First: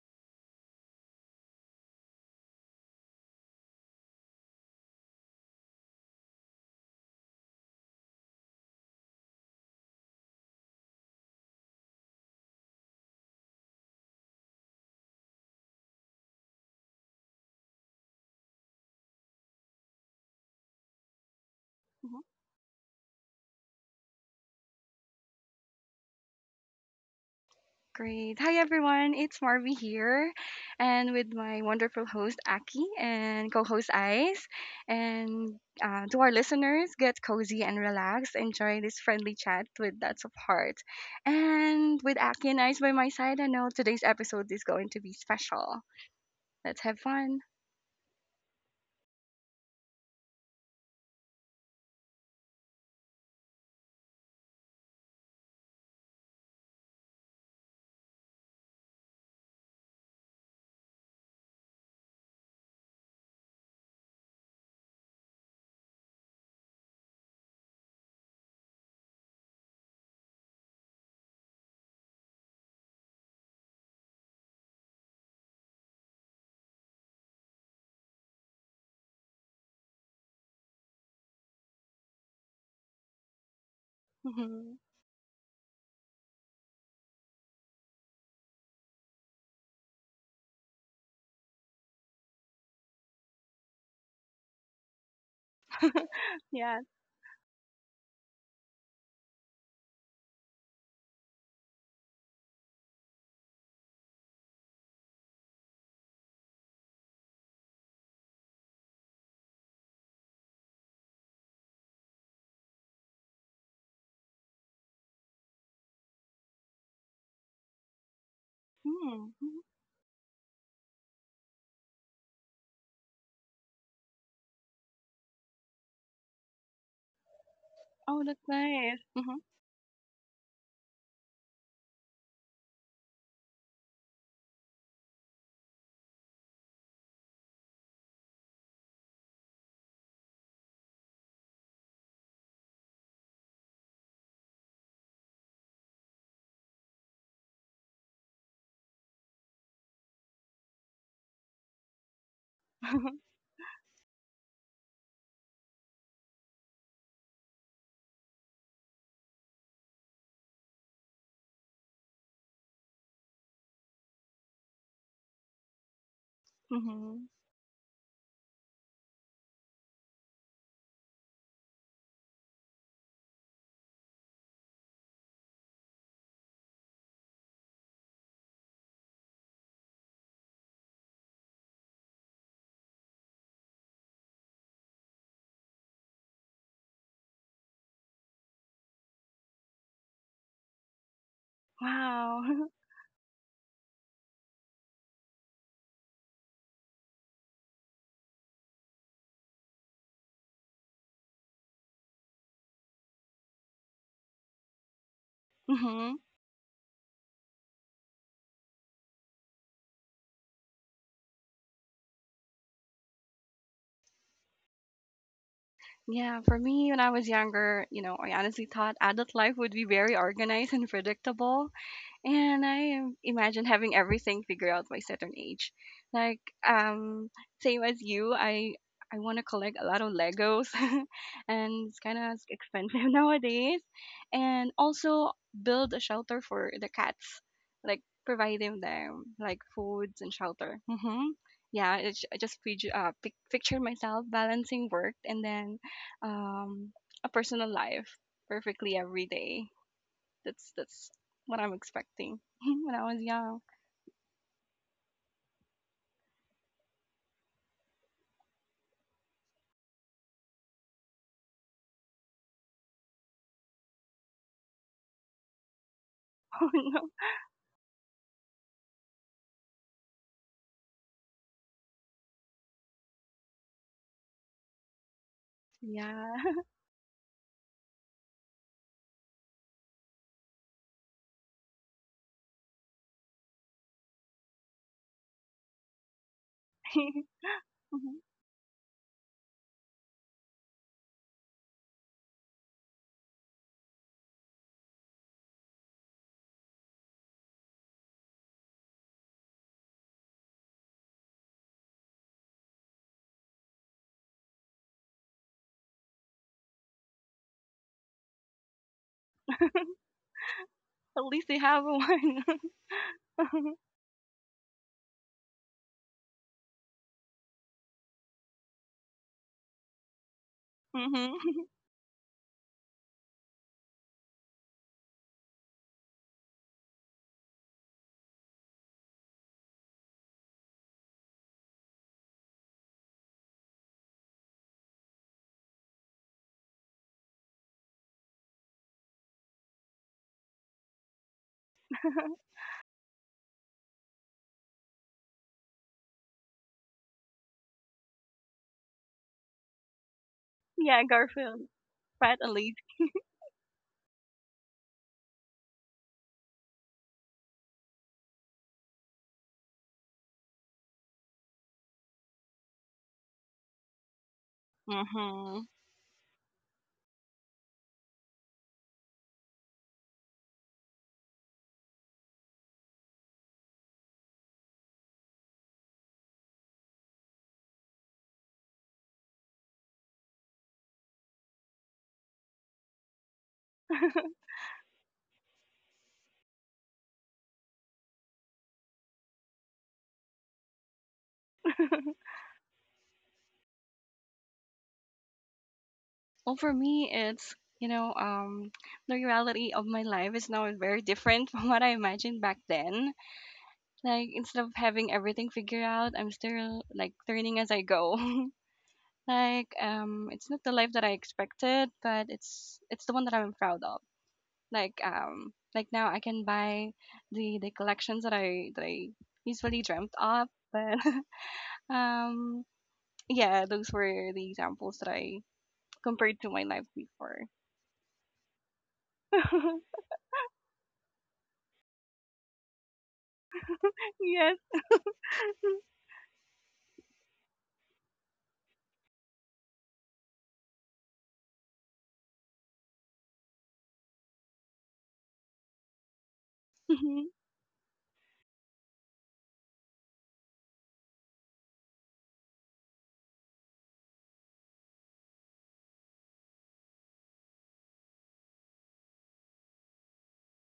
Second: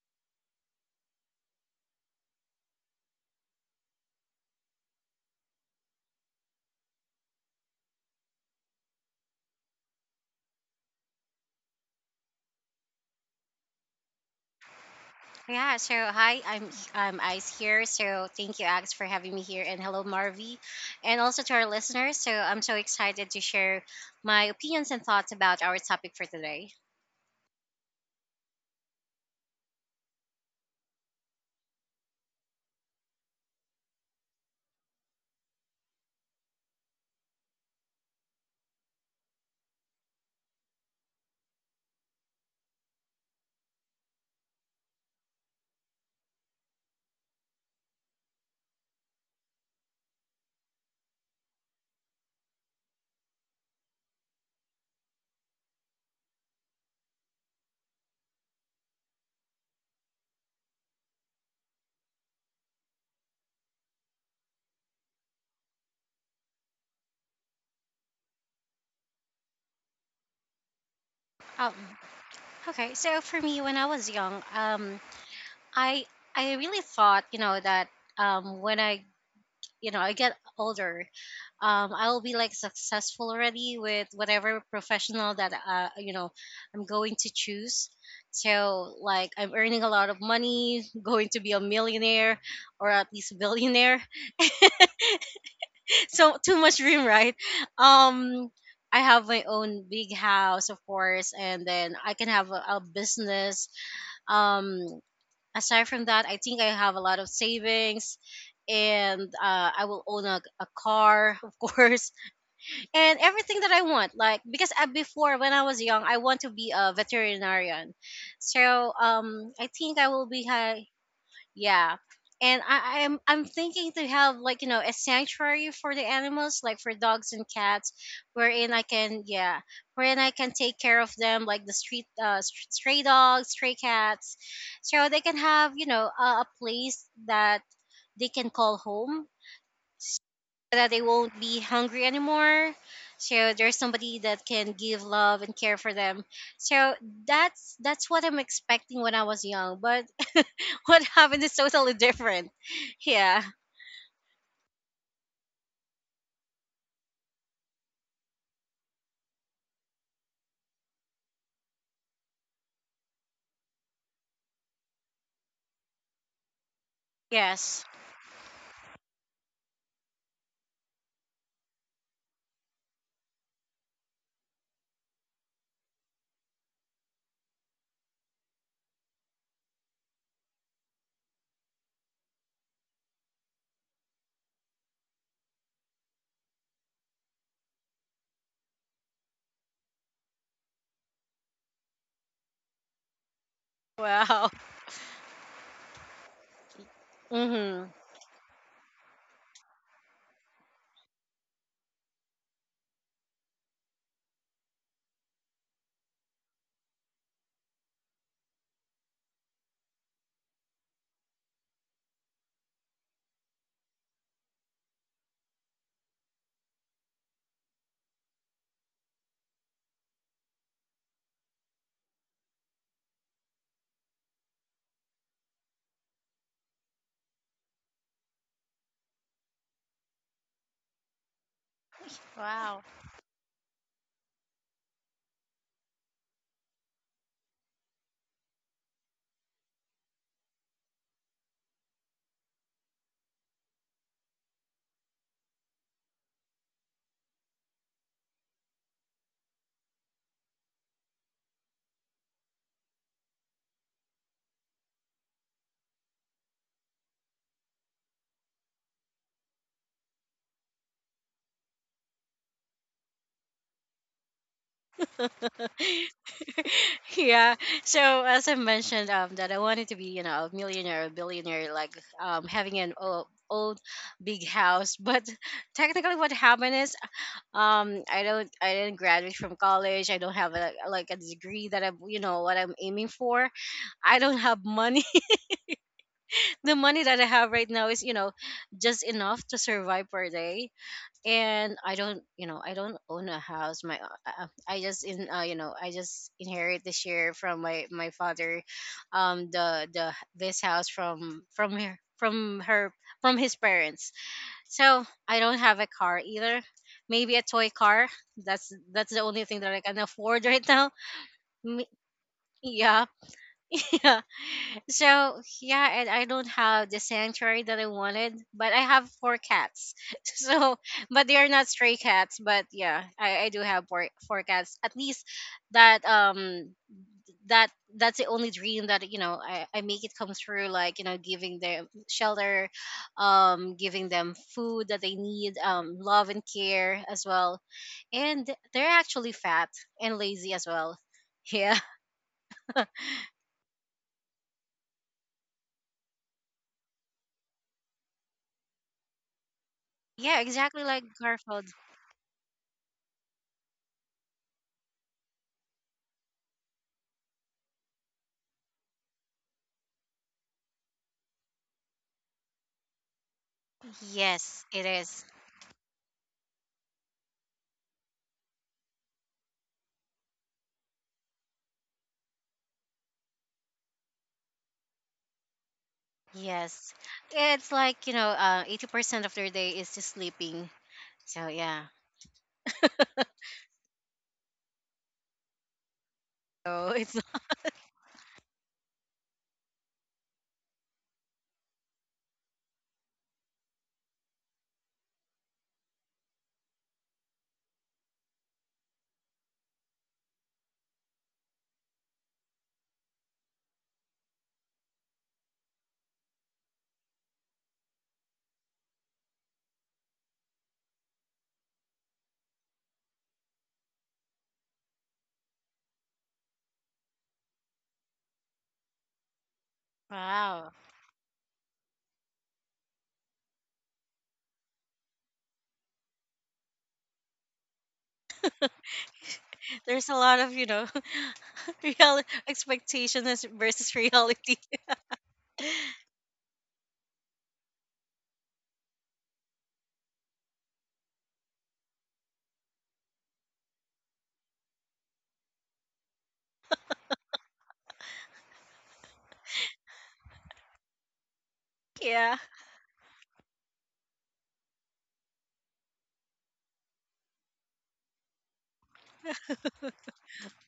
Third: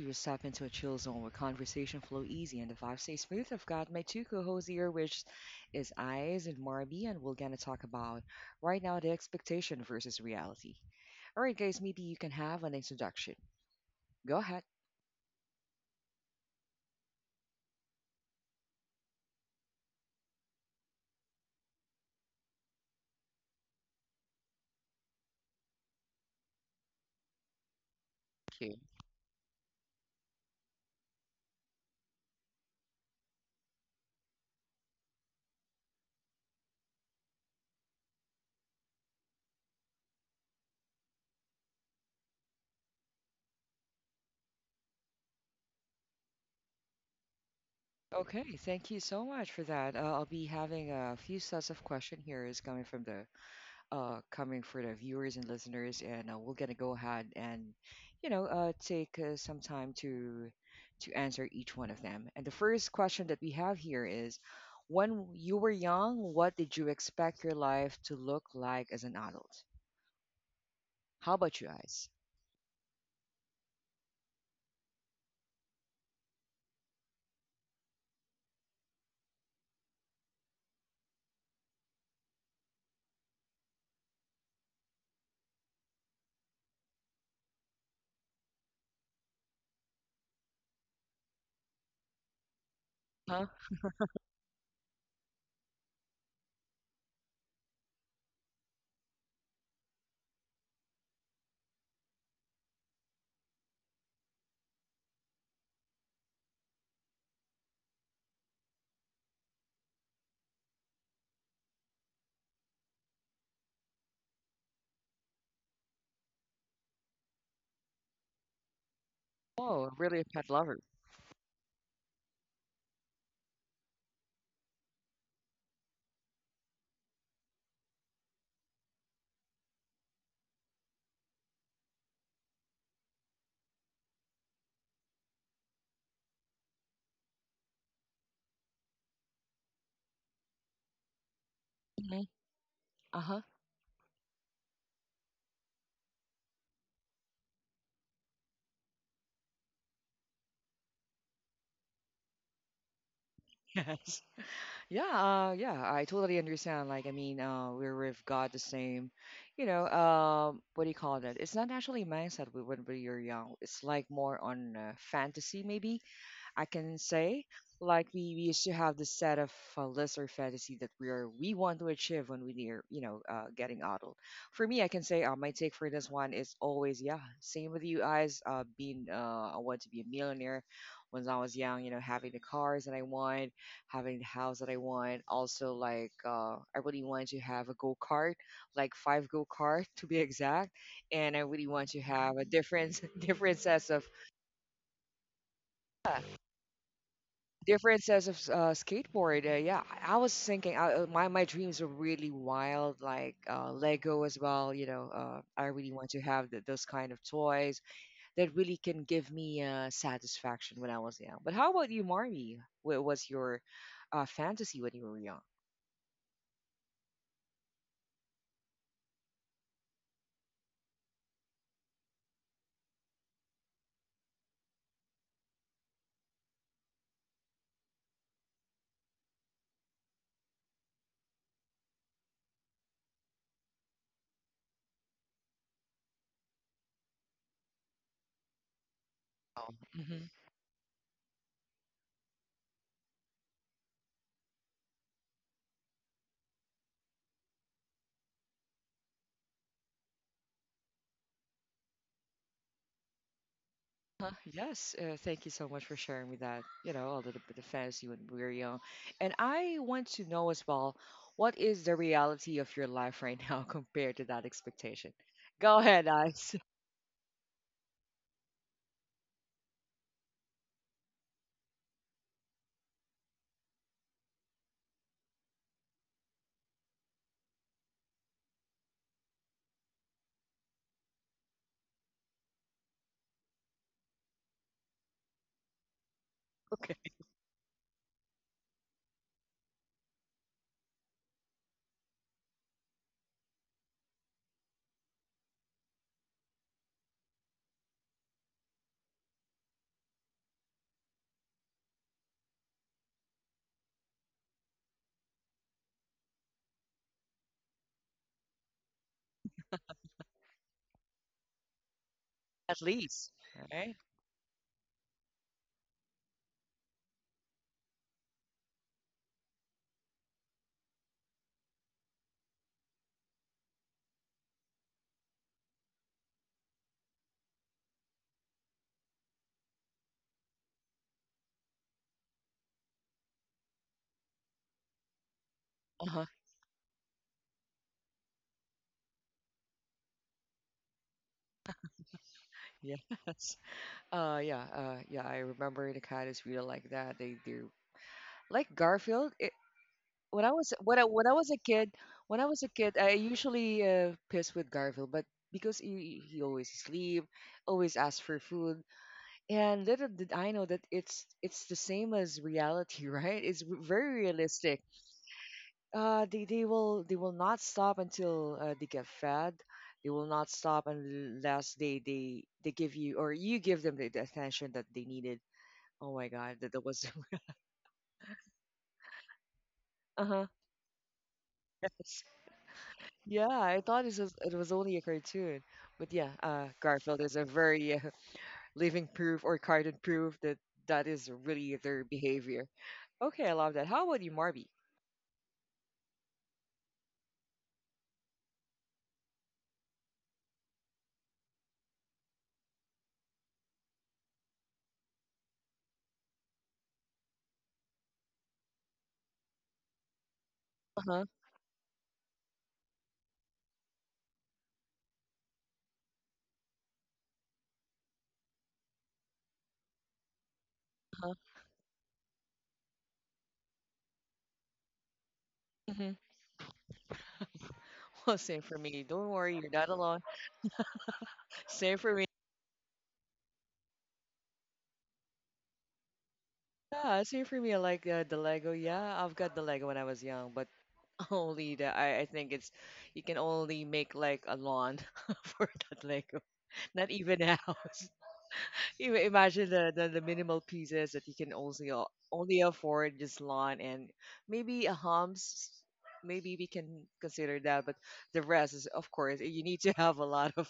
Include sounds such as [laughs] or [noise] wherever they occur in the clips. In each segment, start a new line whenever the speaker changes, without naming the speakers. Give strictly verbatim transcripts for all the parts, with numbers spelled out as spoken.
You just tap into a chill zone where conversation flow easy and the vibes stay smooth. I've got my two co-hosts here, which is Eyes and Marby, and we're gonna talk about right now the expectation versus reality. All right, guys, maybe you can have an introduction. Go ahead.
Yeah, so hi, I'm I'm Ice here. So thank you, Ax, for having me here, and hello, Marvy, and also to our listeners.
Mhm.
So I'm so excited to share my opinions and thoughts about our topic for today.
Great. Hi,
Thank you.
everyone. It's Marvy here, and with my wonderful host, Aki, and co host, Ice. And uh, to our listeners, get cozy and relax. Enjoy this friendly chat with lots of heart. And with Aki and Ice by my side, I know today's episode is going to be special. Let's have fun.
Okay, thank you so much for that. Uh, I'll be having a few sets of question here is coming from the uh, coming for the viewers and listeners, and uh, we're gonna go ahead and, you know, uh, take uh, some time to to answer each one of them. And the first question that we have here is, when you were young, what did you expect your life to look like as an adult? How about you
Um,
guys?
okay, so for me, when I was young, um, I I really thought, you know, that um, when I you know I get older, um, I'll be like successful already with whatever
Mhm.
professional that uh, you know I'm going to choose. So like I'm earning a lot of money, [laughs] going to be a millionaire or at least
Huh?
billionaire. [laughs]
[laughs]
So too much
Yeah.
dream, right? Um, I have my own big house, of course, and then I can have a, a business. Um, Aside from that, I think I have a lot of savings and uh, I will own a, a car, [laughs] of course, and everything that I want. Like, because uh, before, when I was young, I want to be a veterinarian. So
Mm.
um, I
Oh,
think I
really,
will
a
be
pet
ha-
lover.
yeah. And I, I'm I'm thinking to have like you know a sanctuary for the animals like for dogs and cats,
Oh, that's
wherein I
nice.
can
Hmm
yeah wherein I can take care of them like the street uh, st- stray dogs, stray cats, so they can have you know a, a place that they can call home so that they won't be hungry
Hmm.
anymore.
Uh huh.
So there's somebody that can give love and care for them. So that's that's what I'm expecting when I was young, but [laughs] what happened is totally different.
[laughs]
Yeah.
[laughs] Yes. Yeah, uh, yeah, I totally understand. Like, I mean, uh, we're, we've got the same, you know, um, what do you call that? It's not actually mindset we- when we are young. It's like more on uh, fantasy, maybe. I can
hmm
say.
Yes.
Like we, we used to have this set of uh, list or fantasy that we are we want to achieve when we are you know uh, getting adult. For me, I can say uh, my take for this one is always yeah same with you guys. Uh, being uh, I want to be a millionaire when I was young. You know having the cars that I want, having the house that I want. Also like uh, I really want to have a go kart, like five go kart to be [laughs] exact, and I really want to have a
Wow.
different [laughs] different sets of
Wow. Mm-hmm.
differences of s- uh, skateboard. Uh, yeah, I I was thinking uh, uh, my my dreams are really wild, like uh, Lego as well. You know, uh, I
[laughs]
really want
hmm
to have th- those kind of toys that really can give me uh, satisfaction when I was young. But how about you, Marmy? What was your uh, fantasy when you were young?
Yeah, for me, when I was younger, you know, I honestly thought adult life would be very organized and predictable and I am- imagine having everything figured out by certain age. Like um, Same as you, I I want to collect a lot of Legos, [laughs] and it's kind of
Wow.
expensive [laughs] nowadays. And also build a shelter for the cats, like providing them like
Oh,
foods
mhm.
and shelter. Hmm Yeah, it's, I just picture, uh, pic- picture myself balancing work and then um, a personal life perfectly every day. That's that's what I'm expecting [laughs] when I was young.
Uh, yes, uh, thank you so much for sharing with that. You know, a little bit of fantasy when we were young. And I want to know as well, what is the reality of your life right now [laughs] compared to that expectation? Go
[laughs]
ahead, Ice.
[laughs]
[laughs]
Oh no.
yeah. So as I mentioned, um, that I wanted to be, you know, a millionaire, a billionaire, like um, having an o- old big house. But technically, what
Yeah.
happened is, um, I don't, I didn't graduate from college. I don't have a like a degree that I'm, you know, what I'm aiming for. I don't have money. The money
Okay.
that I have right now is, you
[laughs]
know, just enough to survive per day. And I don't, you know, I don't own a house. My, uh, uh, I just in, uh, you know, I just inherit this year from my my father, um, the the this house from from her from her from his parents. So I don't have a car either. Maybe a toy car. That's that's the only thing that I can afford [laughs] right now.
At least they have
Me-
one.
At
Yeah,
least,
[laughs]
right?
[laughs] so yeah, and I don't have the sanctuary that I wanted, but I have four cats. [laughs] So, but
hmm
they are not stray cats. But yeah, I, I do have four four cats. At least that um that that's the only dream that you know I, I make it come through. Like you know, giving them shelter, um, giving them food that they need, um,
Uh-huh.
love and care as well. And they're actually fat and lazy as well. [laughs] Yeah,
[laughs]
Yes. [laughs] Uh, yeah, uh, yeah, I remember the cat is really like that. They do like Garfield. It,
yeah,
when I was
exactly
when
Yeah,
I
like
when I was a
Garfield.
Garfield.
kid,
Fred
when I was a
Elite.
kid, I usually uh, pissed with Garfield, but because he he always sleep, always ask for food, and little did I know that it's it's the same as reality, [laughs] right? It's r- very
Yes,
realistic.
it is.
Hmm
Uh, they, they will they will not stop until uh, they get fed. They will not stop unless they they they give you or you give them the, the attention that they needed. Oh my God, that, that
Yes.
was [laughs]
It's like, you know, uh, eighty percent of their day is just
uh-huh.
sleeping. So, yeah.
Yes. Yeah, I thought it was it was only a cartoon, but yeah, uh,
So, it's
Garfield is a
[laughs]
very uh, [laughs] living proof or cartoon proof that that is really their behavior. Okay, I love that. How about you, Marby?
Well, for me, it's you know, um, the reality of my life is now very different [laughs] from what I imagined back then. Like instead of having everything figured out, I'm still like learning as I go. [laughs] Like um, it's not the life that I
Uh
expected, but it's it's the one that I'm proud of. Like um like now I can buy the the collections that I that I usually dreamt of.
wow.
But
huh.
[laughs] um yeah, those were the examples that I
Hmm.
compared to my life before.
[laughs] Well, same for me. Don't worry, you're not
[laughs]
There's a
alone.
lot of, you know, [laughs]
Same for
real
me.
expectations versus reality.
Yes.
[laughs]
Yeah, same for me. I like uh, the Lego. Yeah, I've got the Lego when I was young, but [laughs] only the I, I think it's you can only make like a lawn [laughs] for that Lego. Not
Mhm.
even a house. [laughs] You imagine the, the the minimal pieces that you can only a-
Yeah.
only afford just lawn and maybe a homes. Maybe we can consider that, but the rest is, of course, you need to have a lot of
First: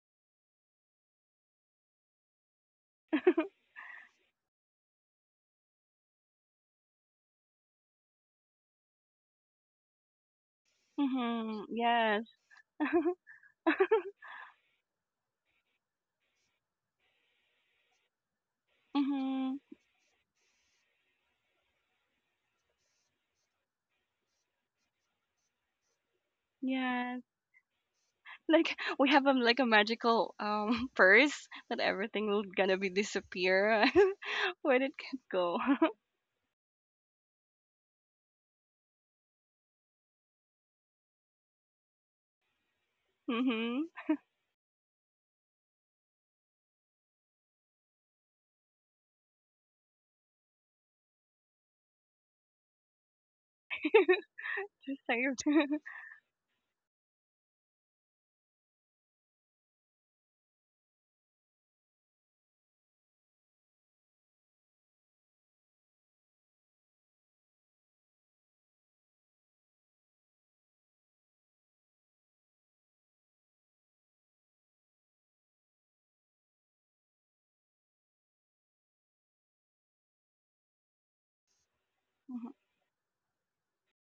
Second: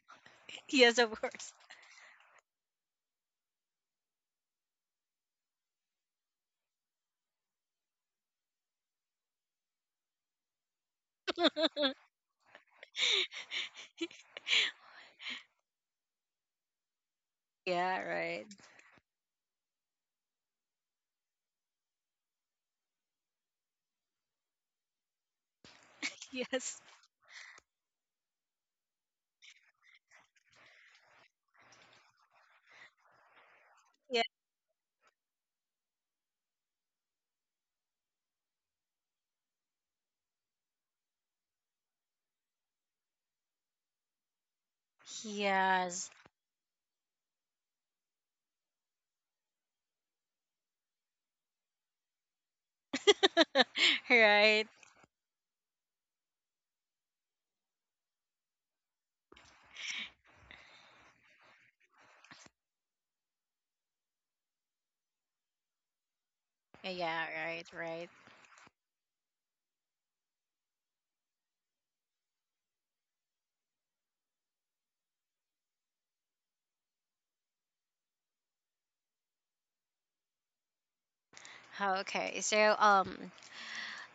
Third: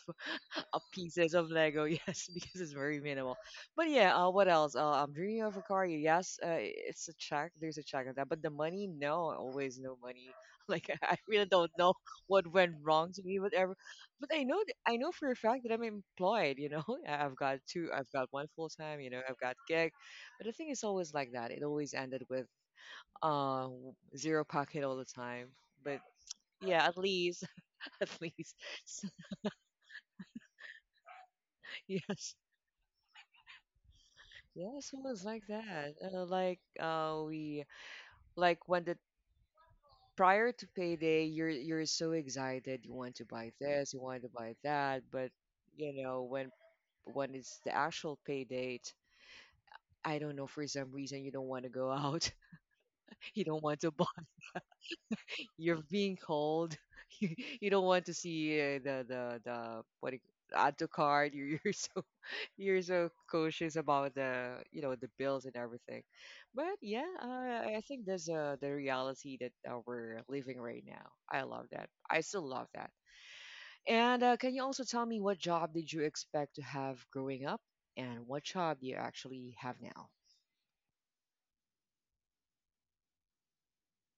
uh,
Yes, of
pieces of
course.
Lego, [laughs] yes, because it's very minimal. But yeah, uh, what else? Uh, I'm dreaming of a car. Yes, uh, it's a check. There's a check on that. But the money, no, always no money. [laughs] Like I really
Mhm.
don't know
[laughs]
Yes.
what went wrong to me, whatever. But I know, th- I know for a fact that I'm employed. You know, [laughs] I- I've got two.
Yeah,
I've got one
right.
full time. You know, I've got
Mhm.
gig. But the thing is always like that. It always ended with uh w- zero pocket all the time. But yeah,
Yes.
at
Yes.
least, [laughs] at least,
Like we have um like a magical um [laughs] purse that
[laughs]
everything
yes.
will gonna be disappear [laughs]
Yeah.
where did
Yes, it
it
was like
go.
that.
[laughs]
Uh, like uh, we like when the prior to payday, you're you're so excited. You want to buy
Mhm.
this, you want to buy that, but you know
Yes.
when when it's the actual pay date, I don't know for some reason you don't want to go out. [laughs] You don't want to buy.
[laughs] right.
[laughs] Saved. [laughs]
You're being cold. [laughs] You, you don't want to see uh, the the the what do you- add to card. [laughs] You're, you're so you're so cautious about the you know the bills and everything, but yeah,
Yeah,
uh, I
right,
think that's
right.
uh, the reality that uh, we're living right now. I love that. I still love that. And uh, can you also tell me what job did you expect to have growing up, and what job do you actually have now?
Oh, okay.
Mhm.
So, um,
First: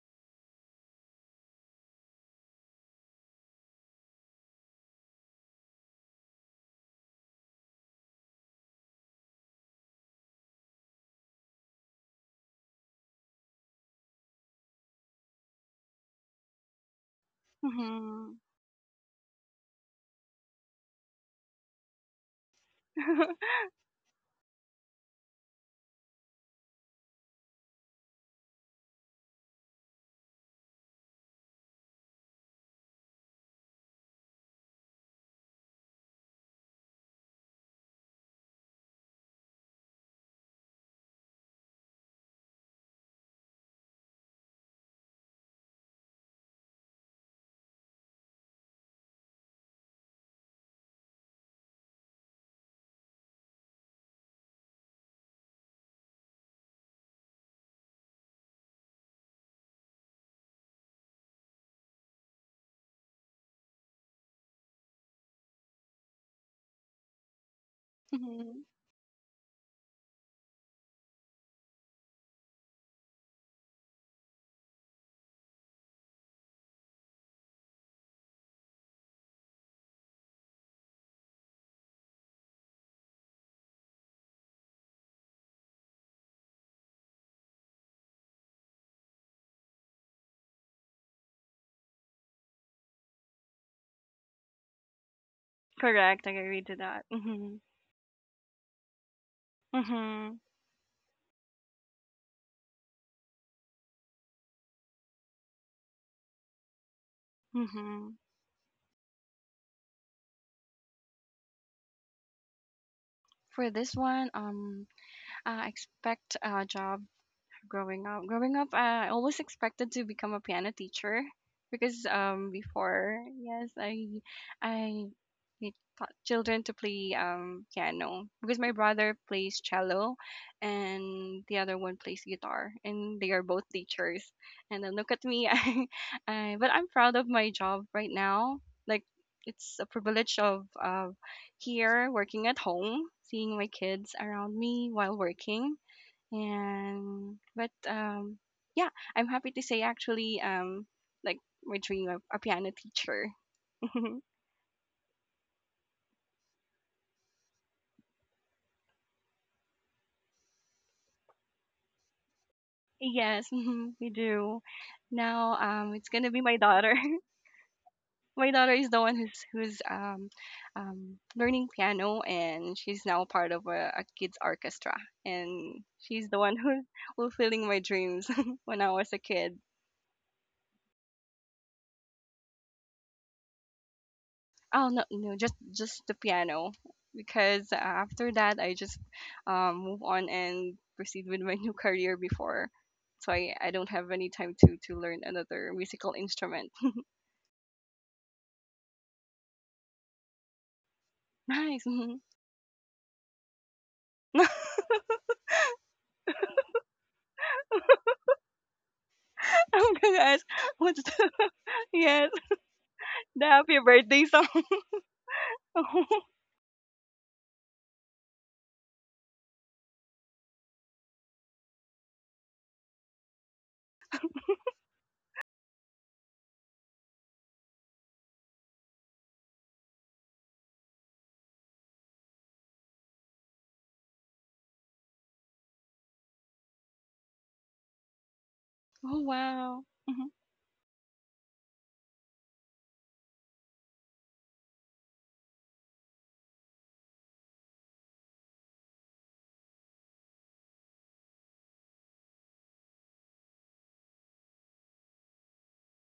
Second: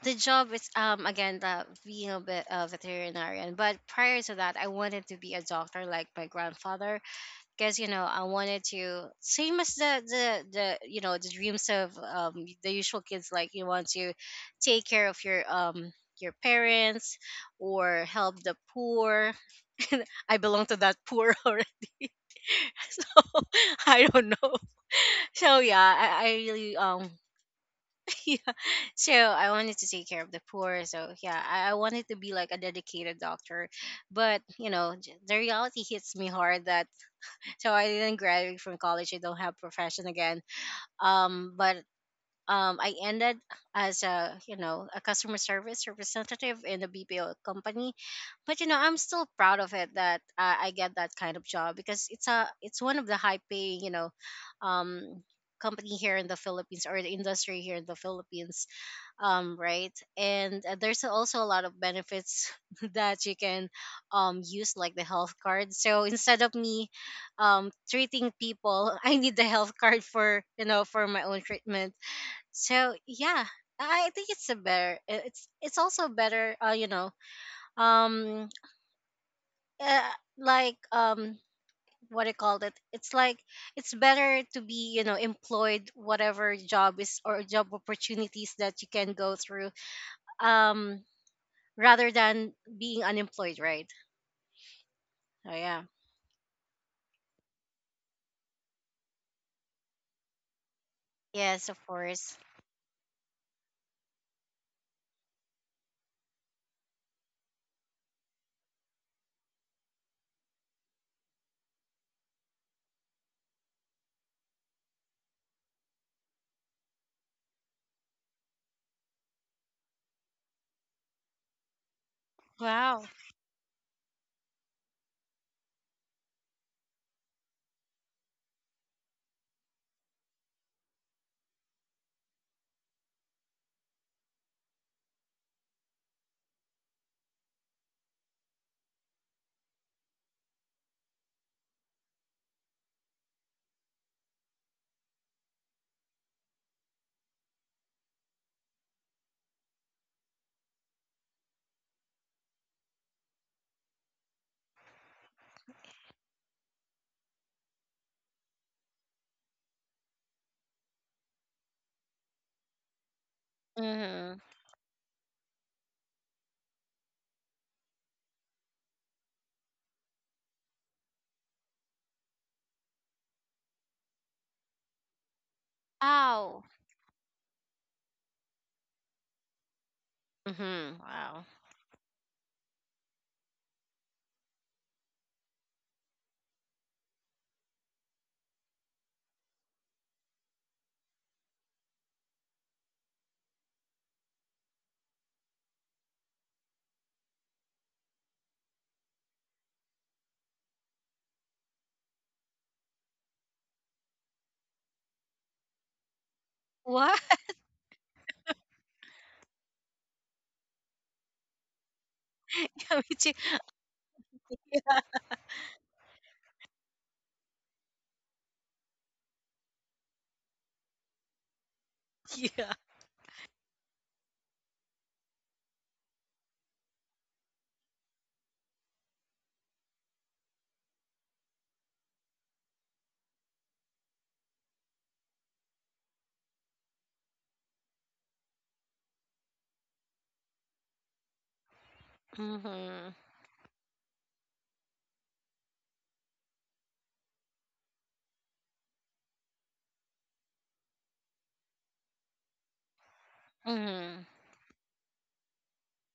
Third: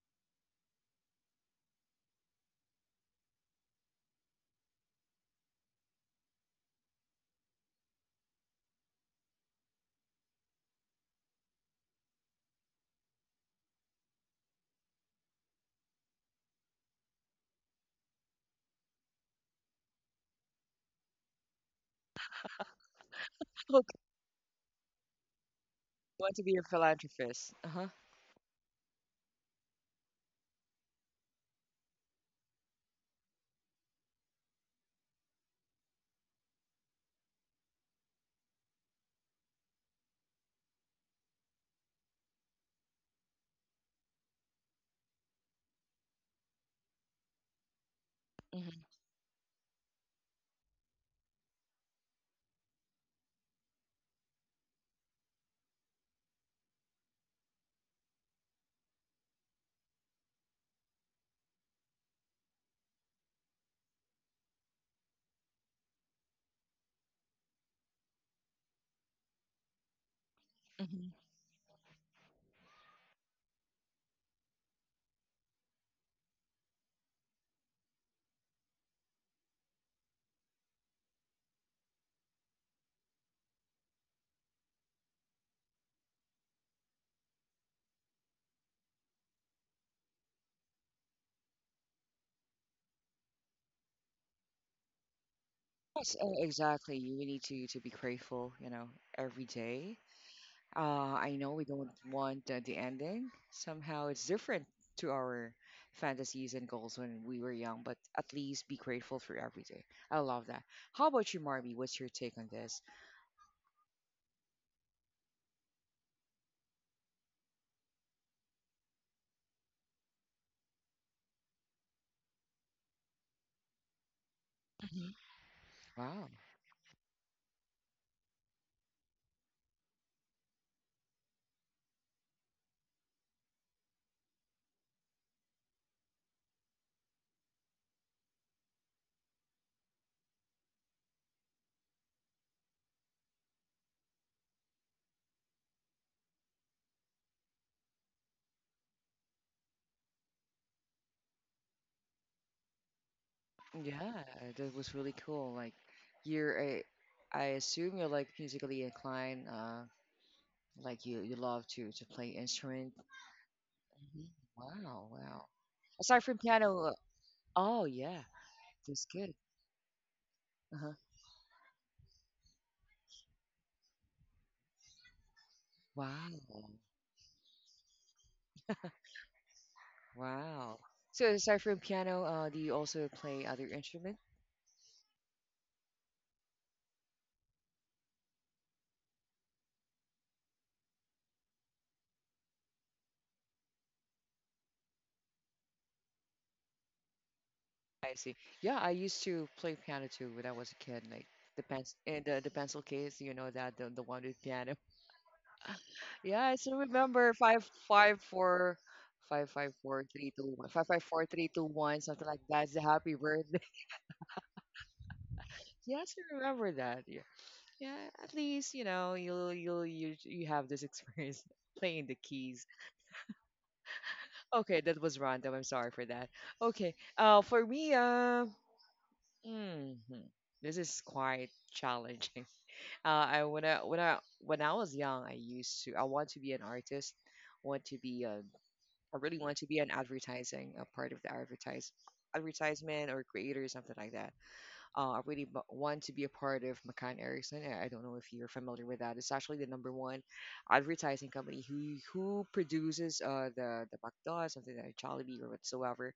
the job is um again the being a bit a veterinarian, but prior to that I wanted to be a doctor like my grandfather because you know I wanted to same as the the the you know the dreams of um the usual kids like you want to take care of your um your parents or help
Mhm.
the poor. [laughs] I belong to that poor [laughs] already so
[laughs]
[laughs]
Look, I
I don't know. So yeah, i, I
want to be a
really um
philanthropist. Uh-huh.
[laughs] so I wanted to take care of the poor. So yeah, I, I wanted to be like a dedicated doctor, but you know j- the reality hits me hard that so I didn't graduate from college. I don't have profession again. Um, but um, I ended as a you know a customer service representative in a B P O company. But you know
Hmm.
I'm still proud of it that uh, I get that kind of job because it's a it's one of the high paying you know um company here in the Philippines or the industry here in the Philippines um right, and uh, there's also a lot of benefits [laughs] that you can um use like the health card, so instead of me um treating
Mhm.
people [laughs] I need the health card for you know for
Hmm.
my own treatment. So yeah, I think it's a better i- it's it's also better uh you know um uh, like um what I called it, it's like it's better to be you know employed whatever job is or job opportunities that you can go through um rather than being unemployed, right? Oh yeah.
Yes.
Correct.
uh,
I agree to
exactly,
that.
you need
Mhm.
to to be grateful, you know every day.
Mhm.
Uh, I know we
Yes, of
don't
course.
want uh, the ending. Somehow it's different to our fantasies and goals when we were young, but
Mhm.
at least be grateful for everything. I love that. How about you, Marby? What's your take on this?
For this one, um, I expect a job growing up growing up I always expected to become a piano teacher because um
Wow.
before, yes, I I
Mhm.
it taught
Wow.
children to play um piano because my brother plays cello and the other one plays guitar and they are both teachers. And then look at me. [laughs] i, I, but I'm proud of my job right now. Like it's a privilege of uh, here working at home, seeing my kids around me while working. And but um yeah, I'm happy to say actually, um like my dream of a piano teacher.
Yeah,
[laughs]
that was really cool. Like you're a, I assume you're like musically inclined, uh, like you you love to to play instrument.
Yes, mhm, we
Mhm.
Mhm.
do.
Wow, wow.
Now um it's
Aside
gonna
from
be my
piano, uh,
daughter.
oh yeah,
[laughs] My daughter is the
that's
one
good.
who's who's um,
Uh-huh.
um learning piano, and she's now part of a, a kids orchestra, and she's the one
Wow.
Wow.
who's fulfilling my dreams [laughs] when I was a kid.
Wow.
Mhm.
So
Wow.
aside from piano, uh, do you also play other instrument?
Oh no, no, just just the piano because uh, after that I just um, move on and proceed with my [laughs] new career before. So I, I don't have any time to to learn another musical instrument. [laughs]
I see. Yeah, I used to play piano too when I was a kid, like the
Nice.
pencil and
Mhm.
the, the pencil case, you know that the, the one with
[laughs]
piano. [laughs] Yeah, I still
What?
remember five five four five five
I'm
four
gonna
three
ask
two one five five
what's
four
the
three two
[laughs]
one something
yes,
like that. It's the
[laughs] Me
happy
too.
the
birthday.
happy
[laughs]
birthday song. [laughs]
Yeah.
Yes,
Oh
I remember that. Yeah, yeah. At least, you know you'll you'll you you have this experience [laughs] playing the keys.
Yeah.
Okay, that was random. I'm sorry for that. Okay. Uh, for me, uh, hmm this is quite challenging. [laughs] Uh, I when I when I when I was young, I used to I want to be an artist, want to be a, I really want to be
wow.
an
Mhm,
advertising, a part of the advertise advertisement
Mhm.
or creator or something like that. Uh, I really b- want to be a part of McCann Erickson. I I don't know if you're familiar with that. It's actually the number one advertising company who who produces uh the the
Mhm.
McDonald's, something like Jollibee or whatsoever.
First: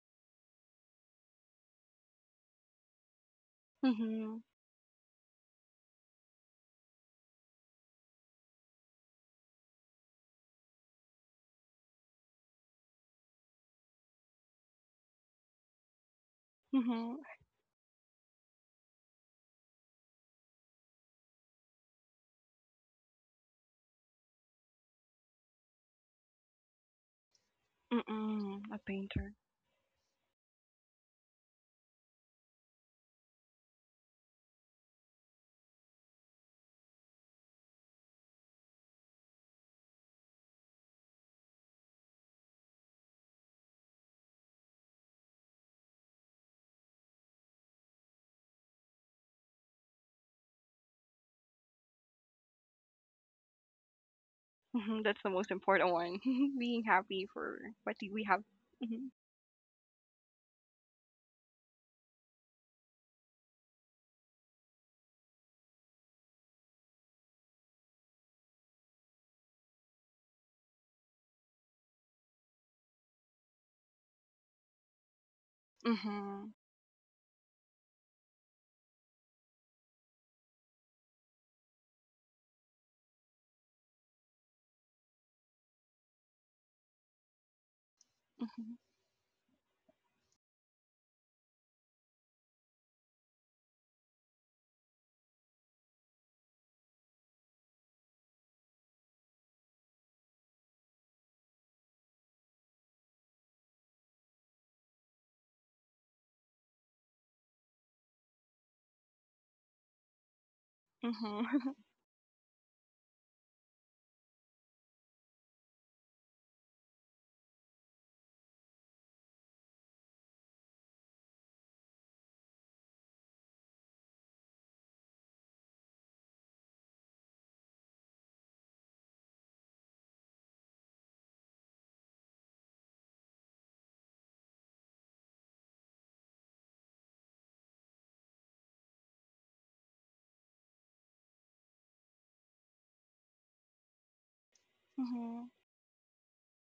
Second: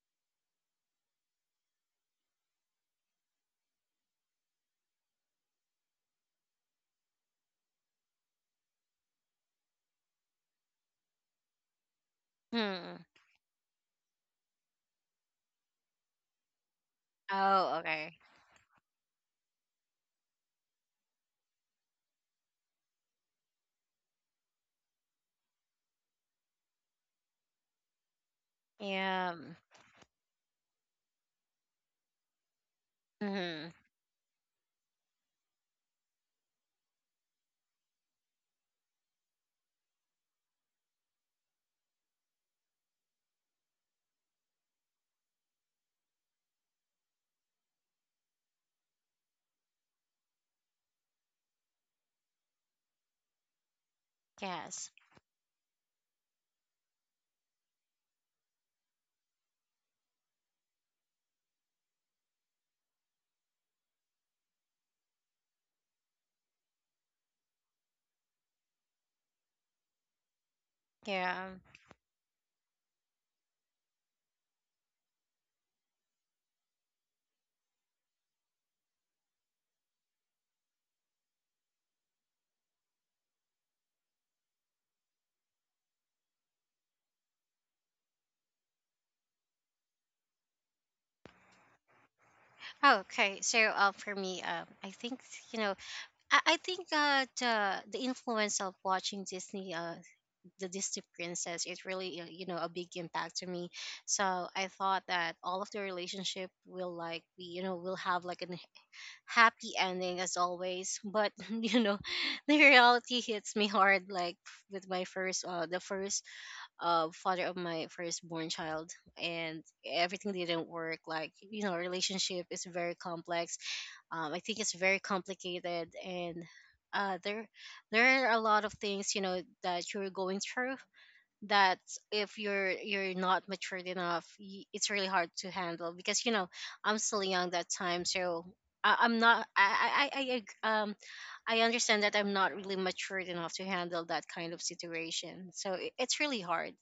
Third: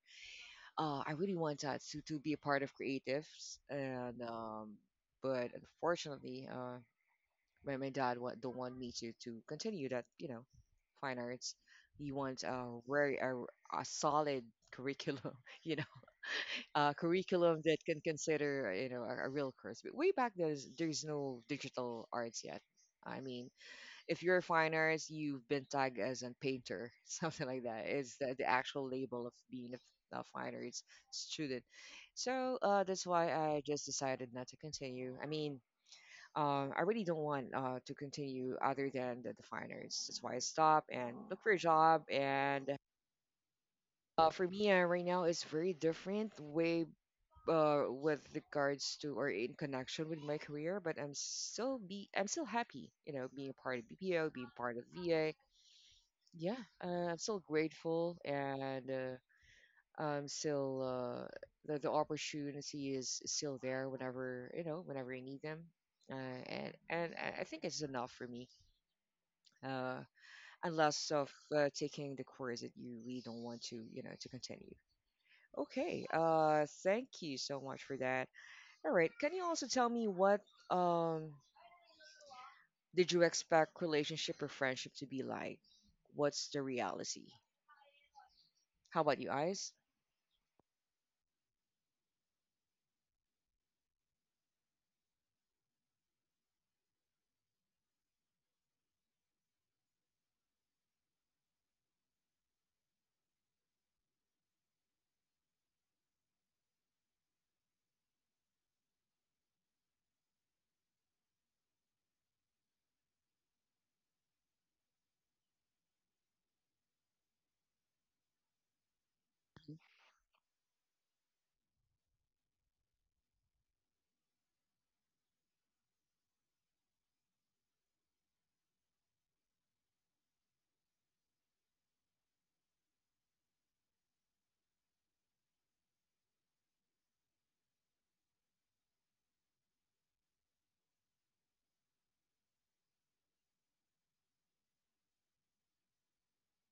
uh, I really want that to, to be a part of creatives, and
mhm,
um, but unfortunately, uh, my, my dad wa- don't want me to to continue that. You know, fine arts. He wants a
Mhm.
very a, a solid curriculum. [laughs] You know, a
mhm,
curriculum
Oh,
that can
okay.
consider you know a, a real course. But way back there's there's no digital arts yet. I mean, if you're a fine artist, you've been tagged as a painter, [laughs] something like that. Is the,
mm-mm,
the
a
actual
painter.
Yeah.
label of being a, f- a fine arts student. So uh, that's why
Mhm.
I just decided not to continue. I mean, um, I really don't want uh, to continue other than the, the fine arts. That's why I stopped and look for a job. And uh, for me, uh, right now, it's very different way uh, with regards to or in connection with my career. But I'm still be I'm still happy, you know, being a part of B P O, being
Yes.
part
Mhm,
of
that's the most
V A,
important one. [laughs]
yeah,
Being
uh,
happy
I'm
for
still
what we
grateful,
have. Mhm,
and uh, I'm still uh, the the opportunity is is still there whenever you know whenever I need them, uh, and and I I think it's enough for me, uh, unless
Yeah.
of uh, taking the course that you really don't want to you know to continue. Okay,
mhm,
uh, thank you so much for that. All right, can you also tell me what um did you expect relationship or friendship to be like? What's the reality?
mhm,
How about you, Eyes?
Okay, so uh, for me, um, I think you know, I, I think uh, the the influence of watching Disney uh, the Disney princess, it really uh, you know a big impact to me. So I thought that all of the relationship will like be you know will have like a happy ending as always. But [laughs]
mhm.
you know, the reality hits me hard like with my first uh the first uh father of my firstborn child and everything didn't work. Like you know, relationship is very complex. Um, I think it's very complicated and. Uh, there there are a lot of things you know that you're going through that if you're you're not matured enough y- it's really hard to handle because you know I'm still young that time. So I, I'm not I, I I I, ag- um I understand that I'm not really matured enough to handle that kind of situation,
Mhm.
so it, it's really hard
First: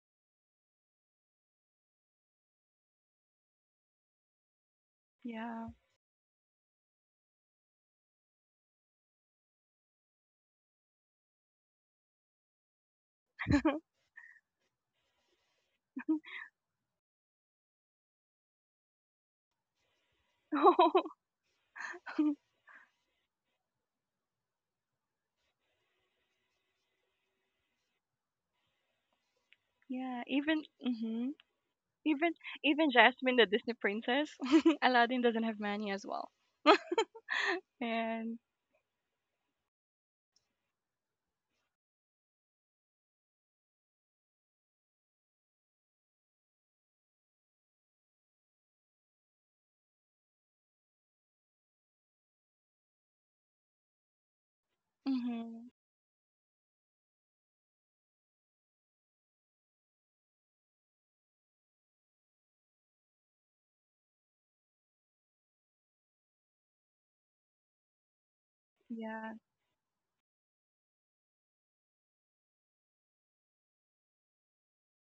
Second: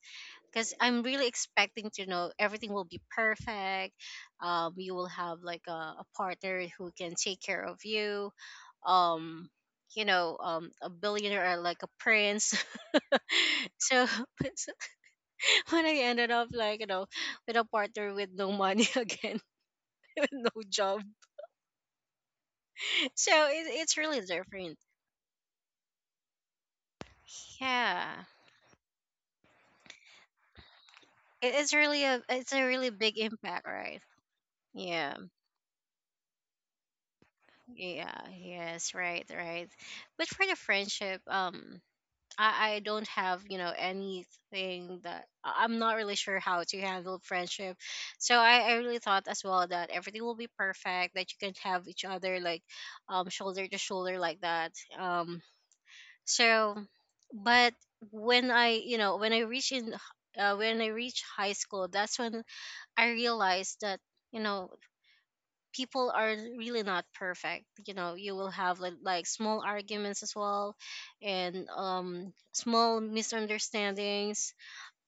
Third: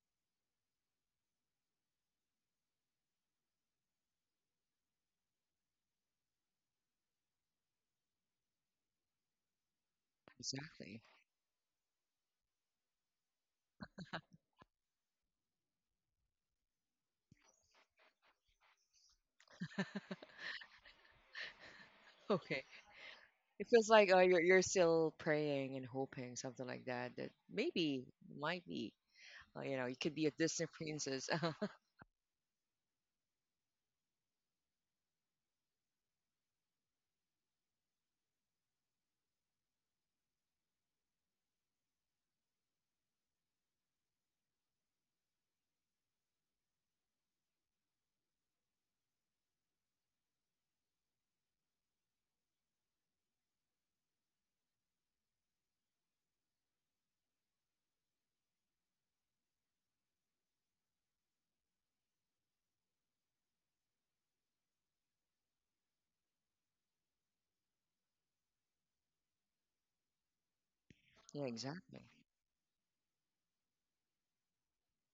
because I'm really expecting to know everything will be perfect. Um you will have like
Yeah.
a, a partner who can take care of you. Um you know um A
Exactly.
billionaire or like a prince. [laughs] So [laughs] [laughs] when I ended up like you know with a partner with no money [laughs] again, with no job.
[laughs]
Okay.
So
It
it,
feels
it's
like uh,
really
you're you're
different.
still praying and hoping something like that, that maybe
Yeah,
might be uh, you know you could be a
Yeah.
Disney
Even
princess. [laughs]
mhm.
it, it's really a
Even
it's a really
even
big
Jasmine, the
impact,
Disney
right?
princess, [laughs]
Yeah,
Aladdin doesn't have money as well.
yeah,
And
yes, right, right. But for the friendship, um, I I don't have you know anything that I- I'm not really sure how to handle friendship. So I I really thought as well that everything will be perfect, that you can have each other like um shoulder to shoulder like that. Um
mhm.
So, but When I, you know, when I reach in, uh, when I reach high school, that's when I realized that you know people are really not perfect. You know, you will have like, like
Yeah.
small arguments as well,
Yeah,
and
exactly.
um, small misunderstandings.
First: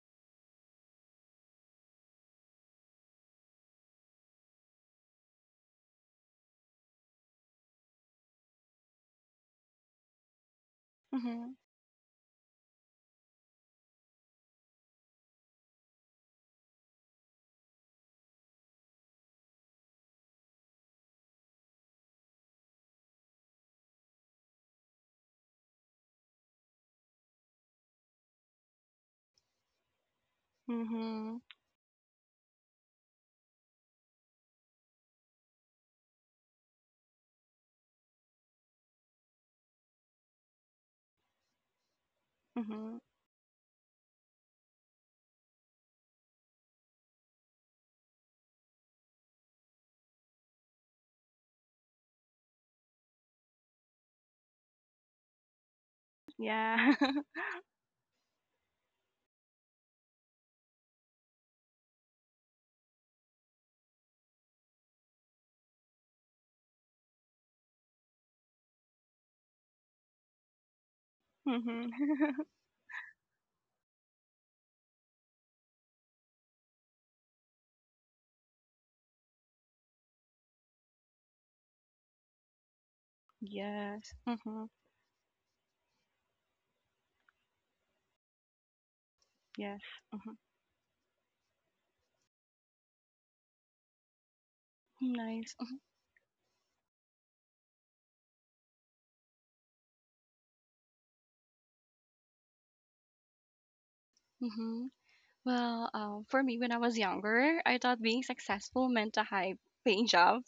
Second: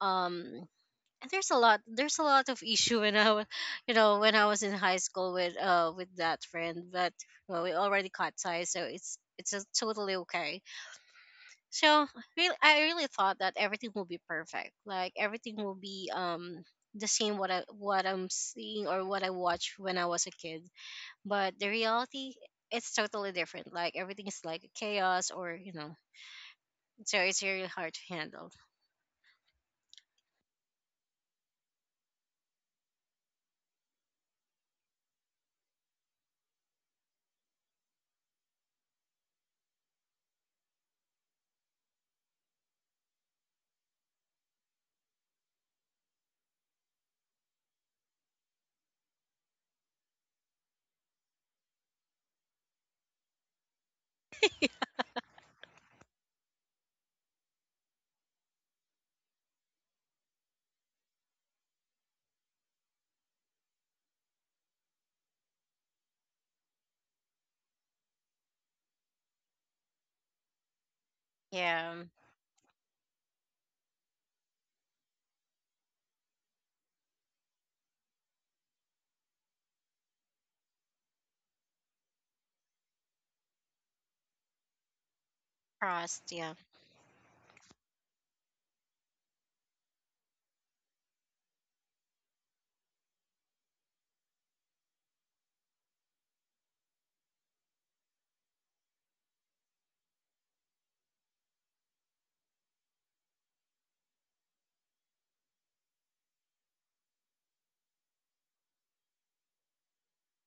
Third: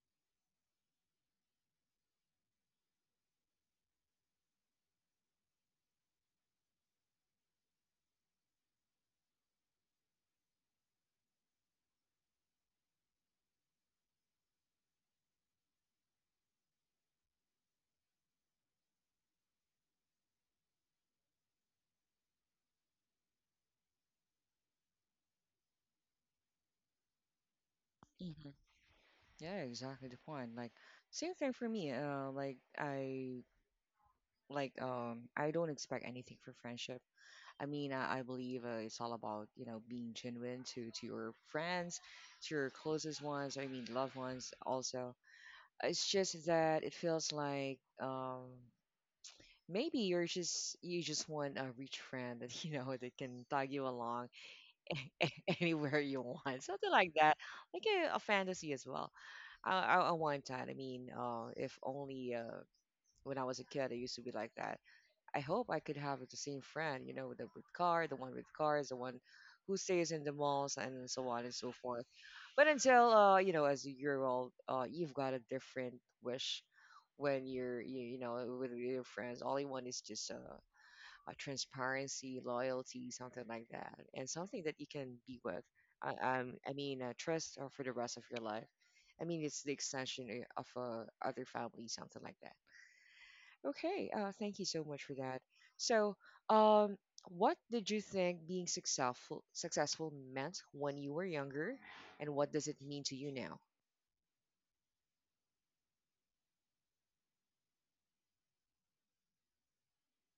Um, and there's a lot, there's a lot of [laughs] issue when I, wa- you know, when I was in high school with uh with that friend, but well, we already cut ties, so it's it's uh, totally okay.
Mhm.
So real I really thought that everything will be perfect. Like everything will be um the same what I what I'm seeing or what I watched when I was a kid. But the reality, it's totally different. Like everything is like chaos, or you know, so it's really hard to handle.
Hmm. Yeah, exactly the point. Like same
Mhm.
thing for me. Uh, like I like um I don't expect anything for friendship. I mean I, I believe, uh, it's all about you know being genuine to to your friends, to your
Mhm.
closest ones. I mean loved ones also. It's just that it feels like um. maybe you're just you just want a rich friend that [laughs] you know that can tag you along
[laughs]
[laughs] anywhere you want, something
Yeah.
like
[laughs]
that, like a, a fantasy as well. I, I i want that. I mean, uh if only, uh when I was a kid, I used to be like that. I hope I could have the same friend, you know the with car the one with cars, the one who stays in the malls, and so on and so
Mhm.
Yeah.
forth.
[laughs]
But until, uh you know as you're old, uh you've got a different wish. When you're you, you know with your friends, all you want is just a, uh, transparency, loyalty, something like that,
Yes.
and something
Mm-hmm.
that you can be with.
Trust,
I, um,
yeah.
I mean, uh, trust, uh, for the rest of your life. I mean, it's the
Yes.
extension
Mm-hmm.
uh, of uh, other family, something like that. Okay, uh, thank you so much for that.
Nice.
So, um, what did you think being successful successful meant when you were younger, and what does it mean to you now?
Mm-hmm. Well, um, for me, when I was younger, I thought being successful meant a high paying job,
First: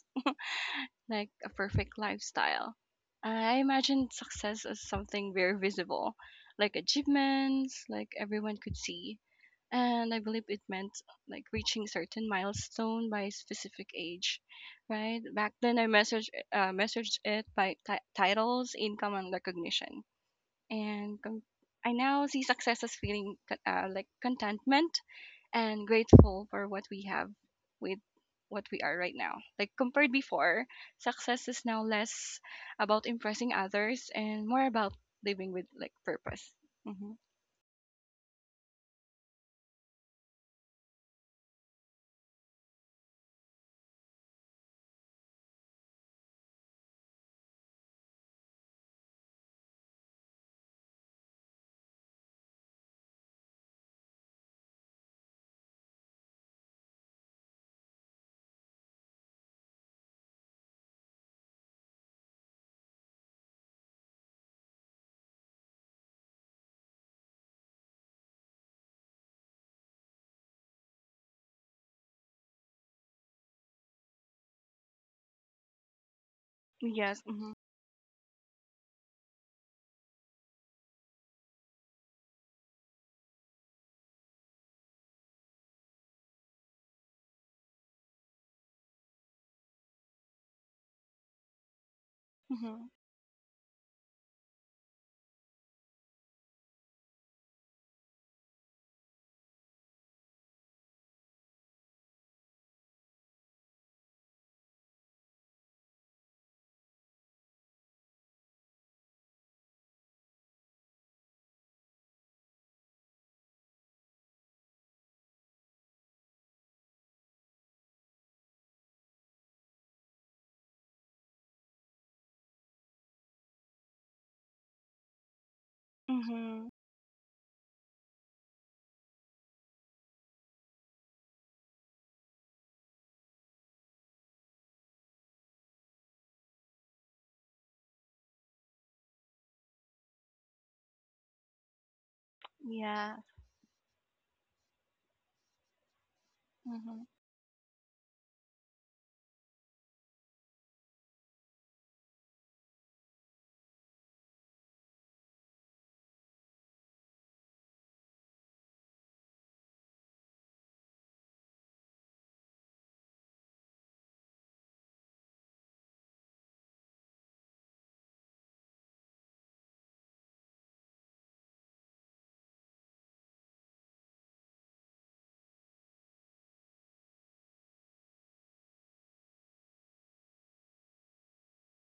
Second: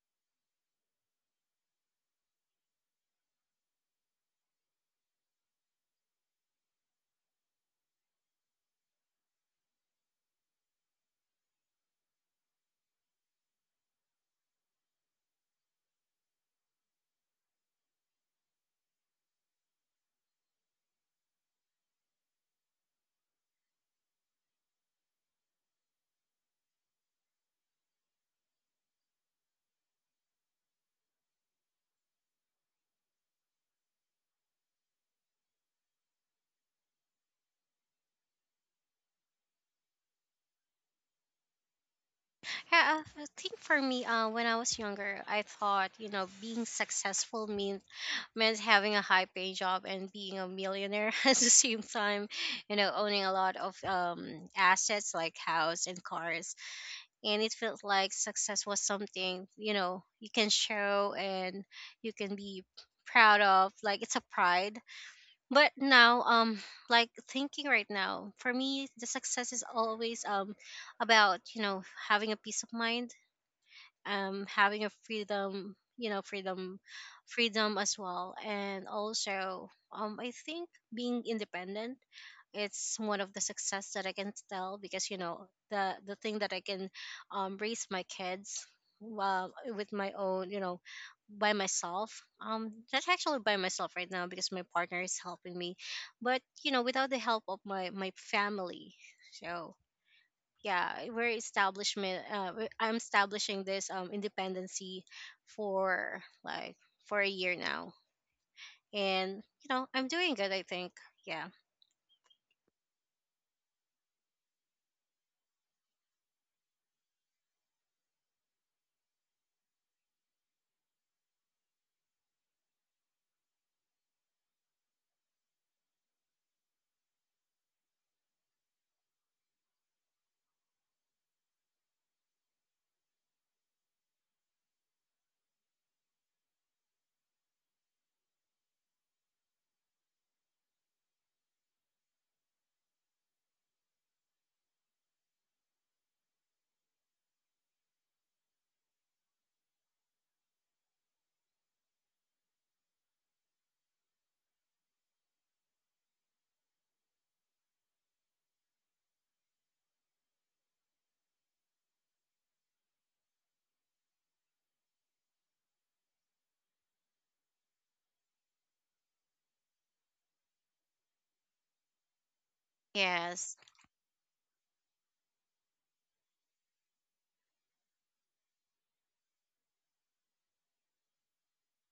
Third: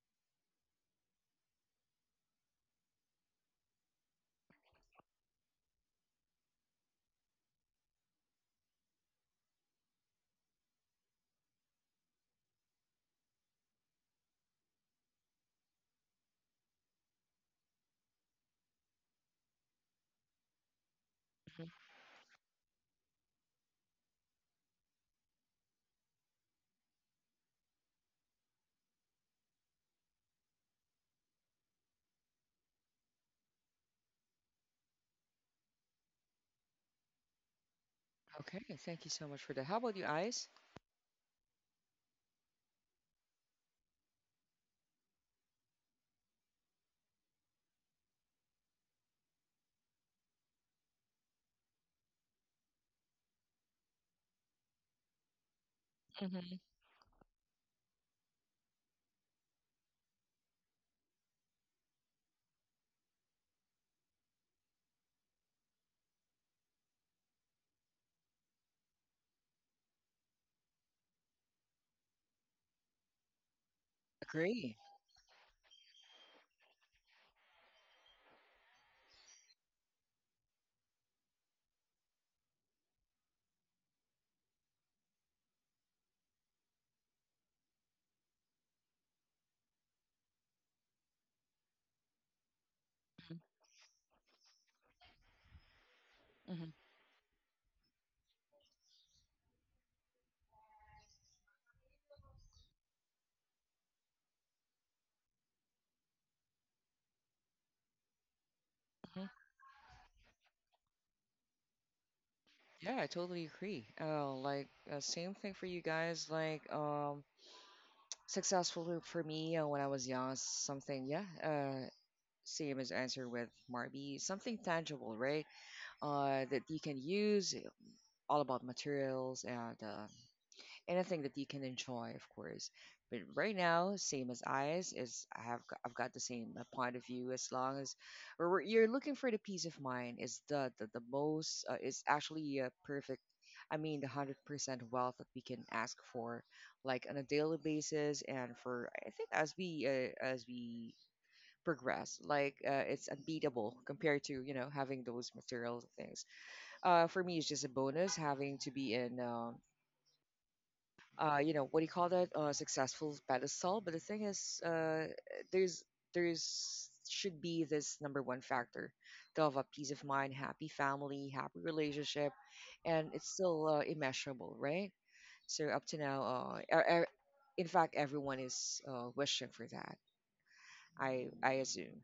like a perfect lifestyle. I imagined success as something very visible, like achievements, like everyone could see. And I believe it meant like reaching certain milestone by a specific age, right? Back then, I messaged uh, messaged it by ti- titles, income, and recognition. And com-
Mhm.
I now see success as feeling co- uh, like contentment and grateful for what we have with what we are right now. Like compared before, success is now less about impressing others and more about living with like purpose. Hmm
Okay, thank you so much for that. How about you, Ice?
Yeah, I think for me, uh, when I was younger, I thought, you know, being successful means meant having a high paying job and being a millionaire [laughs] at the same time, you know, owning a lot of um assets like house and cars,
Mm-hmm.
and it felt like success was something, you know, you can show and you can be proud of, like it's a pride. But now, um like thinking right now for me, the success is always, um about, you know, having a peace of mind, um
Agree.
having a freedom, you know, freedom
Yes. hmm
freedom as well, and also um I think being independent, it's one of the success that I can tell because, you know, the the thing that I can um raise my kids while with my own, you know, by myself, um
hmm
that's actually by myself right now because my partner is helping me. But,
Mm-hmm.
you know, without the help of my my family. So yeah, we're establishment uh, we- I'm establishing this um independency for like for a year now. And, you know, I'm doing good I think, yeah.
Yeah, I totally agree. Uh, like, uh, same thing for you guys. Like, um, successful loop for me, uh, when I was young. Something, yeah. Uh, same as answer with Marby. Something tangible, right? Uh, that
hmm
you can use. All about materials, and uh, anything that you can enjoy, of course. But right now, same as eyes is, I have g- I've got the same uh, point of view. As long as, or we're- you're looking for the peace of mind, is the the, the most, uh, is actually a perfect.
Yeah.
I mean, the hundred percent wealth that we can ask for, like on
hmm
a daily basis, and for I think as we uh, as we progress, like, uh, it's unbeatable compared to you know having those material things. Uh, for me, it's just a bonus having to be in. Um, uh, you know, what do you call that? Uh, successful pedestal. But the thing is, uh, there's there's should be this number one factor to have a peace of mind, happy family, happy relationship, and it's still,
Yes.
uh, immeasurable, right? So up to now, uh, er, er, in fact, everyone is, uh, wishing for that. I I assume.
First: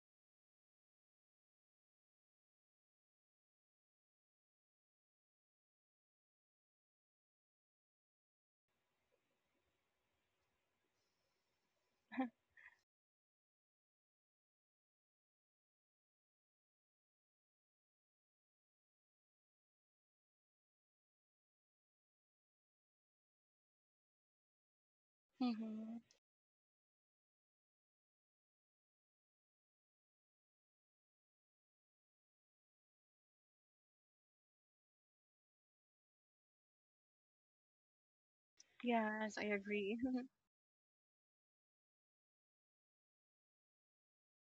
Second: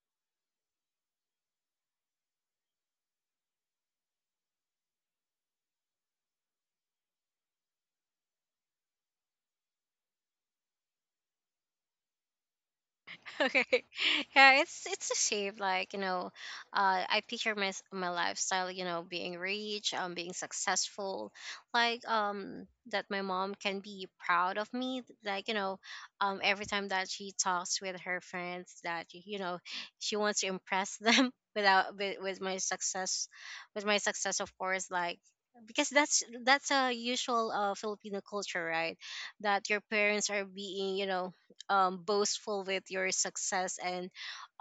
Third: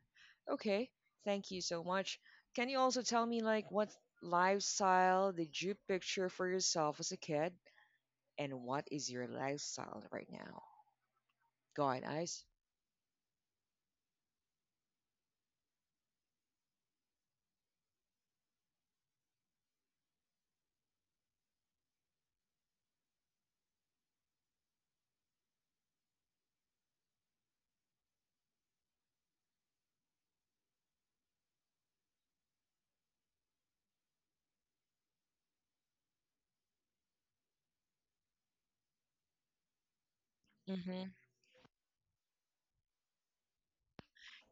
Okay, thank you so much. Can you also tell me, like, what lifestyle did you picture for yourself as a kid, and what is your lifestyle right now? Go on, Ice.
[laughs] Okay, yeah, it's it's a shame, like, you know, uh I picture my s- my lifestyle, you know, being rich, um being successful, like um that my mom can be proud of me, like, you know,
hmm
um every time that she talks with her friends, that y- you know, she wants to impress them, [laughs] without with, with my success, with my success, of course, like because that's that's a usual uh, Filipino culture, right?
Yes, I
That your
agree.
parents are being, you
Mm-hmm.
know, um, boastful with your success and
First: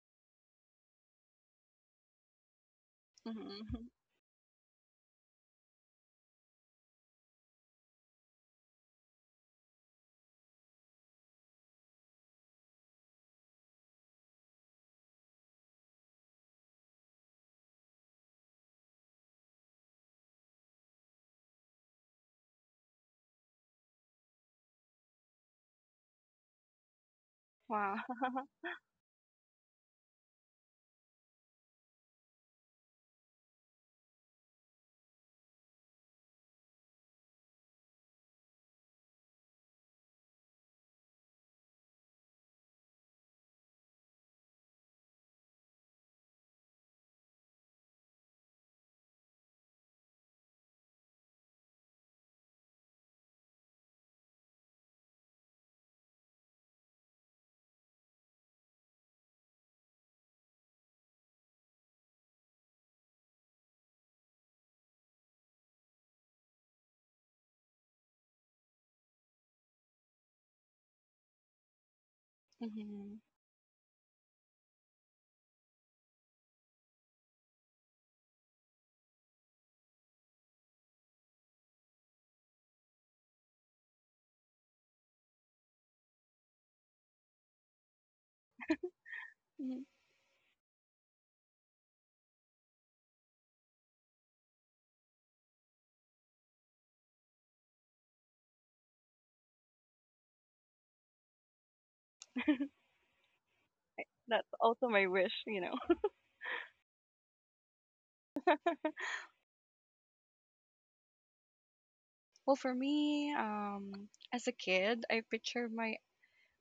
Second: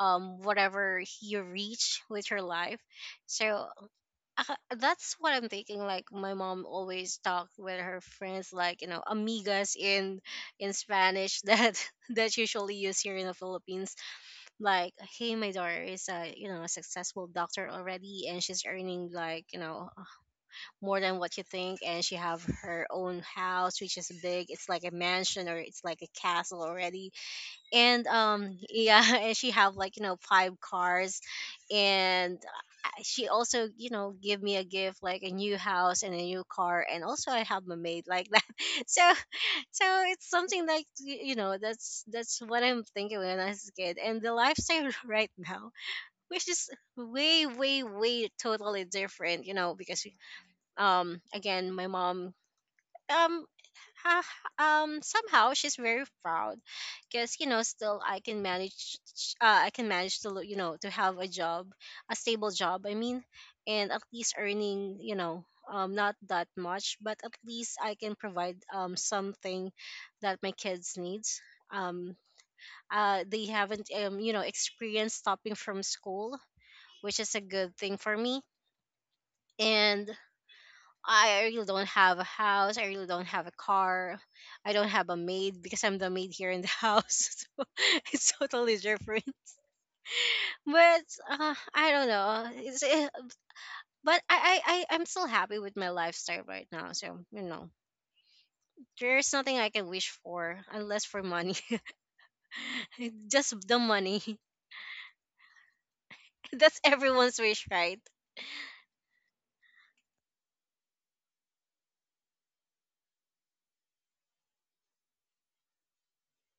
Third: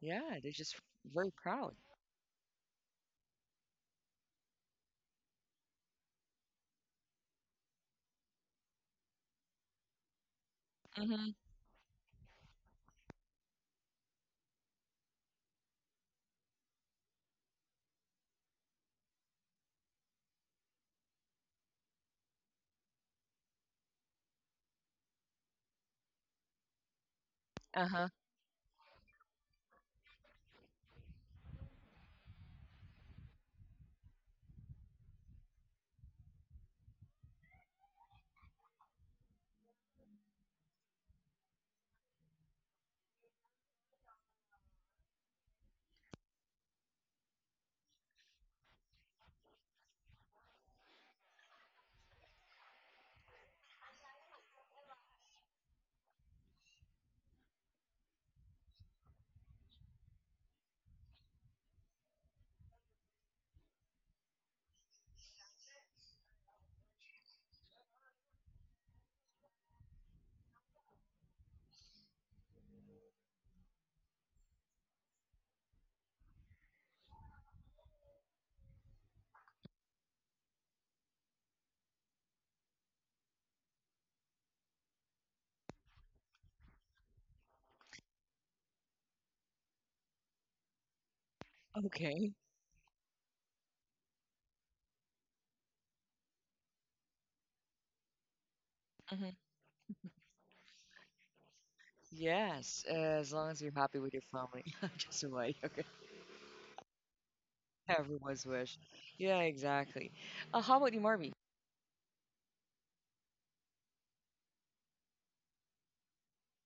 Yeah, they're just
whatever
very
you
proud.
reach with your life.
[laughs]
So
hmm
uh, that's what I'm thinking. Like my mom always talked with her friends, like, you know, amigas in in
Mm-hmm.
Spanish [laughs] that that's usually used here in the Philippines. Like, hey, my daughter is, a you know, a successful doctor already, and she's earning, like, you know, more than what you think, and she have her own house, which is big. It's like a mansion or it's like a castle already,
Wow.
Uh-huh.
and um
[laughs]
yeah, [laughs] and she have, like, you know, five cars, and I- she also, you know, give me a gift like a new house and a new car, and also I have a maid like that. [laughs] So so it's something like, y- you know, that's that's what I'm thinking when I was a kid. And the lifestyle [laughs] right now, which is way way way totally different, you know, because um again, my mom, um ha- ha- um somehow she's very proud because, you know, still I can manage, uh, I can manage to lo- you know, to have a job, a stable job I mean, and at least earning, you know, um not that much, but at least I can provide um something that my kids needs. um
hmm
uh they haven't, um you know, experienced stopping from school, which is a good thing for me. And I really don't have a house. I really don't have a car. I don't have a maid because I'm the maid here in the [laughs] house. So [laughs] it's totally different. But uh, I don't
Okay.
know. It's, eh, but I, I, I, I'm still happy with my lifestyle right now. So, you know, there's
Hmm.
nothing I can wish for unless for money. [laughs]
Yes, as long as you're
Just the
happy with your
money.
That's
family.
also
[laughs]
my
Just
wish,
like,
you know.
okay.
[laughs]
[laughs] That's everyone's wish, right?
Everyone's wish. Yeah, exactly. Uh, how about you, Marvy?
Well, for me, um, as a kid, I picture my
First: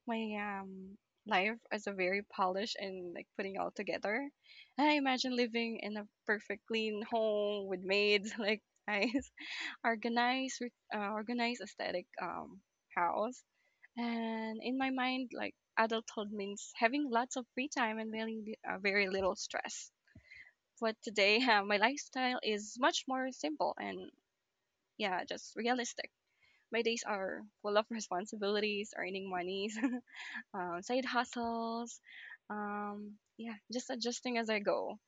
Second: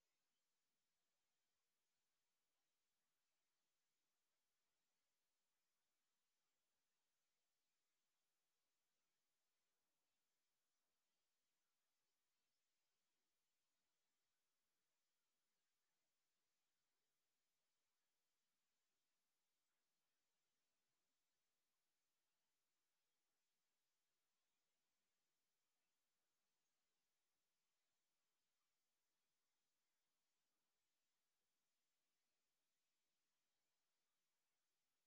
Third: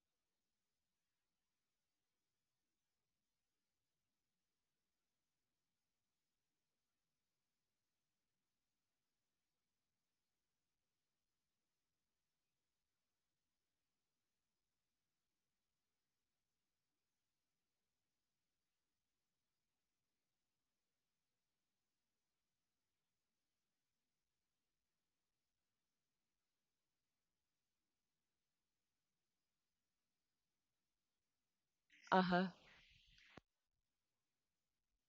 my um life as a very polished and like putting all together. And I imagine living in a perfect clean home with maids, [laughs] like nice organized, with- uh, organized aesthetic um house. And in my mind, like adulthood means having lots of free time and very li- uh, very little stress. But today, [laughs] uh, my lifestyle is much more simple and yeah, just realistic. My days are full of [laughs] responsibilities, earning monies, [laughs] uh, side hustles.
Uh-huh.
Um, yeah, just adjusting as I go.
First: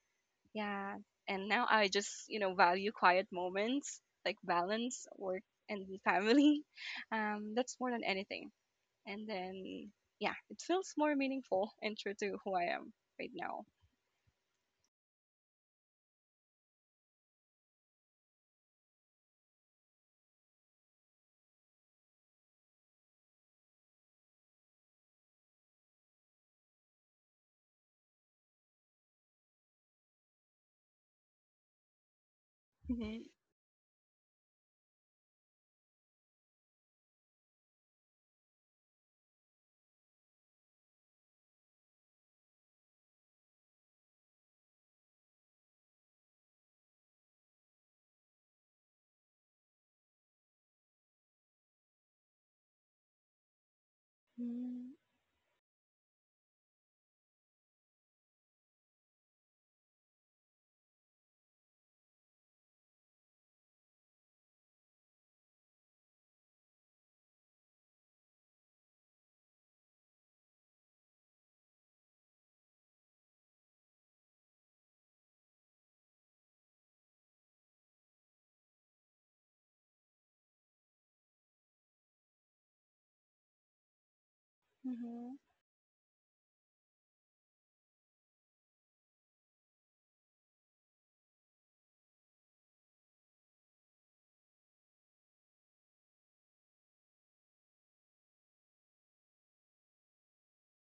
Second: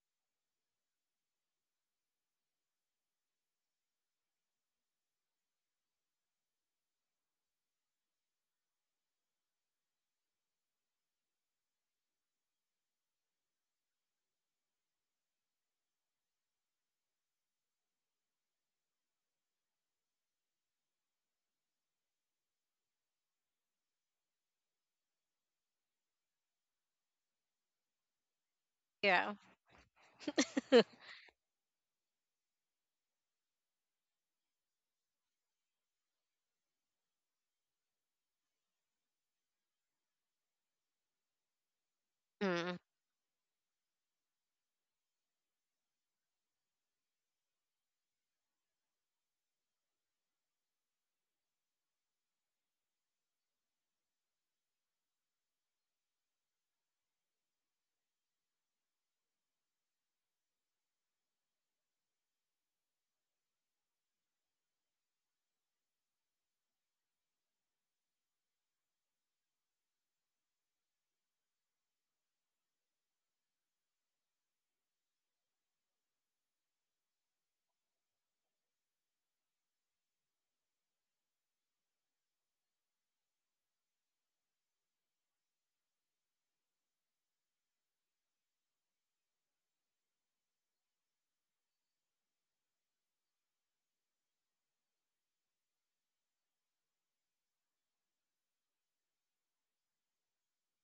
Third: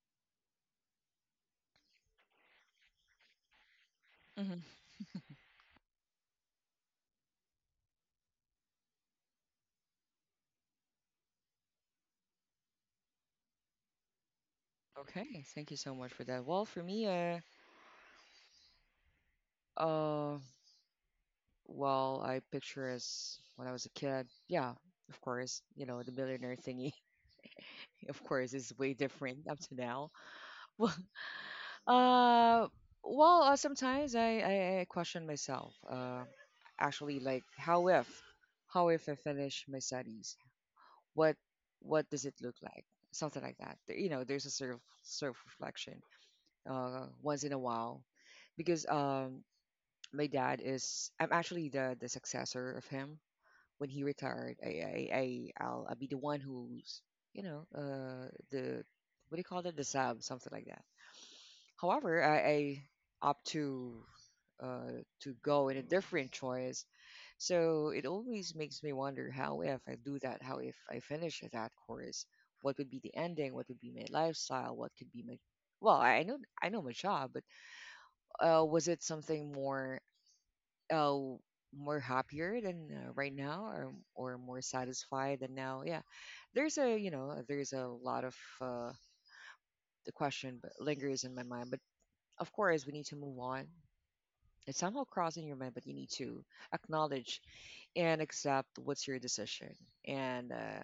Yeah, and now I just you know value quiet moments like
Hmm.
balance, work, and [laughs] family. Um, that's more than anything. And then yeah, it feels more meaningful and true to who I am right now.
Okay, thank you so much for that. Well, for me, uh, uh, well, I picture as when I was a kid, yeah, of course, you know, the millionaire thingy, [laughs] of course, is way
Yeah. [laughs]
different up to now. [laughs] Well. Uh,
Mhm.
well, uh, sometimes I, I, I question myself. Uh, actually, like, how if, how if I finish my studies? What what does it look
Mm,
like? Something like that. There- You know, there's a sort of self reflection, uh, once in a while, because, um, my dad is. I'm actually the the successor of him when he retired. I
Mm,
I, I I'll, I'll be the one who's, you know uh the, what do you call it, the sub, something like that. However, I, I opt to, uh, to go in a different choice. So it always makes me wonder, how if I do that, how if I finish that course, what would be the ending? What would be my lifestyle? What could be my, well, I I know I know my job, but, uh, was it something more, uh, more happier than, uh, right now, or or more
mhm,
satisfied than now? Yeah, there's a you know there's a lot of, uh, the question but lingers in my mind, but of course we need to move on. It's somehow crossing your mind, but you need to acknowledge and accept what's your decision. And, uh,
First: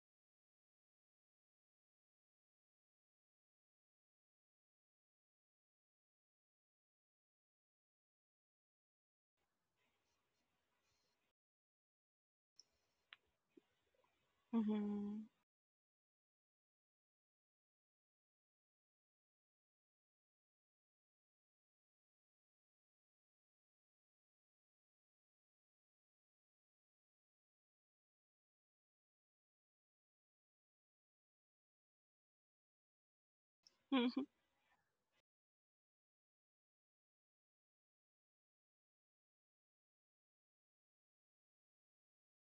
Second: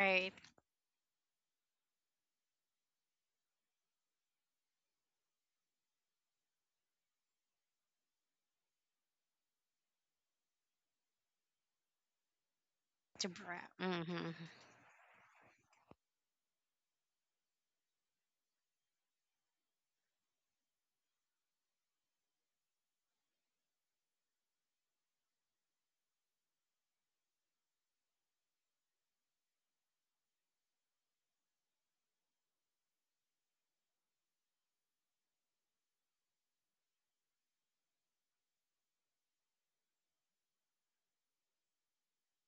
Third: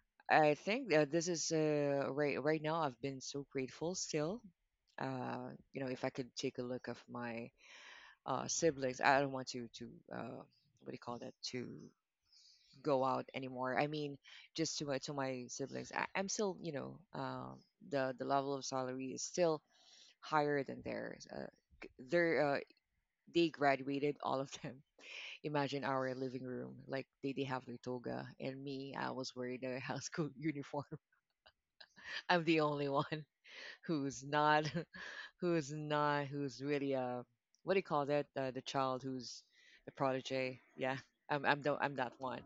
right.
I think, uh, this is, uh, right right now. I've been so grateful still. Uh, you know, if I could take a look of my, uh, siblings, I don't want to to uh, what do you call that, to go
To
out
bra-
anymore. I mean,
mhm.
just to my to
mhm,
my siblings, I, I'm still, you know um, the the level of salary is still higher than theirs. Uh, c- they're, uh, they graduated, all of them. Imagine our living room, like they, they have their toga, and me, I was wearing a high school [laughs] uniform. I'm the only one who's
mhm. [laughs]
not, [laughs] who's not, who's really, uh what do you call that, uh, the child who's the prodigy, yeah, i'm i'm, the, I'm that one.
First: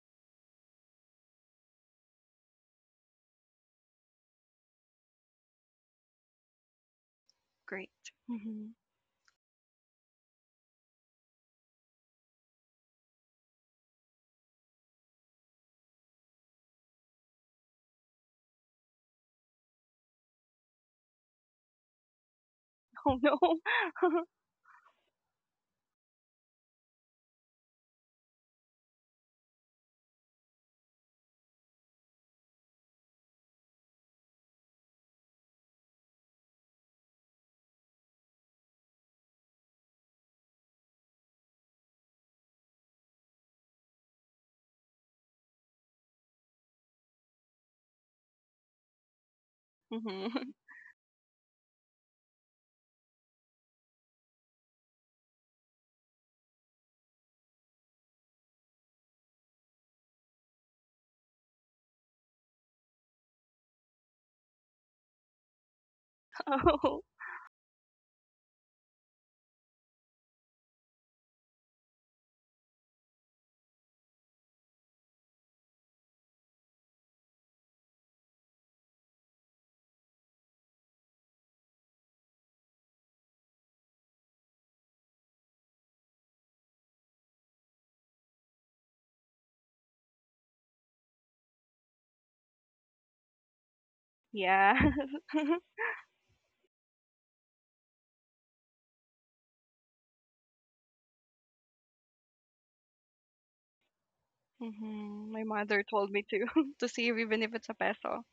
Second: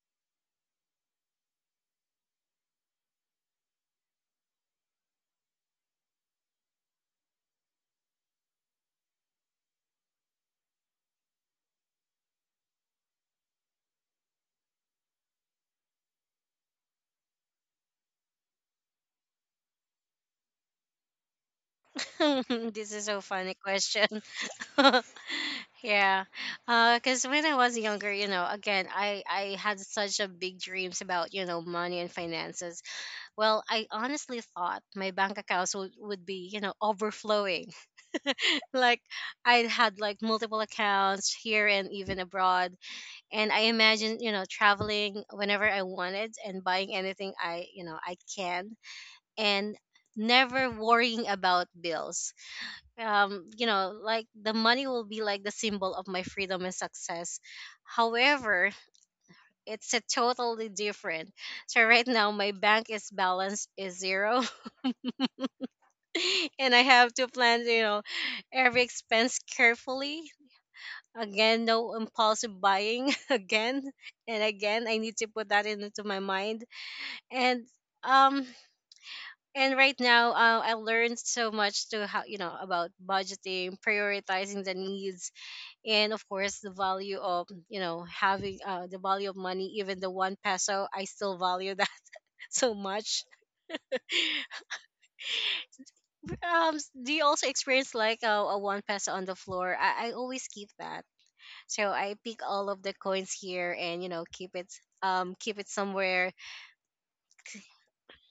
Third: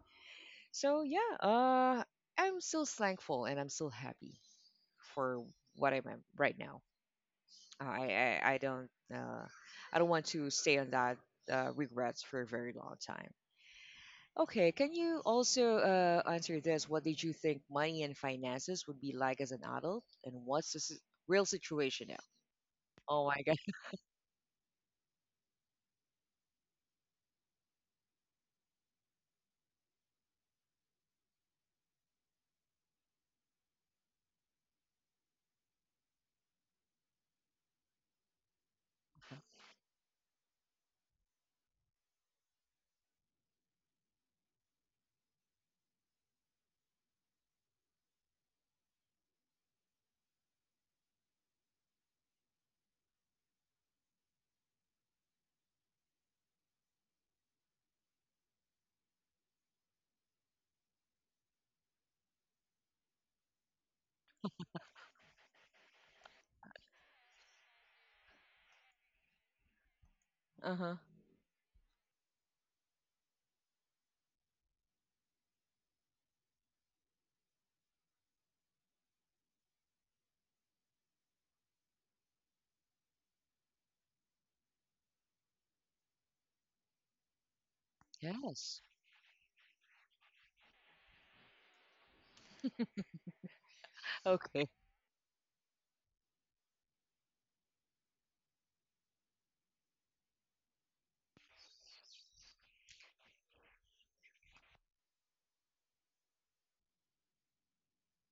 So, yeah, uh I'm still thankful, and I'm still happy for what I'm at right now. uh,
Great.
i i, I
Mhm.
don't uh, i don't want to stay on that, uh, regrets for a very long time. Okay, can you also, uh, answer this? What did you think money and finances would be like as an adult, and what's the, s- real situation now?
[laughs] This is
Oh
so
Oh
no.
my
funny
God.
question.
[laughs]
[laughs] Yeah, because when I was younger, you know, again, I I had such a big dreams about, you know, money and finances. Well, I honestly thought my bank accounts would, would be, you know, overflowing. [laughs] Like I had like multiple accounts here and even abroad, and I imagined, you know, traveling whenever I wanted and buying anything I, you know, I can, and
Mhm.
never
[laughs]
worrying about bills. Um you know, like the money will be like the symbol of my freedom and success. However, it's a totally different. So right now my bank is balance is zero [laughs] and I
Oh
have to plan, you know, every expense carefully.
Uh huh. [laughs]
Again, no impulsive buying [laughs] again, and again I need to put that into my mind. And um and right now, uh, I learned so much to how, you know, about budgeting, prioritizing the needs, and of course the value of, you know, having
Yes.
uh, the value of money. Even the one peso I still value that. [laughs] So much.
Okay.
yeah.
Um s- do you also experience like a, a one peso on the floor? I, I always keep that. So I pick all of the coins here and, you know, keep it,
Mhm.
um
My
keep it
mother told me
somewhere.
to [laughs] to save even if it's a peso.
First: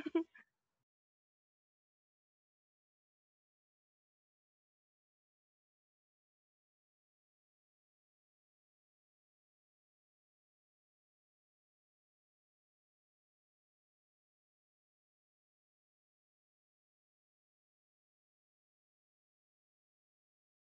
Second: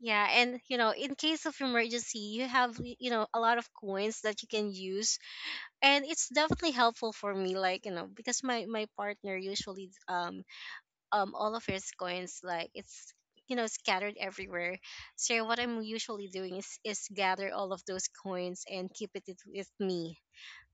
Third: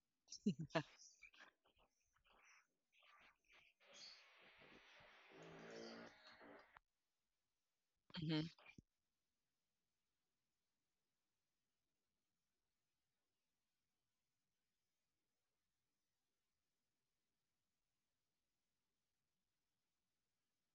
Yeah, and you know, in case of emergency you have, y- you know, a lot of coins that you can use. And it's definitely helpful for me, like, you know, because
Mhm.
my my partner usually um um all of his coins, like it's, you know, scattered everywhere. So what I'm usually doing is is gather all of those coins and keep it it- with me.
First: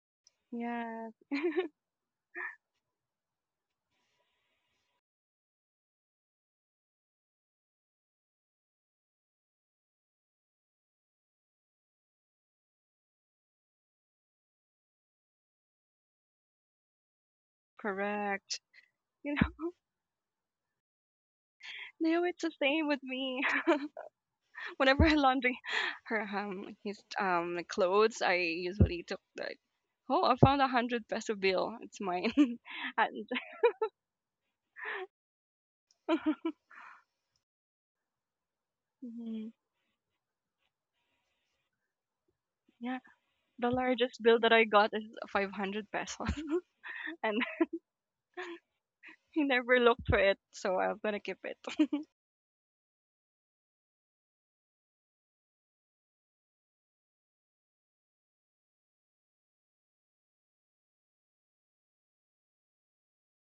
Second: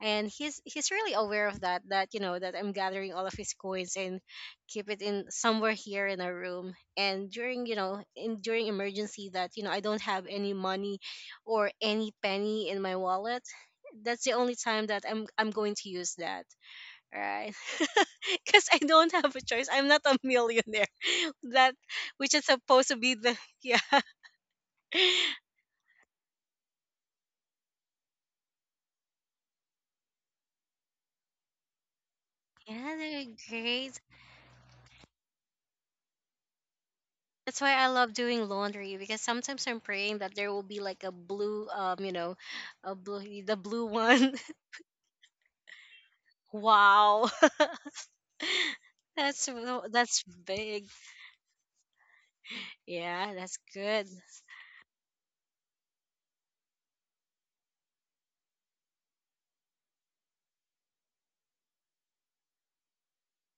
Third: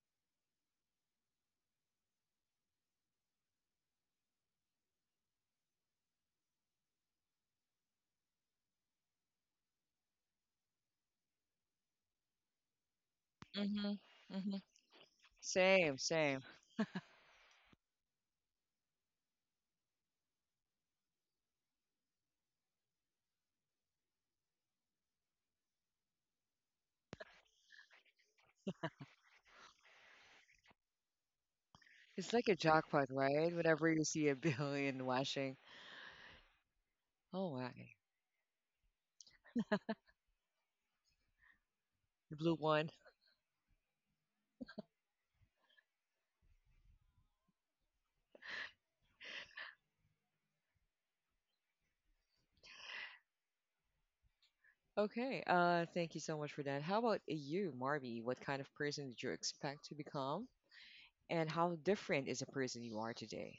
And he's he's
Yeah,
really aware of that, that you know, that I'm gathering all of his coins and keep it in somewhere here in our room. And during, you know, in during emergency that, you know, I don't have any money or any penny in my wallet,
Mhm.
that's the
Mhm.
only time that i'm i'm going
Same.
to use
Same.
that, right? [laughs]
correct.
Because I don't
You
have a
know,
choice. I'm not a millionaire. [laughs] That,
[laughs] no,
which
it's
is
the same
supposed to
with
be the,
me.
[laughs]
[laughs]
yeah,
Whenever I laundry [laughs] her um his um clothes, I usually took like, oh, I found a hundred peso bill. It's
It's
mine.
like a
yeah,
[laughs]
jackpot,
they're
And
right? Whenever
great.
you see a [laughs] billion washing. Oh
That's why I
my.
love doing laundry because
mhm,
sometimes I'm praying that there will be like a blue, um, you
The
know,
blue one.
a
yeah,
blue, the
the
blue
largest
one.
bill that I got is five hundred pesos,
[laughs]
[laughs]
Wow.
and [laughs]
[laughs]
he
That's
never
w-
looked for
that's
it, so
big.
I'm gonna keep it. [laughs]
Yeah, that's good.
Okay. Uh, thank you so much for that. How about you, Marby? What kind of person did you expect to become, and how different is the person you are today?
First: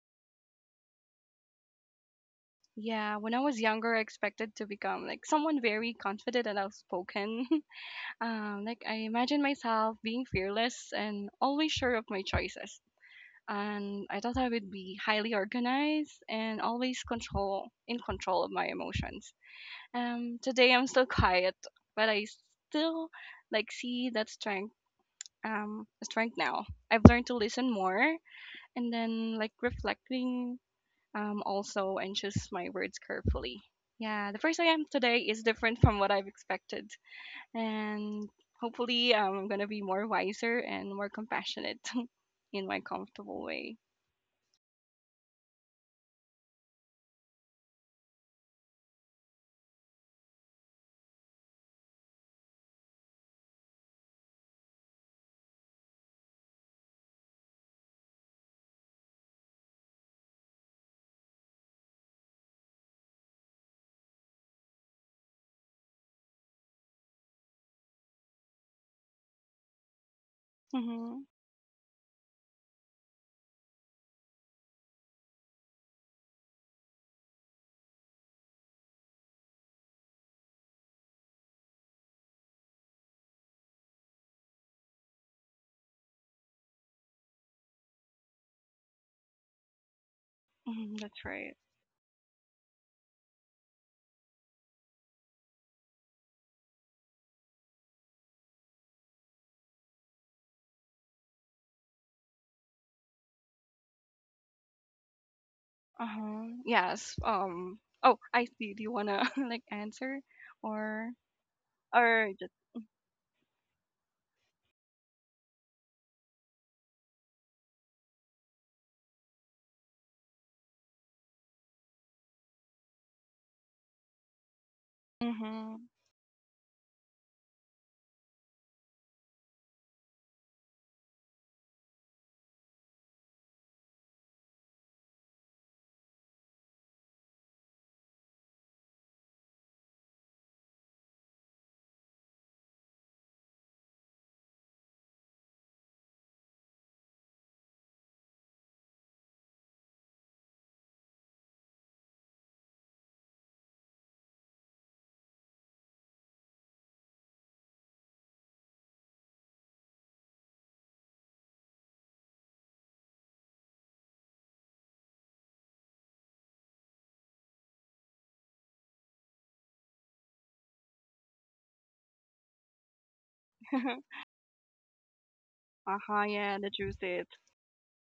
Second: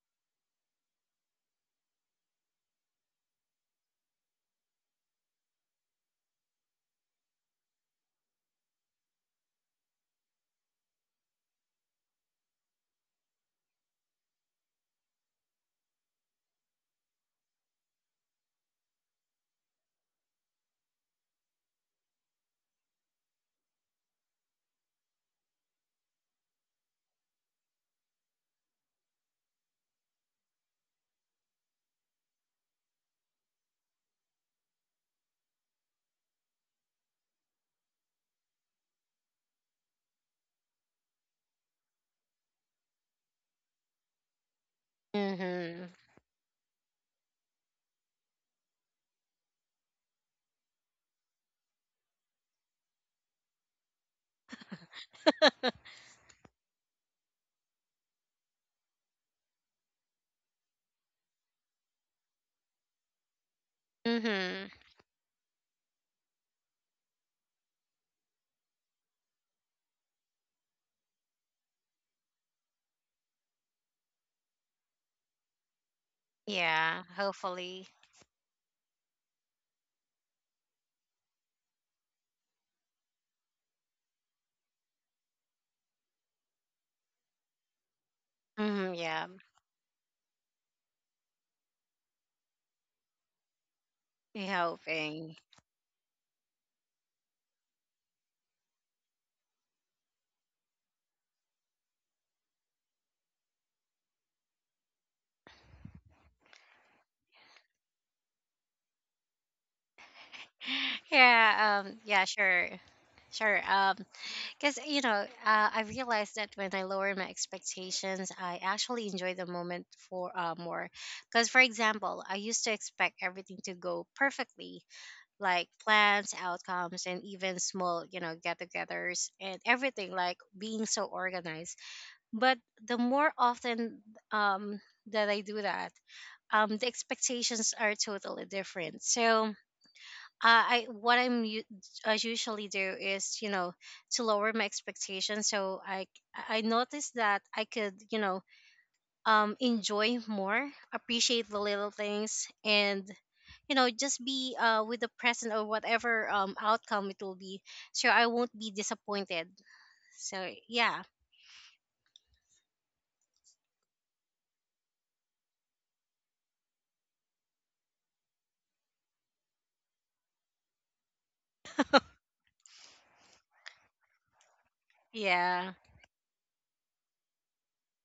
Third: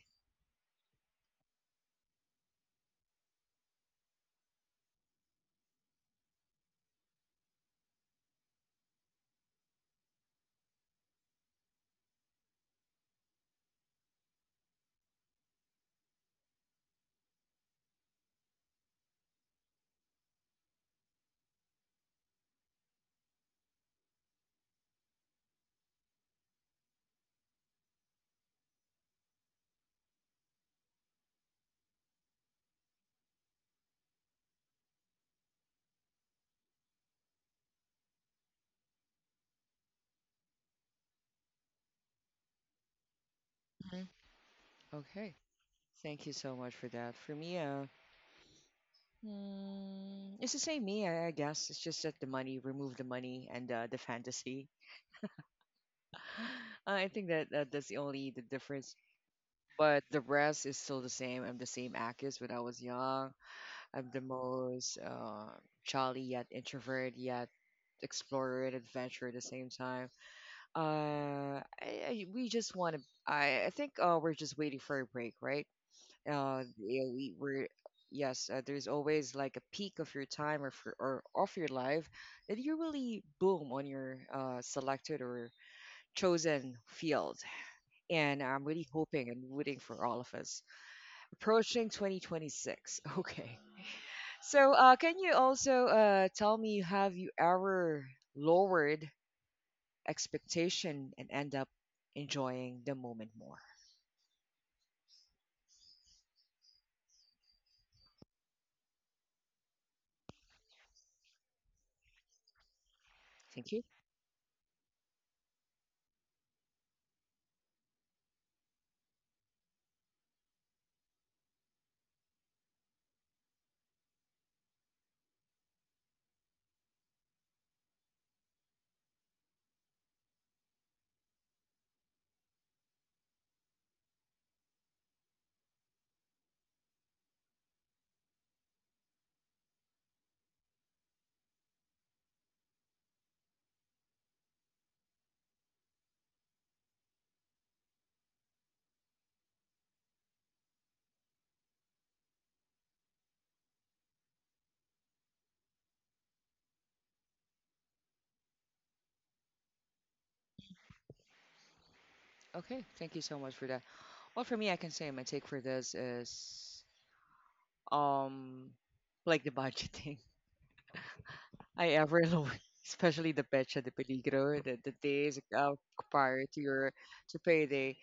Yeah, when I was younger, I expected to become like someone very confident and outspoken. [laughs] Um, like I imagine myself being fearless and always sure of my choices. And I thought I would be highly organized and always control in control of my emotions. Um, today I'm still quiet, but I still like see that strength um strength now. I've learned to listen more and then like reflecting um also and choose my words carefully. Yeah, the person I am today is different from what I've expected, and hopefully um, I'm gonna be more wiser and more compassionate [laughs] in my comfortable way.
Mhm. Okay.
Mhm.
Thank you so much for that. For me, uh, mm, it's the same me, I I guess. It's just that the money, remove the money, and uh, the fantasy.
[laughs]
[laughs] Uh, I think that, uh, that's the only the difference. But the rest is still the same. I'm the same Akis when I was young. I'm the
Mhm.
most, uh, jolly yet introvert yet explorer and adventurer at the same time.
Mm-hmm.
Uh, I, I, we just want to. I, I think, uh, we're just waiting for a break, right? Uh
Yeah.
yeah, we were.
Hopefully.
Yes, uh, there's always like a peak of your time or for, or of your life that you really boom on your, uh, selected or chosen field. And I'm really
Mhm. Yeah.
hoping and rooting for all of us,
hmm That's right.
approaching twenty twenty-six. [laughs] okay.
We
So, uh, can you
hoping.
also, uh, tell me, have you ever lowered expectation and end up enjoying the moment more?
Uh huh. Yes. Um. Oh, I see. Do you wanna [laughs] like answer,
[laughs]
or
Yeah, um, yeah,
or just?
sure. Sure.
Thank you.
Um, because you know, uh, I realized that when I lower my expectations, I actually enjoy the moment for uh, more. Because, for example, I used to expect everything to go perfectly, like
Mm-hmm.
plans, outcomes, and even small, you know, get-togethers and everything, like being so organized. But the more often um that I do that, um, the expectations are totally different. So uh, I what I'm u- I usually do is, you know, to lower my expectations. So I I noticed that I could, you know, um enjoy more, appreciate the little things, and you know, just be uh with the present or whatever um outcome it will be, so I won't be disappointed. So yeah.
Okay, thank you so much for that. Well, for me, I can say my take for this is, um like the budgeting, [laughs] I ever load, [laughs] especially the Pecha de
[laughs]
Peligro, the, the days,
Yeah.
uh,
Uh-huh.
prior
Yeah,
to
the
your
juice it.
to payday.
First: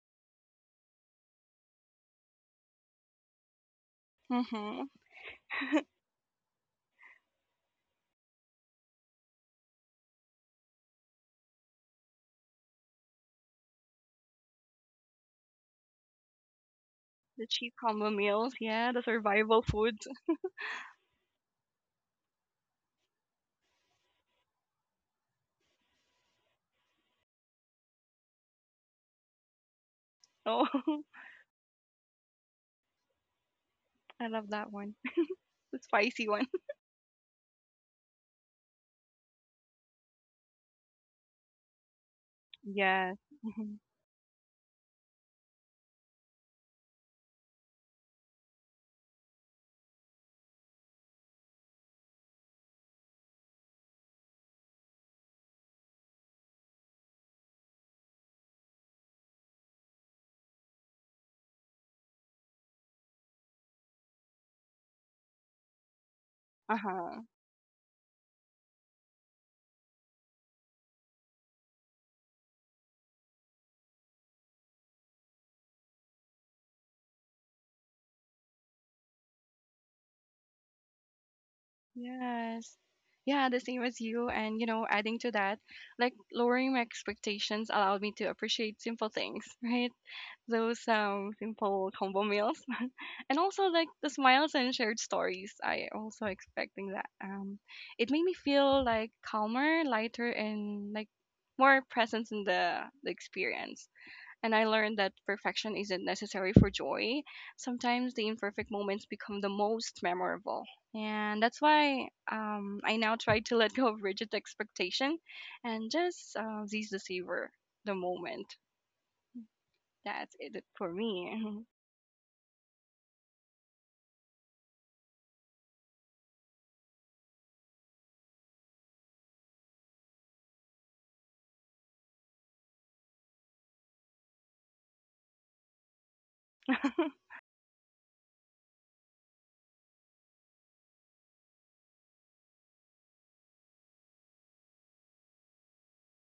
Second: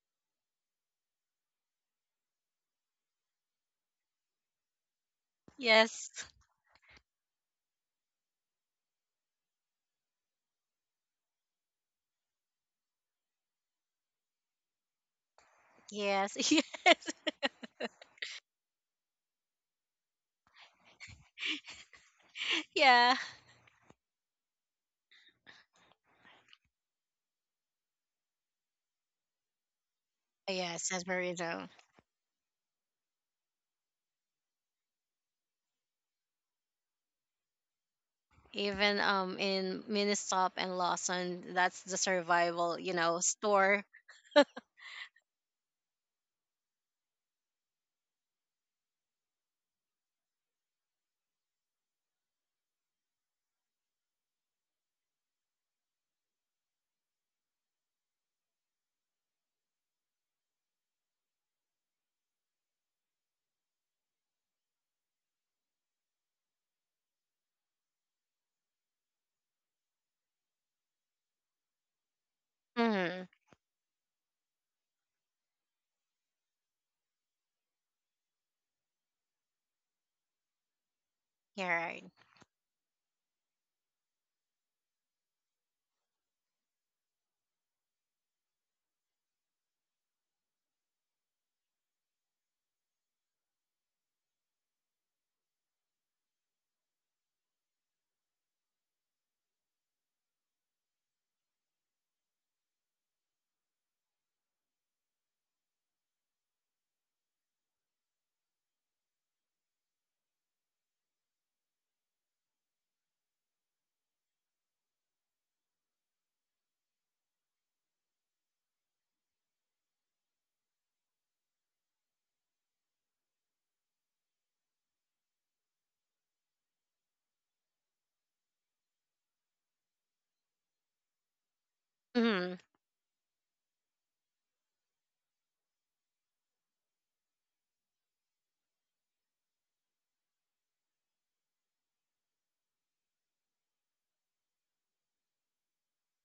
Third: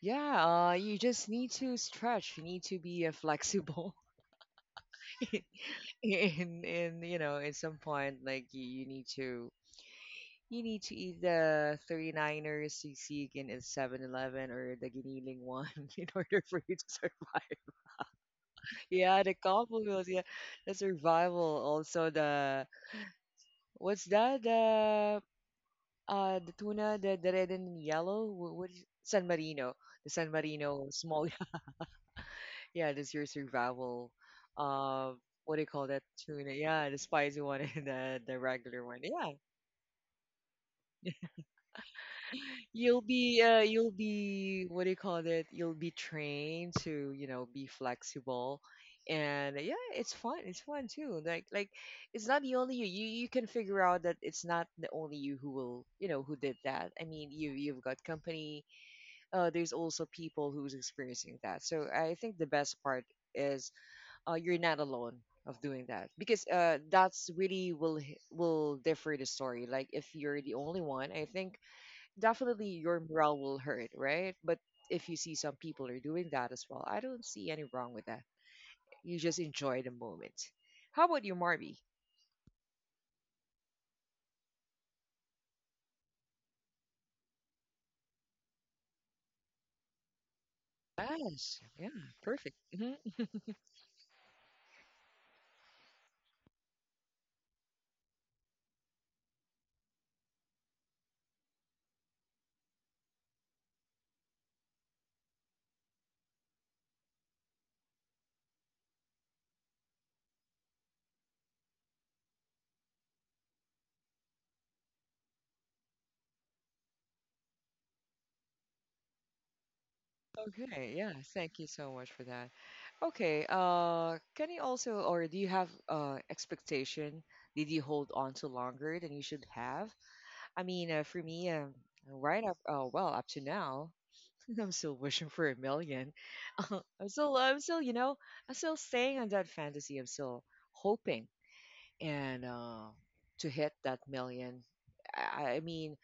Yeah, uh, you just need to stretch. You need to be, uh, flexible.
Mm-hmm. [laughs]
[laughs]
Yes.
in in You know, at some point, like, you, you need to. You need to eat the 39ers, you see, in a seven-Eleven or the Giniling one, [laughs] in order
Yes. [laughs]
for
Yes.
you to
The
survive.
cheap
[laughs]
combo meals. Yeah, the
Yeah, the
survival
combo
food.
meals,
[laughs]
yeah, the survival, also the.
Yeah.
What's that? The uh, the tuna, the, the red and yellow. Wh- What is San Marino? The San Marino
Yes,
Oh,
that's
[laughs]
small.
very.
[laughs] Yeah, that's your survival.
I love that one.
Uh,
[laughs]
what do you
The
call that
spicy one.
tuna? Yeah, the spicy one, [laughs] and the the regular one.
Even
Yeah.
um in Ministop and Lawson, that's the
[laughs]
survival, you
you'll
Yes.
know,
be uh,
Mm-hmm.
store.
you'll be What do you call it, you'll be trained to, you know be flexible. And yeah, it's fun it's fun too, like like It's not the only you, you, you can figure out that it's not the only you who will, you know who did that. I mean, you you've got company. Uh, there's also people who's experiencing that, so I think the best part is, uh, you're not alone of doing that, because, uh,
Uh huh.
that's really will h- will differ the story, like if you're the only one, I think. Definitely your
Mm-hmm.
morale will hurt, right? But if you see some people are doing that as well, I don't see any wrong with that. You just enjoy the moment. How about you,
You're
Marby?
right.
Yes. Yeah, the same as you. And, you know, adding to that, like lowering my expectations allowed me to appreciate simple things, [laughs] right? Those um
Yes. Yeah.
simple combo
Perfect.
meals. [laughs]
Mhm.
And also like the smiles and shared stories. I also expecting that. Um it made me feel like calmer, lighter, and like more presence in the the experience. And I learned that perfection isn't necessary for joy. Sometimes the imperfect moments become the most memorable. And that's why um, I now try to let go of rigid expectation and just uh, seize the savor, the moment. That's it for
Okay. Yeah. Thank
me.
you so much for that. Okay. Uh, can you also, or do you have, uh expectation? Did you hold on to longer than you should have? I mean, uh, for me, um, right
Mm-hmm.
up, uh, well, up to now. I'm still wishing for a million. [laughs] I'm
[laughs]
still, I'm still, you know, I'm still staying on that fantasy. I'm still hoping, and uh, to hit that million. I, I mean,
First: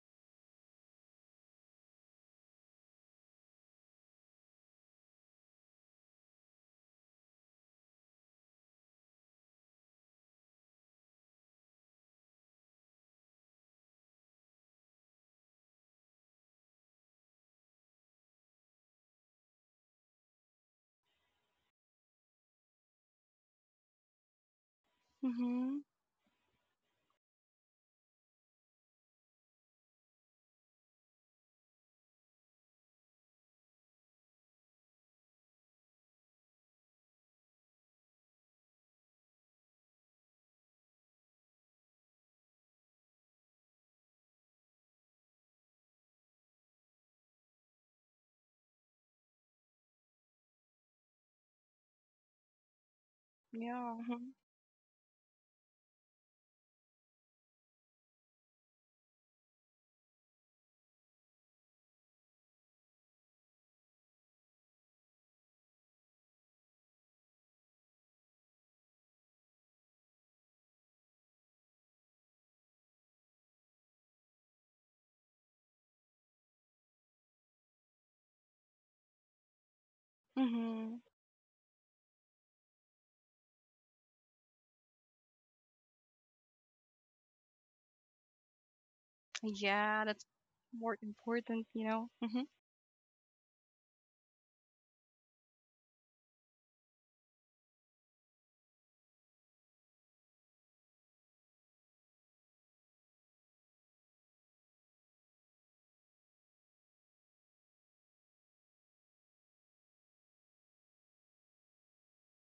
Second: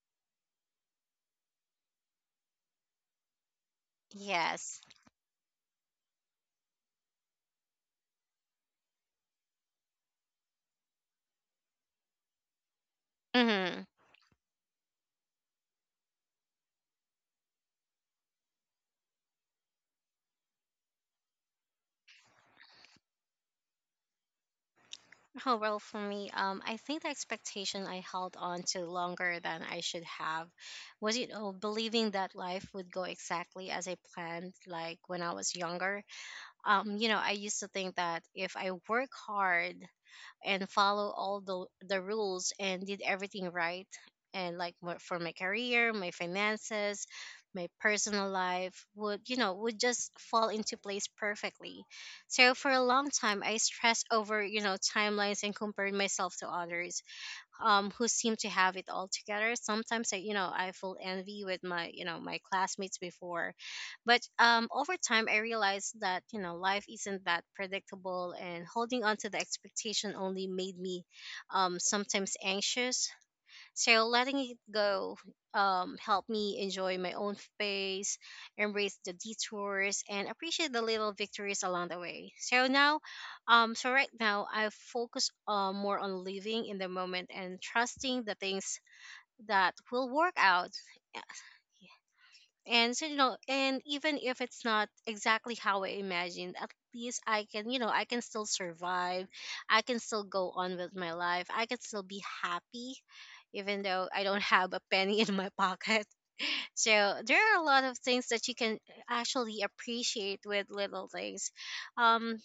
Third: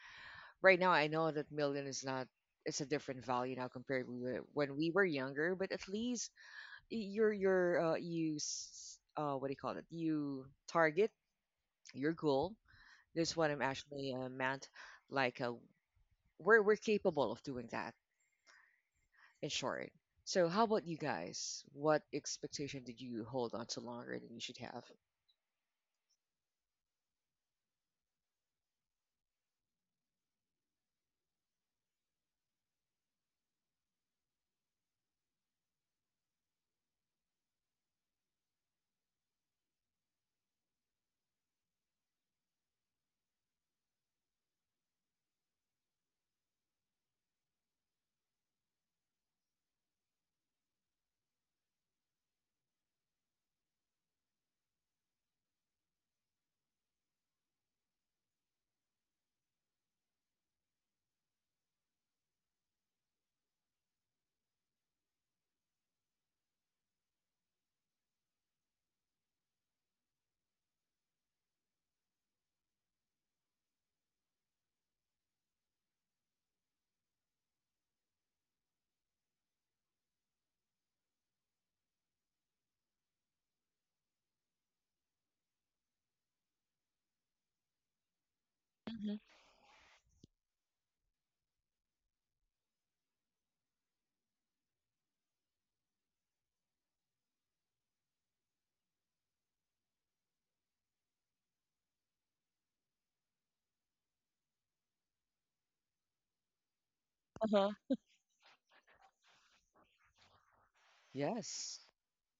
right now I know that million is not. It's a different value now compared to when we
Yes.
were younger. But at least, you're, you're, uh, you, s- uh, what do you call it? You target your goal. This is what I'm
Mm-hmm.
actually uh, meant. Like, uh, we're we're capable of doing that in short. So, how about you guys? What expectation did you hold on to longer than you should have?
Oh well,
hmm
for me, um, I think the expectation I held on to longer than I should have was, you know, believing that life would go exactly as I planned. Like when I was younger, um, you know, I used to think that if I work hard and follow all the the rules and did everything right, and like my- for my career, my finances, my personal life would, you know, would just fall into place perfectly. So for a long time I
Yeah.
stressed over, you know, timelines and compared myself to others, um, who seem to have it all together. Sometimes I, you know, I feel envy with my, you know, my classmates before, but um, over time I realized that, you know, life isn't that predictable, and holding on to the expectation only made me, um, sometimes anxious. So letting it go um, helped me enjoy my own pace, embrace the detours, and appreciate the
Mm-hmm.
little victories along the way. So now, um, so right now, I focus uh, more on living in the moment and trusting the things
Mm-hmm.
that
Yeah,
will
that's
work out.
more important, you know. Mm-hmm.
And so, you know, and even if it's not exactly how I imagined, at least I can, you know, I can still survive, I can still go on with my life, I can still be happy, even though I don't [laughs] have a penny in my pocket. [laughs] So there are a
Uh-huh.
lot of things that you can, eh, actually appreciate, with little things.
Yes.
um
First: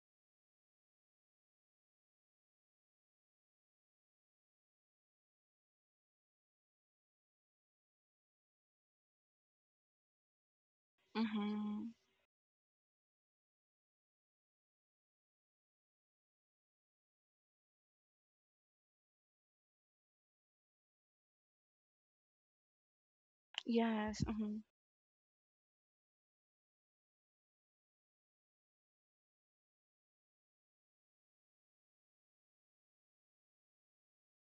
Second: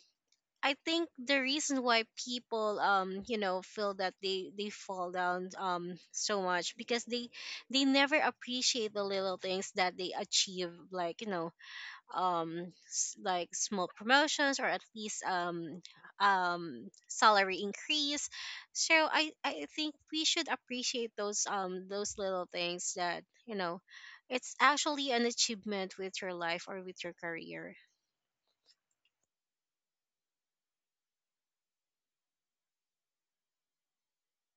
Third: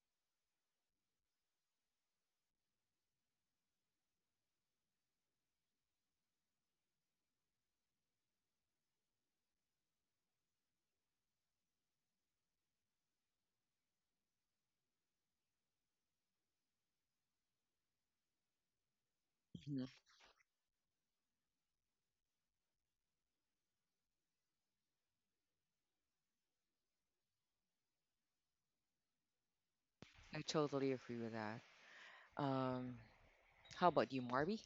I think the reason why people, um you know, feel that they they fall down um so much, because they they never appreciate the little things that they achieve, like, you know,
Mm-hmm.
um s- like small promotions or at least um um salary increase. So I I
Mhm.
think we should appreciate those um those little things that, you know,
Yes.
it's
Mm-hmm.
actually an achievement with your life or with your career.
I totally agree with that. Um, how about you, Marby?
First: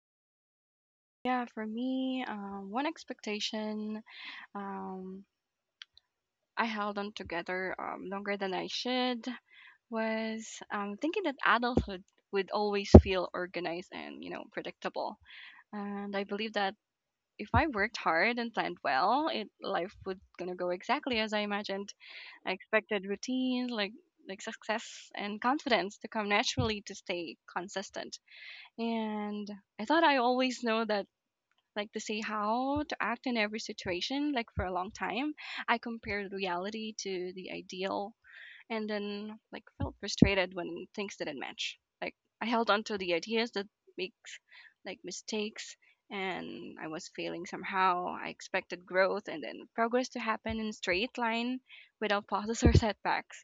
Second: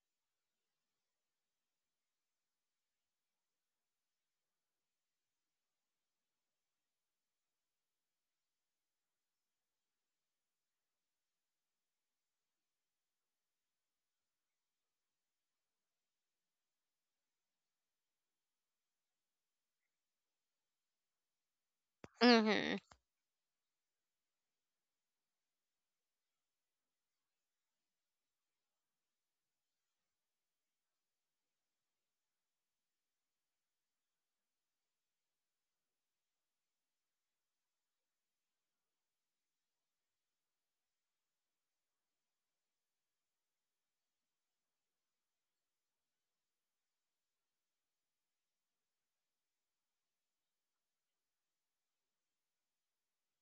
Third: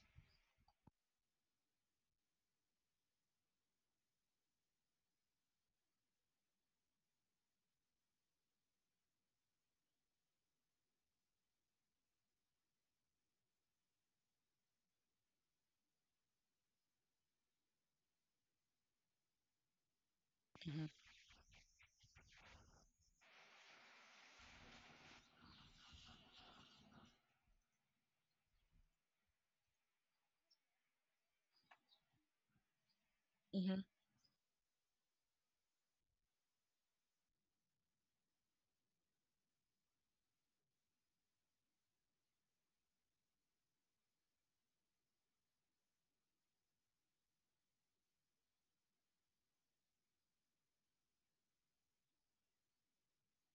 Yeah, for me, um, one expectation um, I held on together um, longer than I should was um, thinking that adulthood would always feel organized and you know predictable. And I believe that if I worked hard and planned well, it life would gonna go
Mm-hmm.
exactly as I imagined. I
Mhm.
expected routines like like success and confidence to come naturally to stay consistent. And I thought I always know that like to see how to act in every
Mm-hmm.
situation like for a long time. I compared reality to the ideal and then like felt frustrated when things didn't match. Like I held on to the ideas that makes like mistakes, and I was failing somehow. I expected growth and then progress to happen in straight line without pauses or [laughs] setbacks.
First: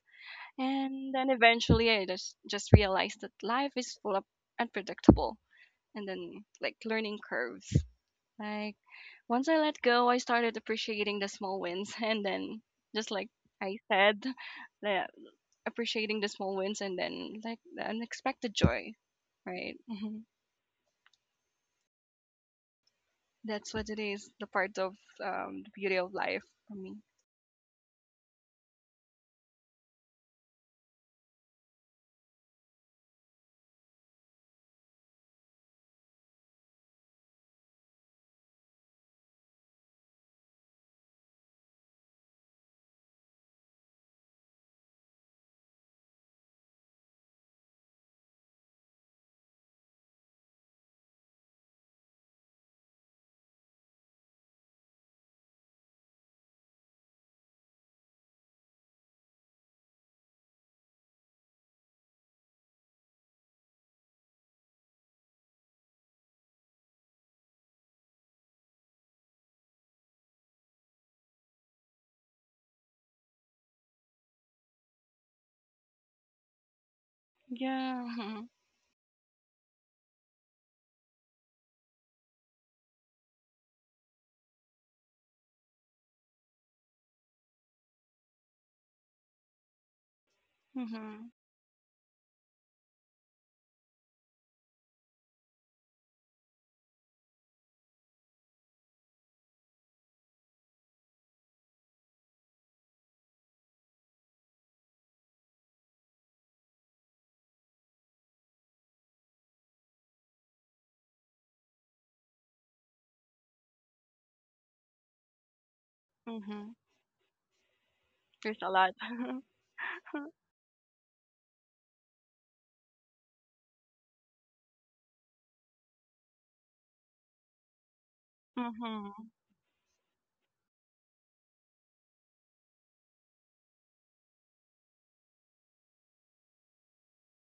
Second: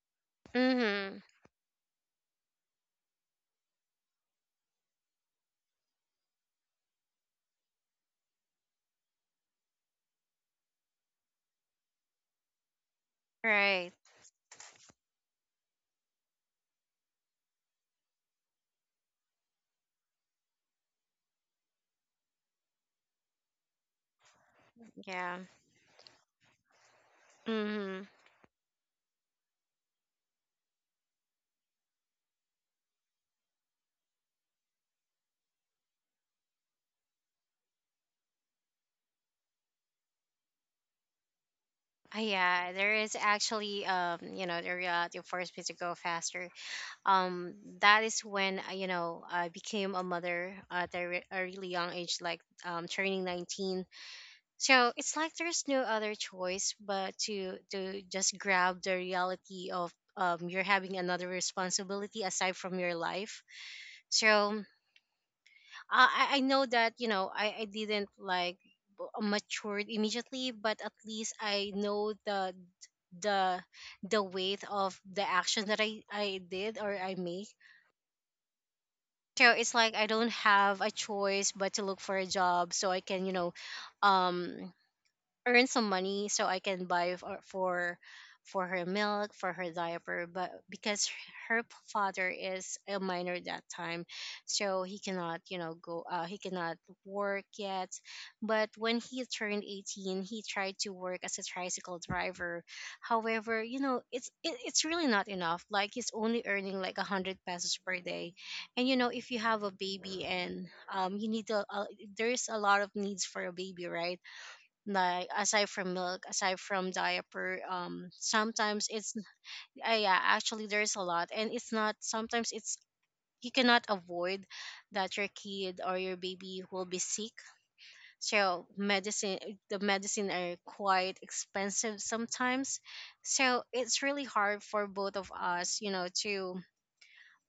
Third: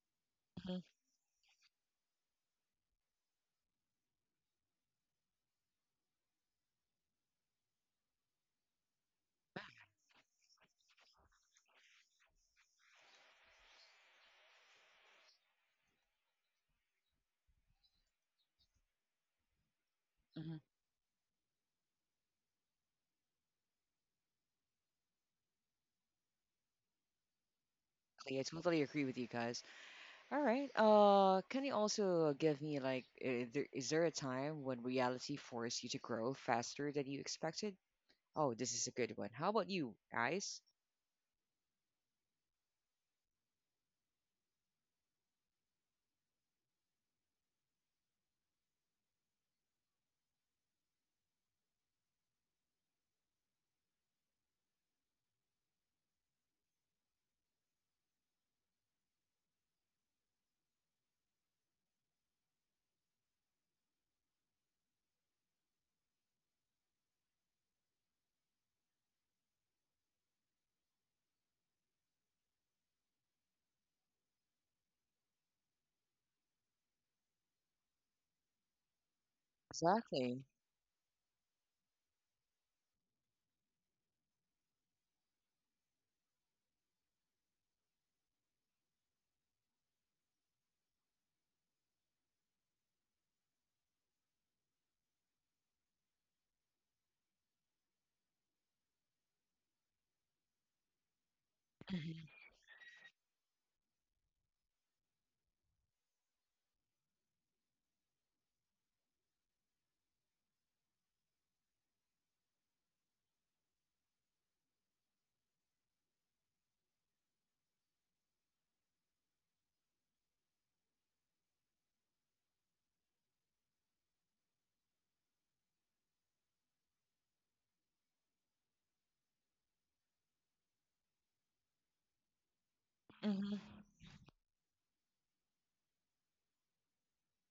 Mm-hmm.
And
Mhm.
then eventually I just just realized that life is full of unpredictable and then like learning curves. Like once I let go, I started appreciating the small wins [laughs] and then just like I
Right.
said, that appreciating the small wins and then like the unexpected joy, right? hmm
Mm-hmm.
That's what it is. The part of
Yeah.
um, the beauty of life for me.
Mm-hmm.
Yeah, I totally agree with you guys. All right. Uh, can you also give me like, uh, there, is there a time when reality forced you to grow faster than you expected? Oh, this is a good one. How about you guys?
Uh, Yeah, there is actually, um, you know, the uh, forced me to go faster. Um, that is when, uh, you know, I became a mother at a, re- a really young age, like um, turning nineteen. So it's like there's no other choice but to to just grab the reality of um you're having another responsibility aside from your life. So I I I know that, you know, I I didn't like b- matured immediately, but at least I know the the the weight of the action that I I did or I make.
Yeah. hmm
So it's like I don't
Exactly.
have a choice but to look for a job so I can, you know, um earn some money so I can buy for for for her milk, for her diaper. But because
hmm
her p- father is a minor at that time, so he cannot, you know, go uh, he cannot work yet. But when he turned eighteen, he tried to work as a tricycle
Mm-hmm.
driver. However, you know, it's it, it's really not enough. Like he's only earning like a hundred pesos per day. And you know, if you have a baby and um you need a, a, there's a lot of needs for a baby, right? Like aside from milk, aside
hmm
from diaper, um
There's a
sometimes
lot.
it's
[laughs]
uh, yeah, actually there's a lot. And it's not, sometimes it's you cannot avoid that your kid or your baby will be sick. So
hmm
medicine, the medicine are quite expensive sometimes.
Mm-hmm.
So it's really hard for both of us, you know, to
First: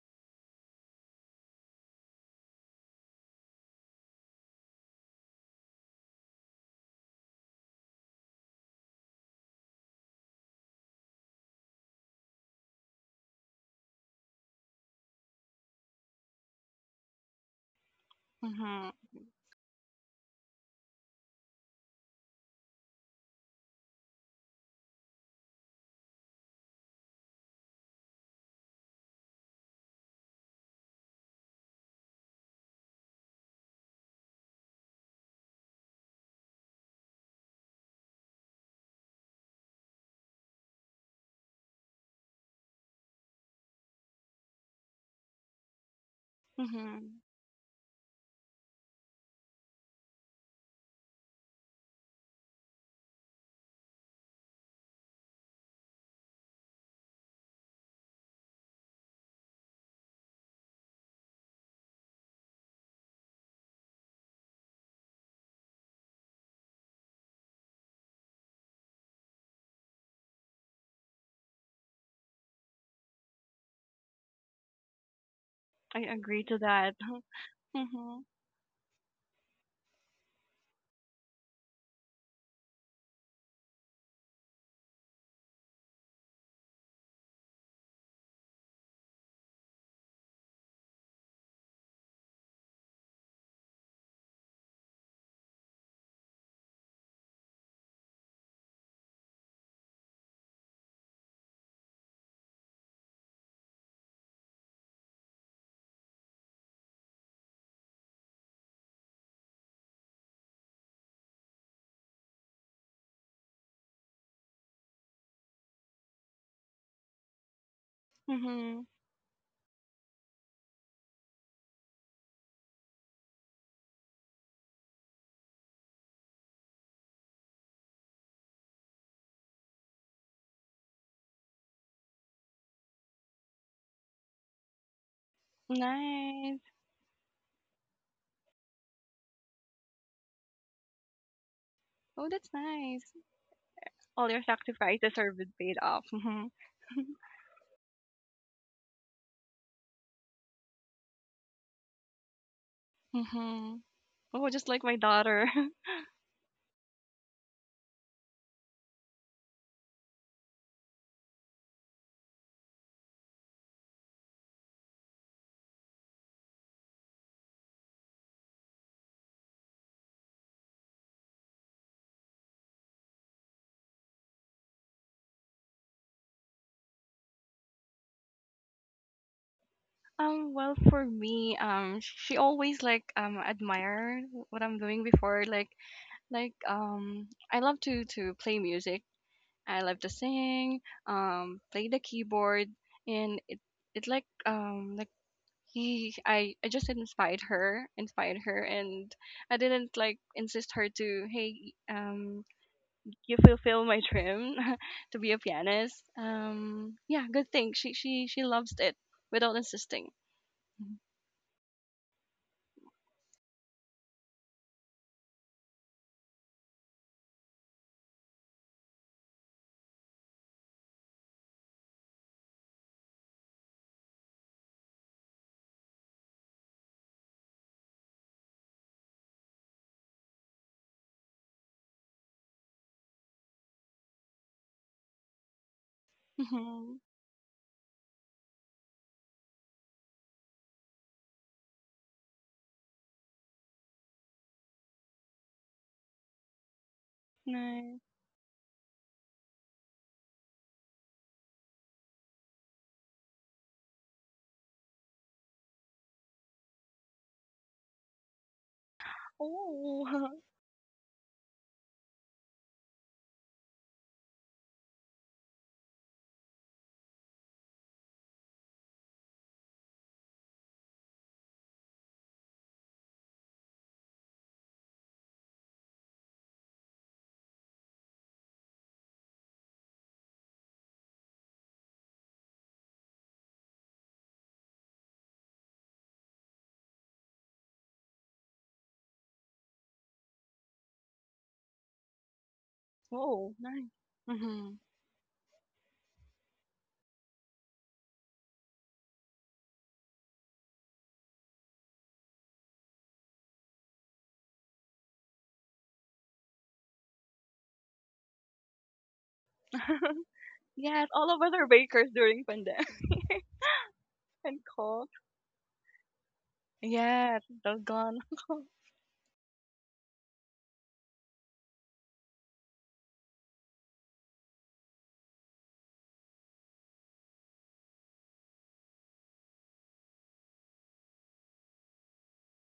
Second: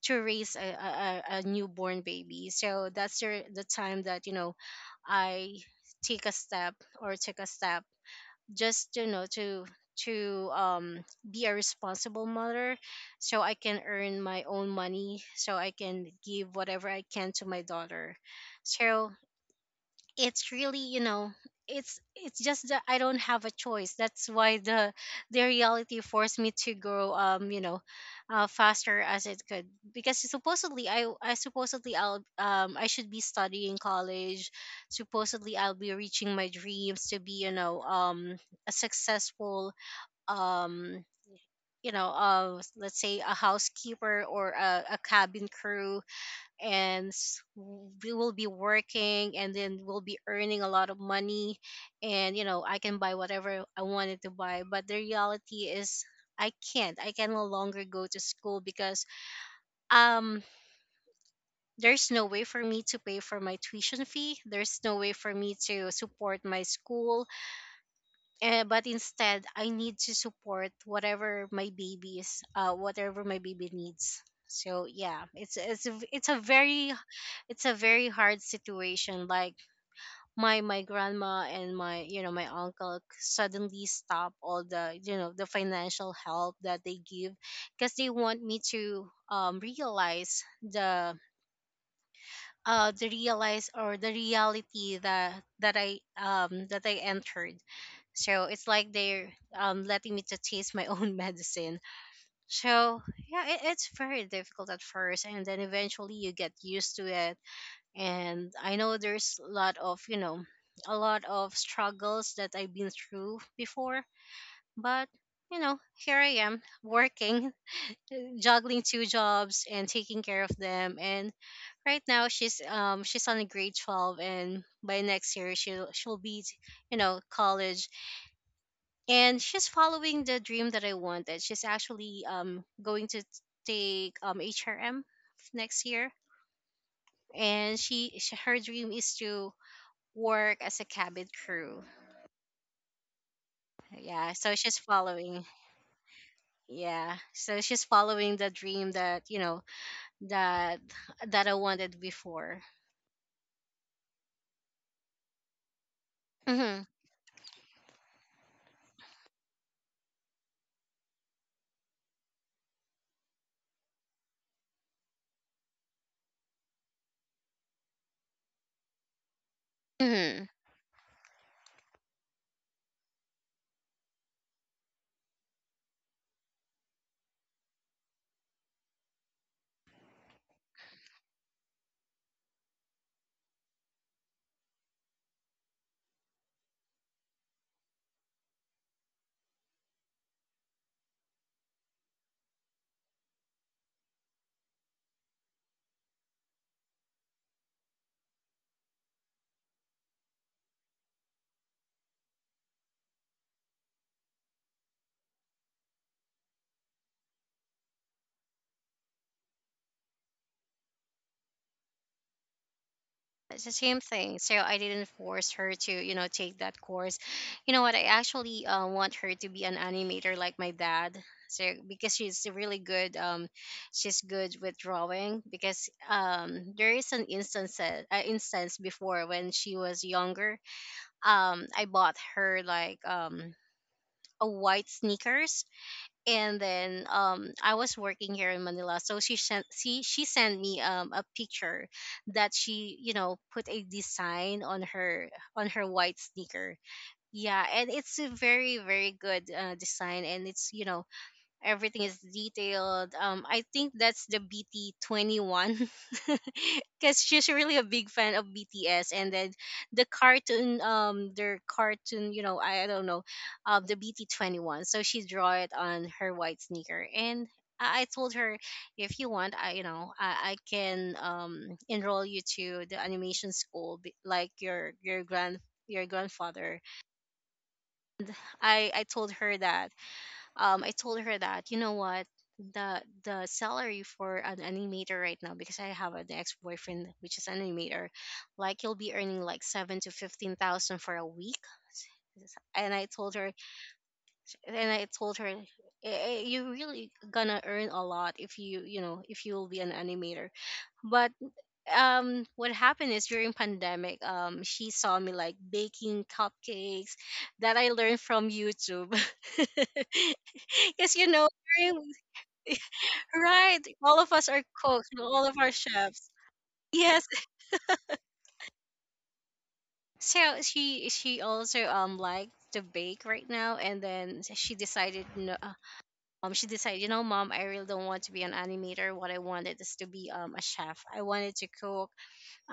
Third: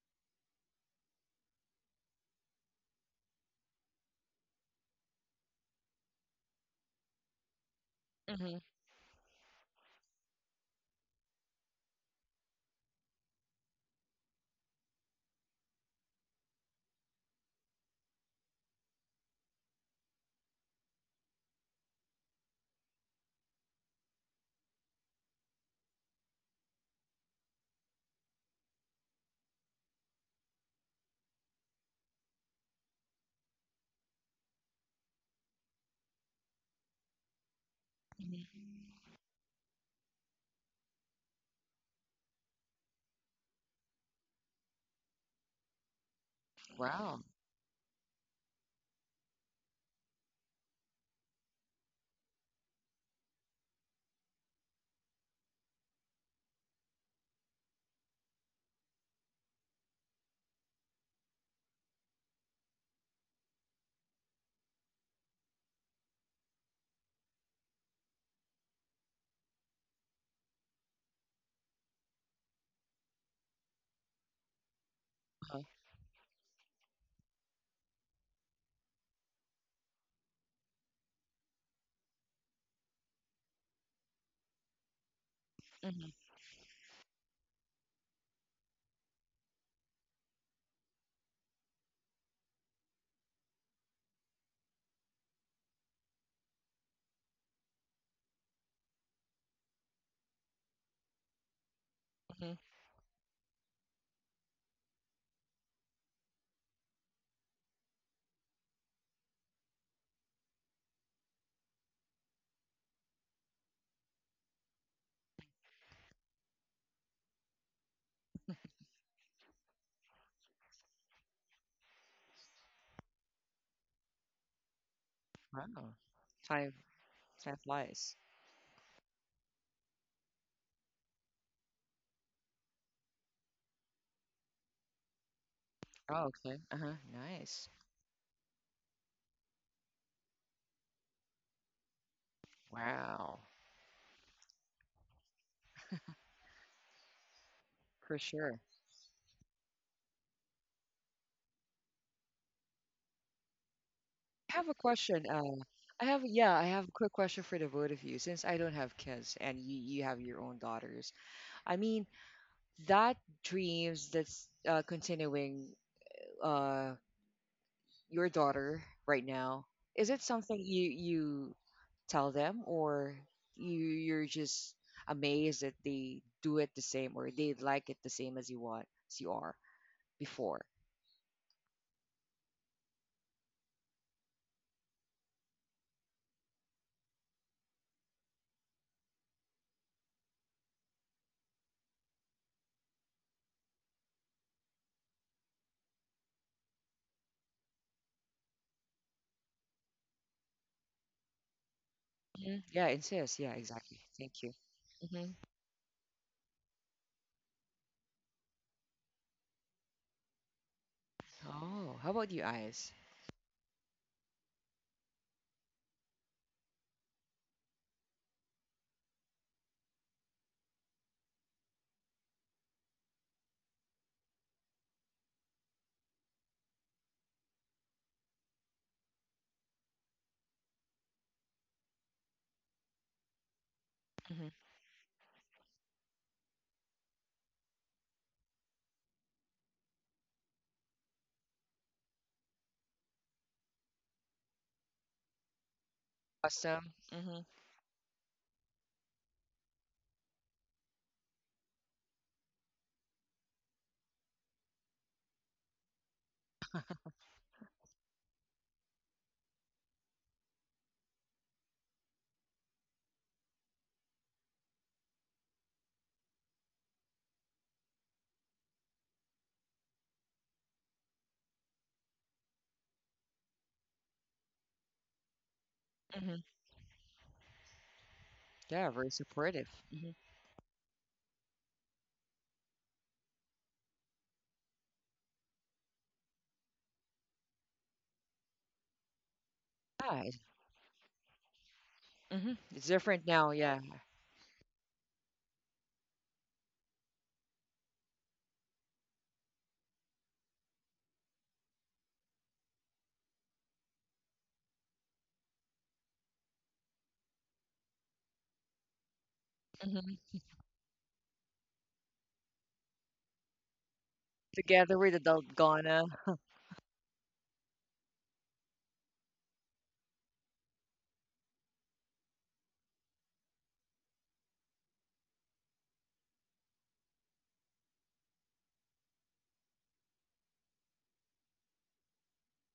to raise a, a, a a newborn baby. So that's your the time that you know i take a step, or took a step, just you know to to um be a responsible mother so I can earn my own money, so I can give whatever I can to my daughter.
hmm
So it's really, you know, it's it's just that I don't have a choice. That's why the the reality forced me to grow, um you know uh, faster as it could. Because supposedly i i supposedly i'll um I should be studying college. Supposedly I'll be reaching my dreams to be you know um
Mm-hmm.
a successful, um you know uh let's say, a housekeeper or a, a cabin crew, and
hmm
Wow.
s- we will be working, and then we'll be earning a lot of money. And you know, I can buy whatever I wanted to buy. But the reality is i can't I can no longer go to school because um there's no way for me to pay for my tuition fee, there's no way for me to support my school. Uh, but instead, I need to support whatever my baby's, uh, whatever my baby needs. So yeah, it's
uh
it's a,
I
it's a
agree to
very
that.
it's a
[laughs]
very
hmm
hard situation. Like my my grandma and my you know my uncle suddenly stop all the, you know, the financial
Mhm,
help that they give because they want me to um realize the uh the realize or the reality that that I um that I entered. So it's like they're um letting me to taste my [laughs] own medicine.
mhm.
So yeah, it, it's very difficult at first, and then eventually you get used to it. And I know there's a lot of, you know, a lot of struggles that I've been through before, but you know, here I am working, uh,
hmm
juggling two jobs and taking care of them. And right now she's um she's on a grade twelve, and by next year
Wow.
she'll she'll be,
Five.
you know,
Five
college.
Lies.
And she's following the dream that I wanted. She's actually um going to take um H R M next year.
Oh, okay.
Nice.
Uh-huh. Nice.
And she sh- her dream is to work as a cabin crew.
Oh, that's nice.
Wow.
All
Yeah,
your
so she's
sacrifices are
following,
being paid off. Hmm
yeah, so she's
For
following the
sure.
dream that, you know, that that I wanted before.
hmm Oh,
I
just
have a
like my
question.
daughter.
Uh,
[laughs]
I have, yeah, I
Mhm.
have a quick question for the both of you. Since I don't have kids and you, you have your own daughters, I mean, that dreams that's uh, continuing uh, your daughter right now, is it
Hmm.
something you you tell them or you you're just amazed that they do it the same or they like it the same as you want as you are
Um,
before?
well, for me, um, she always like um admire what I'm doing before. Like, like um, I love to to play music. I love to sing, um, play the keyboard, and it it like um like he I I just inspired her, inspired her, and I didn't like insist her to hey um
Hmm Yeah,
you
insist. Yeah,
fulfill my
exactly. Thank
dream
you.
[laughs] to be a
Hmm
pianist. Um, yeah, good thing she she she loves it without insisting.
Oh, how about you, Eyes?
It's the same thing. So I didn't force her to, you know, take that course. You know what? I actually uh, want her to be an animator like my dad. So because she's really good, um, she's good with drawing. Because um, there is an instance, uh, instance before, when she was younger. Um, I bought her like um a
Hmm
white sneakers, and then
[laughs]
um I was working here in Manila, so she sent she she sent me um a picture that she, you know, put a design on her, on her white sneaker.
Awesome. Hmm
Yeah, and
Nice.
it's a very very good uh, design, and it's, you know, everything is detailed. Um, I think that's the B T twenty one, because [laughs] she's really a big fan of B T S, and then the
Oh, [laughs]
cartoon, um, their cartoon, you know, I, I don't know, uh, the B T twenty one. So she draw it on her white sneaker. And I I told her, if you want, I you know, I, I can um enroll you to the animation school, be- like your your grand your
hmm
grandfather. I
Yeah,
I
very
told her
supportive.
that,
Hmm
um, I told her that, you know what, the the salary for an animator right now, because I have an ex boyfriend which is an animator, like you'll be earning like seven to
Yeah,
fifteen thousand for a week.
hmm it's
And I
different
told
oh,
her,
now. Yeah.
nice. Mm-hmm.
and I told her, "Eh, eh, you really gonna earn a lot if you, you know, if you will be an animator." But um what happened is during pandemic, um she saw me like baking cupcakes that I learned from YouTube.
[laughs]
hmm
[laughs]
Yes,
Because you
all of
know,
us are bakers
during,
during pandemic
right, all of
[laughs]
us
and
are
Together
call.
with
cooks,
the
all of our
Dalgona,
chefs. Yes.
Yes, they're gone. [laughs]
So she she also um liked to bake right now, and then she decided no, uh, um she decided, you know, "Mom, I really don't want to be an animator. What I wanted is to be um a chef. I wanted to cook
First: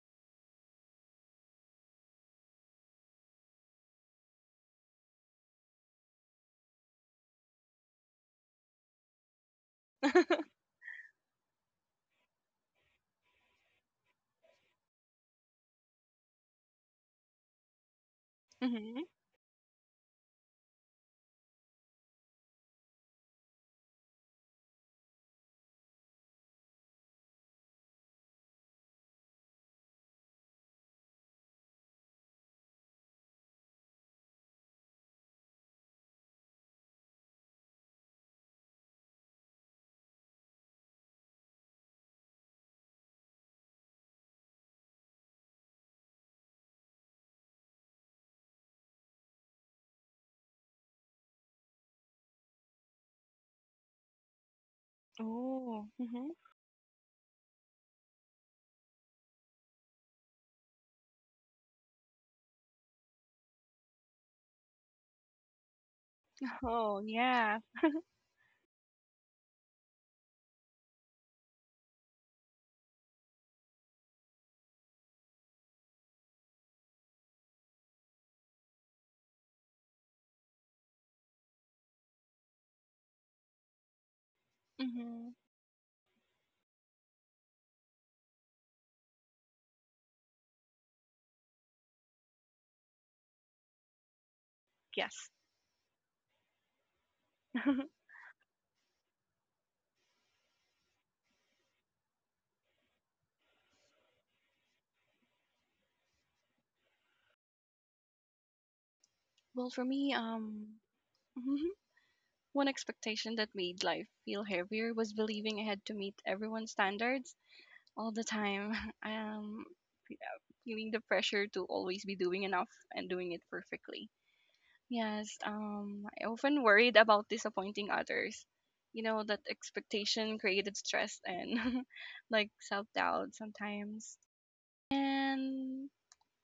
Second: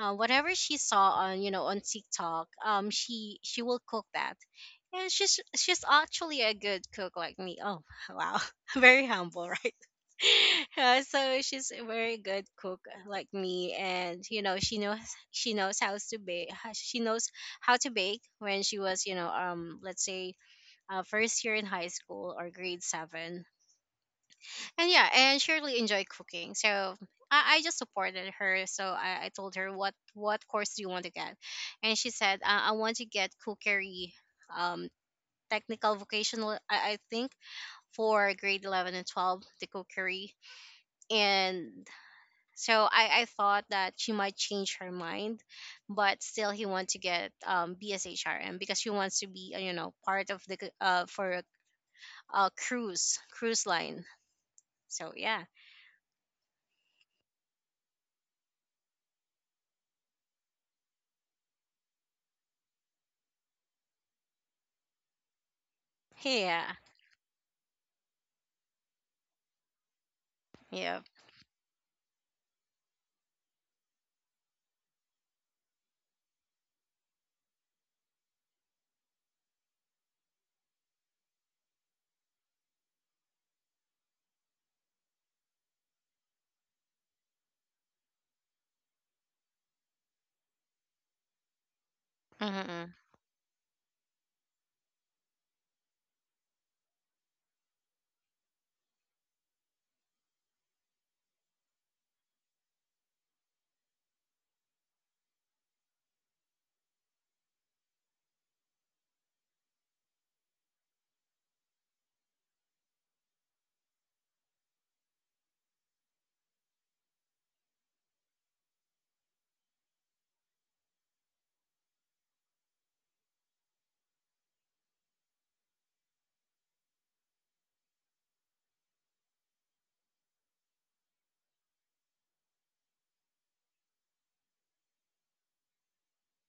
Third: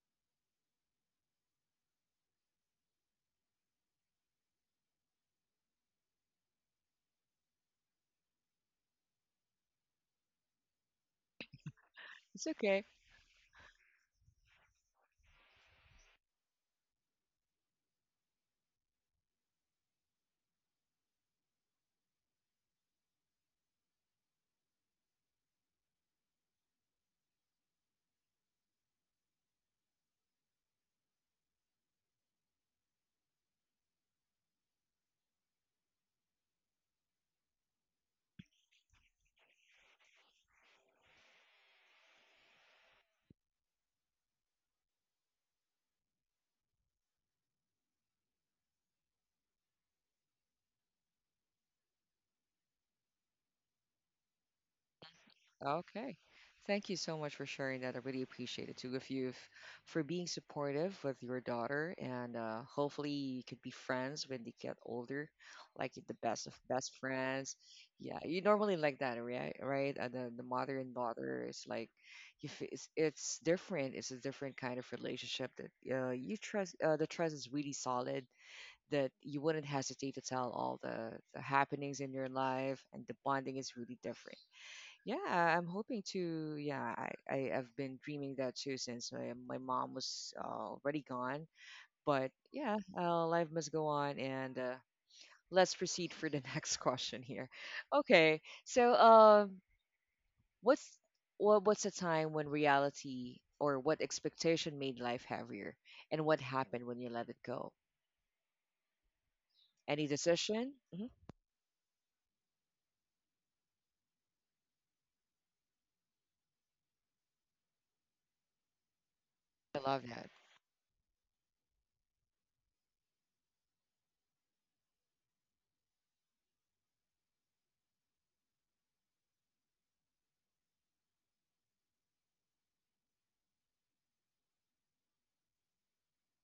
uh, whatever she saw on, you know, on TikTok, um, she she will cook that. And she's she's actually a good cook like me." Oh wow, [laughs] very humble, right? [laughs] Yeah, so she's a very good
it's
cook,
okay.
uh, like me. And you know, she knows she knows how to bake. She knows how to bake when she was,
Mm-hmm.
you know, um let's say uh, first year in high school, or grade seven. And yeah, and Shirley really enjoyed cooking. So I, I just supported her. So I, I told her, "What what course do you want to get?" And she said, uh, "I want to get cookery, um, technical vocational." I, I think for grade eleven and twelve, the cookery. And so I, I thought that she might change her mind, but still he wants to get, um, B S H R M because she wants to be, uh, you know, part of the c- uh, for a a cruise cruise line. So yeah.
Oh,
Okay.
mm-hmm.
Thank you so much for sharing that. I really appreciate it, too. If you For being supportive with your daughter, and uh, hopefully you could be friends when they get older, like the best of
Yeah.
best
Oh,
friends.
yeah.
Yeah, you normally like that, right? Right? Uh, the the mother and
Yeah.
daughter is like, you f- it's, it's different. It's a different kind of relationship that uh, you trust. Uh, the trust is really solid. That you wouldn't hesitate to tell all the, the happenings in your life, and the bonding is really different.
Mm-hmm.
Yeah, I'm hoping to. Yeah, I, I have been dreaming that too since my, my mom was uh, already gone. But yeah,
Mm-hmm.
uh, life must go on, and uh,
Yes.
let's proceed for the [laughs] next question here.
[laughs]
Okay, so um, what's what, what's the time when reality or what expectation made life heavier, and what happened when you let it go?
Well, for
Any
me,
decision?
um,
Hmm
mhm, one expectation that made life feel heavier was believing I had to meet everyone's standards all the time. [laughs] Um,
I love
yeah,
that.
feeling the pressure to always be doing enough and doing it perfectly. Yes, um, I often worried about disappointing others. You know, that expectation created stress and [laughs] like self doubt sometimes. And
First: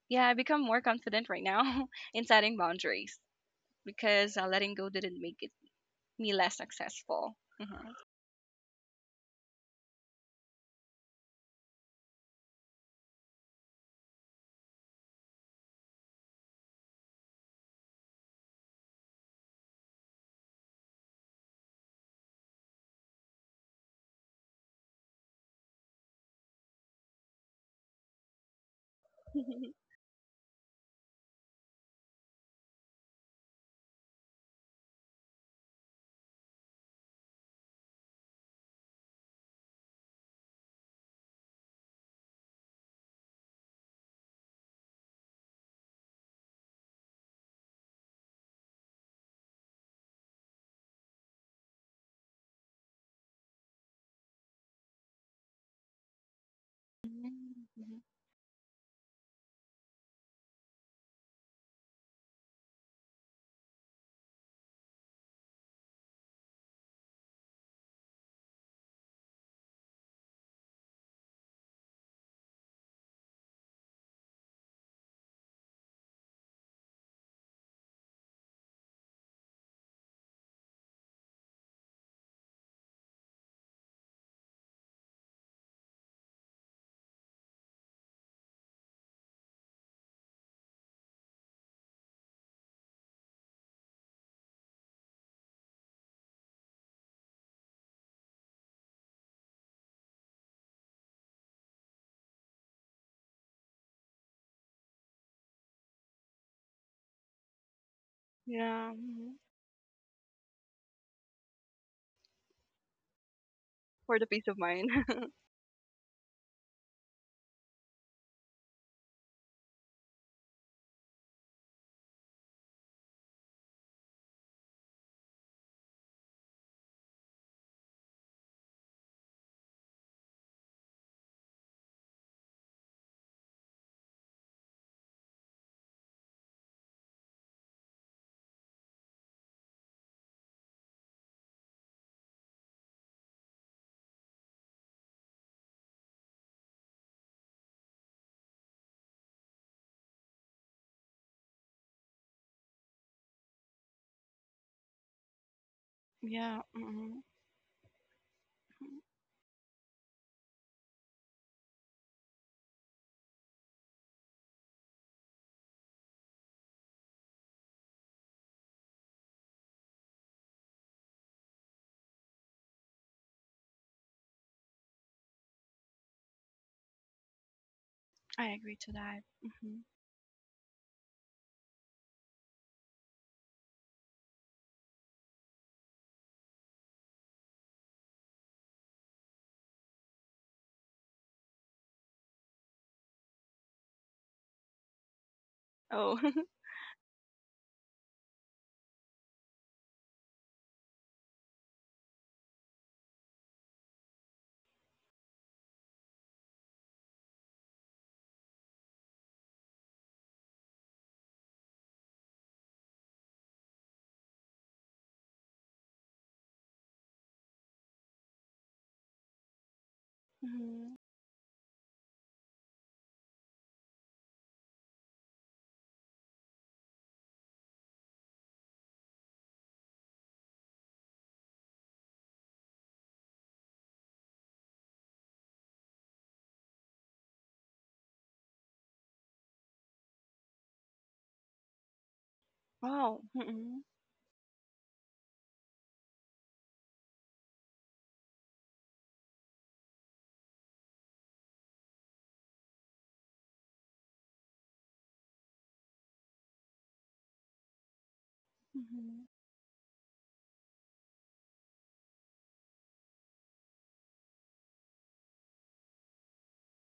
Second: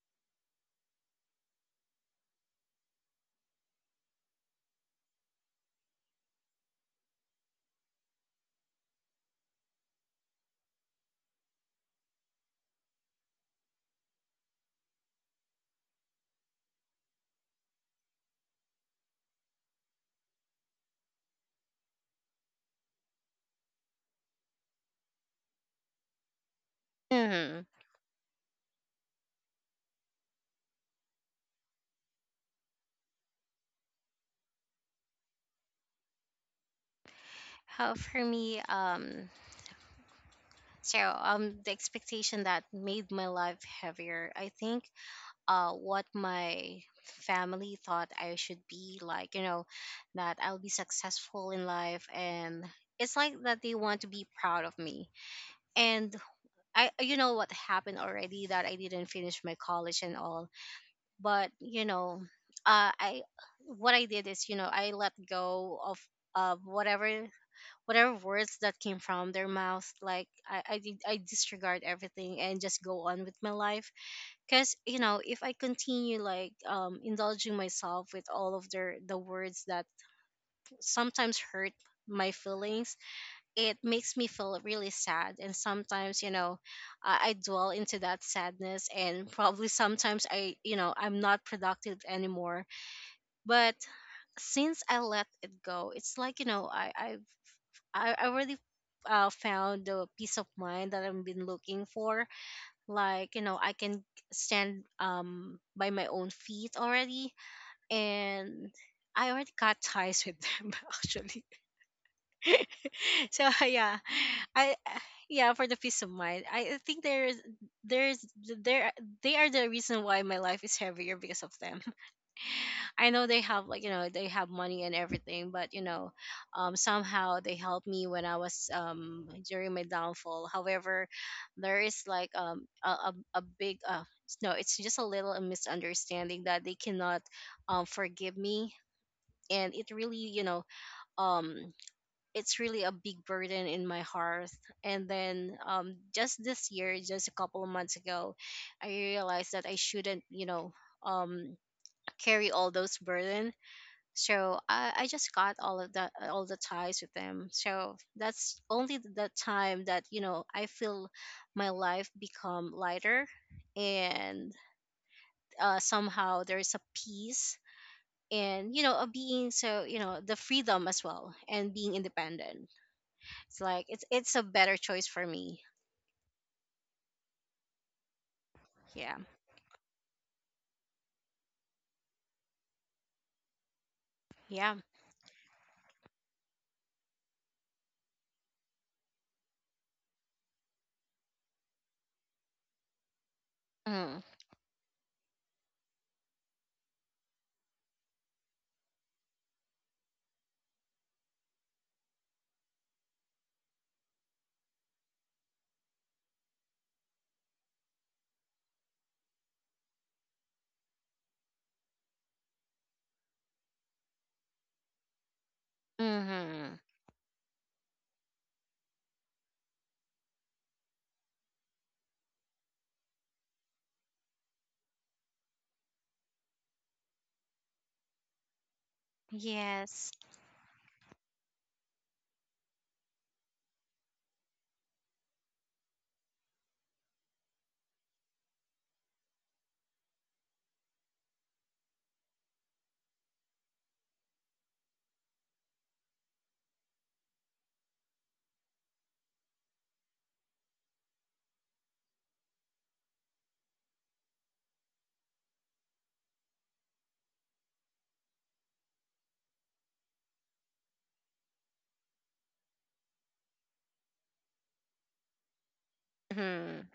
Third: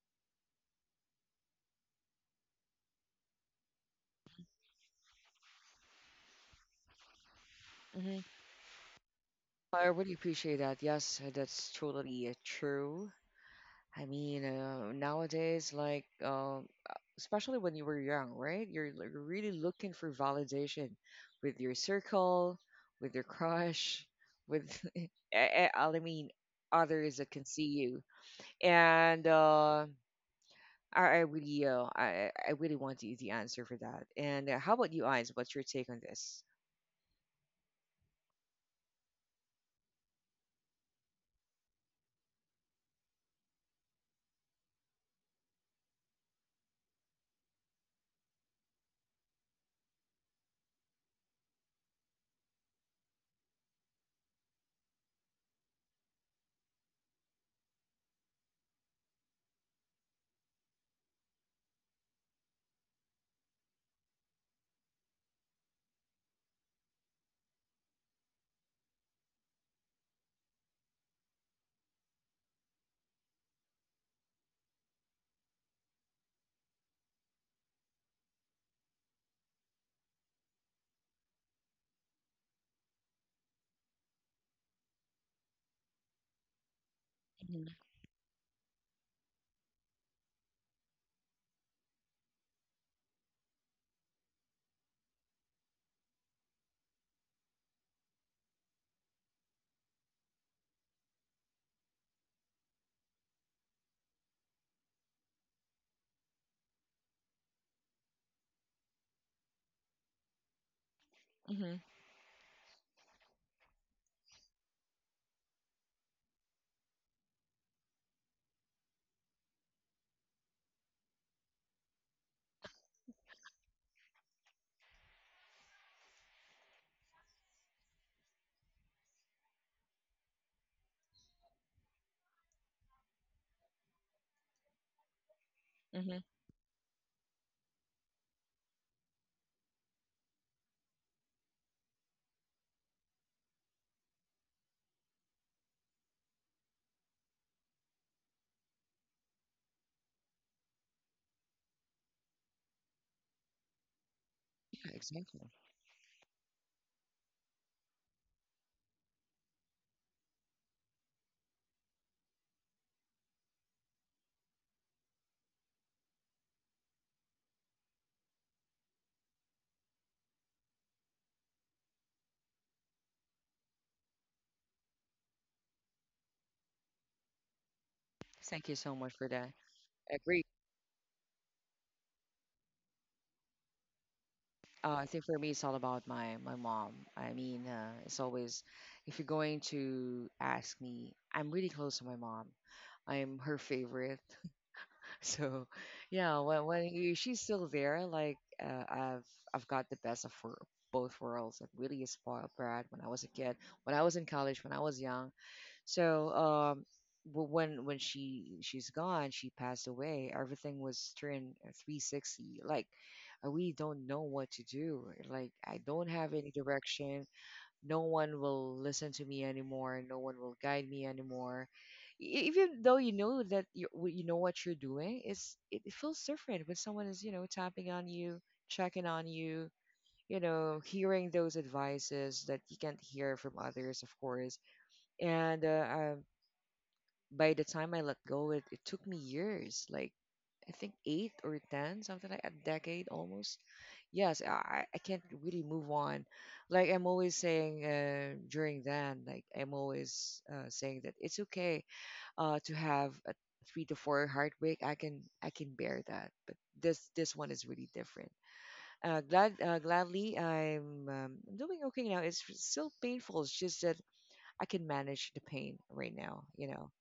yeah, I become more confident right now [laughs] in setting boundaries because uh, letting go didn't make it me less successful. Mhm.
Hmm I really appreciate that. Yes, that's totally uh, true. I mean, uh, nowadays, like, um, uh, especially when you were young, right? You're l- really looking for validation with your circle, with your crush, with, [laughs] I, I I mean, others that can see
Hmm.
you. And uh,
[laughs]
I, I really, uh, I, I really want the, the answer for that. And uh, how about you, Eyes? What's your take on this?
How for me, um, so um, the expectation that made my life heavier, I think, uh, what my family thought I should be like, you know, that I'll be successful in life, and it's like that they want to be proud of me. And I, you know, what
Mhm,
happened
mhm.
already, that I didn't finish my college and all. But you know, uh, I, what I did is, you know, I let go of. Of whatever whatever words that came from their mouth. Like i i, did, I disregard everything and just go on with my life. Because you know, if I continue, like, um indulging myself with all of their the words that sometimes hurt my feelings, it makes me feel really sad. And sometimes, you know, I, I
Mm-hmm.
dwell into that sadness, and probably sometimes I you know I'm not productive anymore. But since I let it go, it's like, you know, I I I, I really, uh, found the peace of mind that I've been looking for. Like, you know, I can stand, um by my own feet already. And
Yeah,
I
mhm.
already got ties with them [laughs] actually.
Mm-hmm.
[laughs] So yeah,
For the peace of
I
mind. [laughs]
yeah, for the peace of mind. I I think there's there's there they are the reason why my life is heavier because of them. I know they have, like, you know, they have money and everything, but you know, um, somehow they helped me when I was, um during my downfall. However, there is like, um a a, a big uh s- no, it's just a little
Mm-hmm. Yeah,
misunderstanding that they cannot um forgive me. And it really, you know, um it's really a big burden in my heart. And then, um just this year, just a couple of months ago, I realized that I shouldn't, you know, um carry all those burden. So I, I just got
exactly.
all of the all the
Yeah,
ties with
mhm.
them. So that's only the time that, you know, I feel my life become lighter. And uh, somehow there is a peace, and you know, a being, so you know, the freedom as well, and being independent. It's like it's it's a better choice for me.
I agree
Thank you
to
so
Yeah,
that.
much for that.
Hmm
Agree.
yeah.
Uh, I think for me, it's all about my my mom. I mean, uh, it's always if you're going to ask me, I'm really close to my mom. I'm her
Mm.
favorite. [laughs] So,
Oh, [laughs]
yeah, when when you- she's still there, like uh, I've I've got the best of her both worlds. I'm really a spoiled brat when I was a kid, when I was in college, when I was young. So, um, w- when when she she's gone, she passed away. Everything was turned three sixty. Like, I really don't know what to do. Like, I don't have any
Hmm.
direction. No one will listen to me anymore. No one will guide
hmm
me anymore. E- e, even though you know that you you know what you're doing, it's it it feels different when someone is, you know, tapping on you, checking on you,
Yes.
you know, hearing those advices that you can't hear from others, of course. And uh, uh, by the time I let go, it, it took me years, like I think eight or ten, something like a decade
wow.
almost.
hmm
Yes, I, I can't really move on. Like I'm always saying uh, during then, like I'm always uh, saying that it's okay uh, to have a three to four heartbreak. I can I can bear that, but this this one is really different. Uh,
hmm
glad uh, gladly I'm um, doing okay now. It's still painful. It's just that I can manage the pain right now. You know,
Hmm.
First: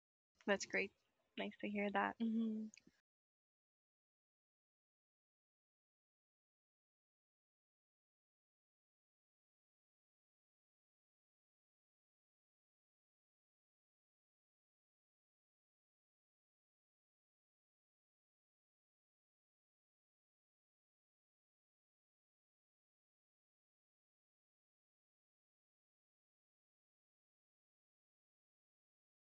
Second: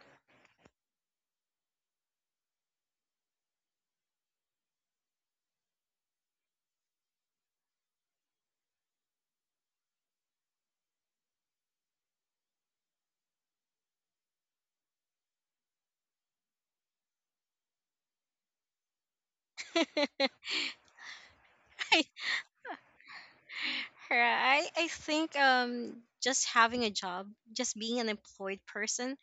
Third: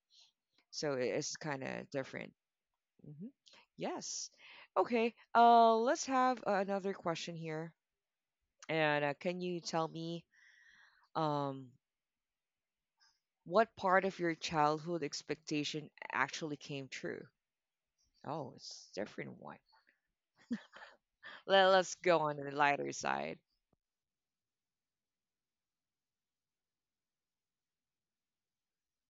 That's great.
so it- it's
Nice
kind
to hear
of
that.
different.
Hmm
Hmm Yes. Okay. Uh, let's have uh, another question here. And uh, can you tell me um, what part of your childhood expectation actually came true? Oh, it's a different one. Let, let's
[laughs]
go on the lighter side.
Right. I think um just having a job, just being an employed person,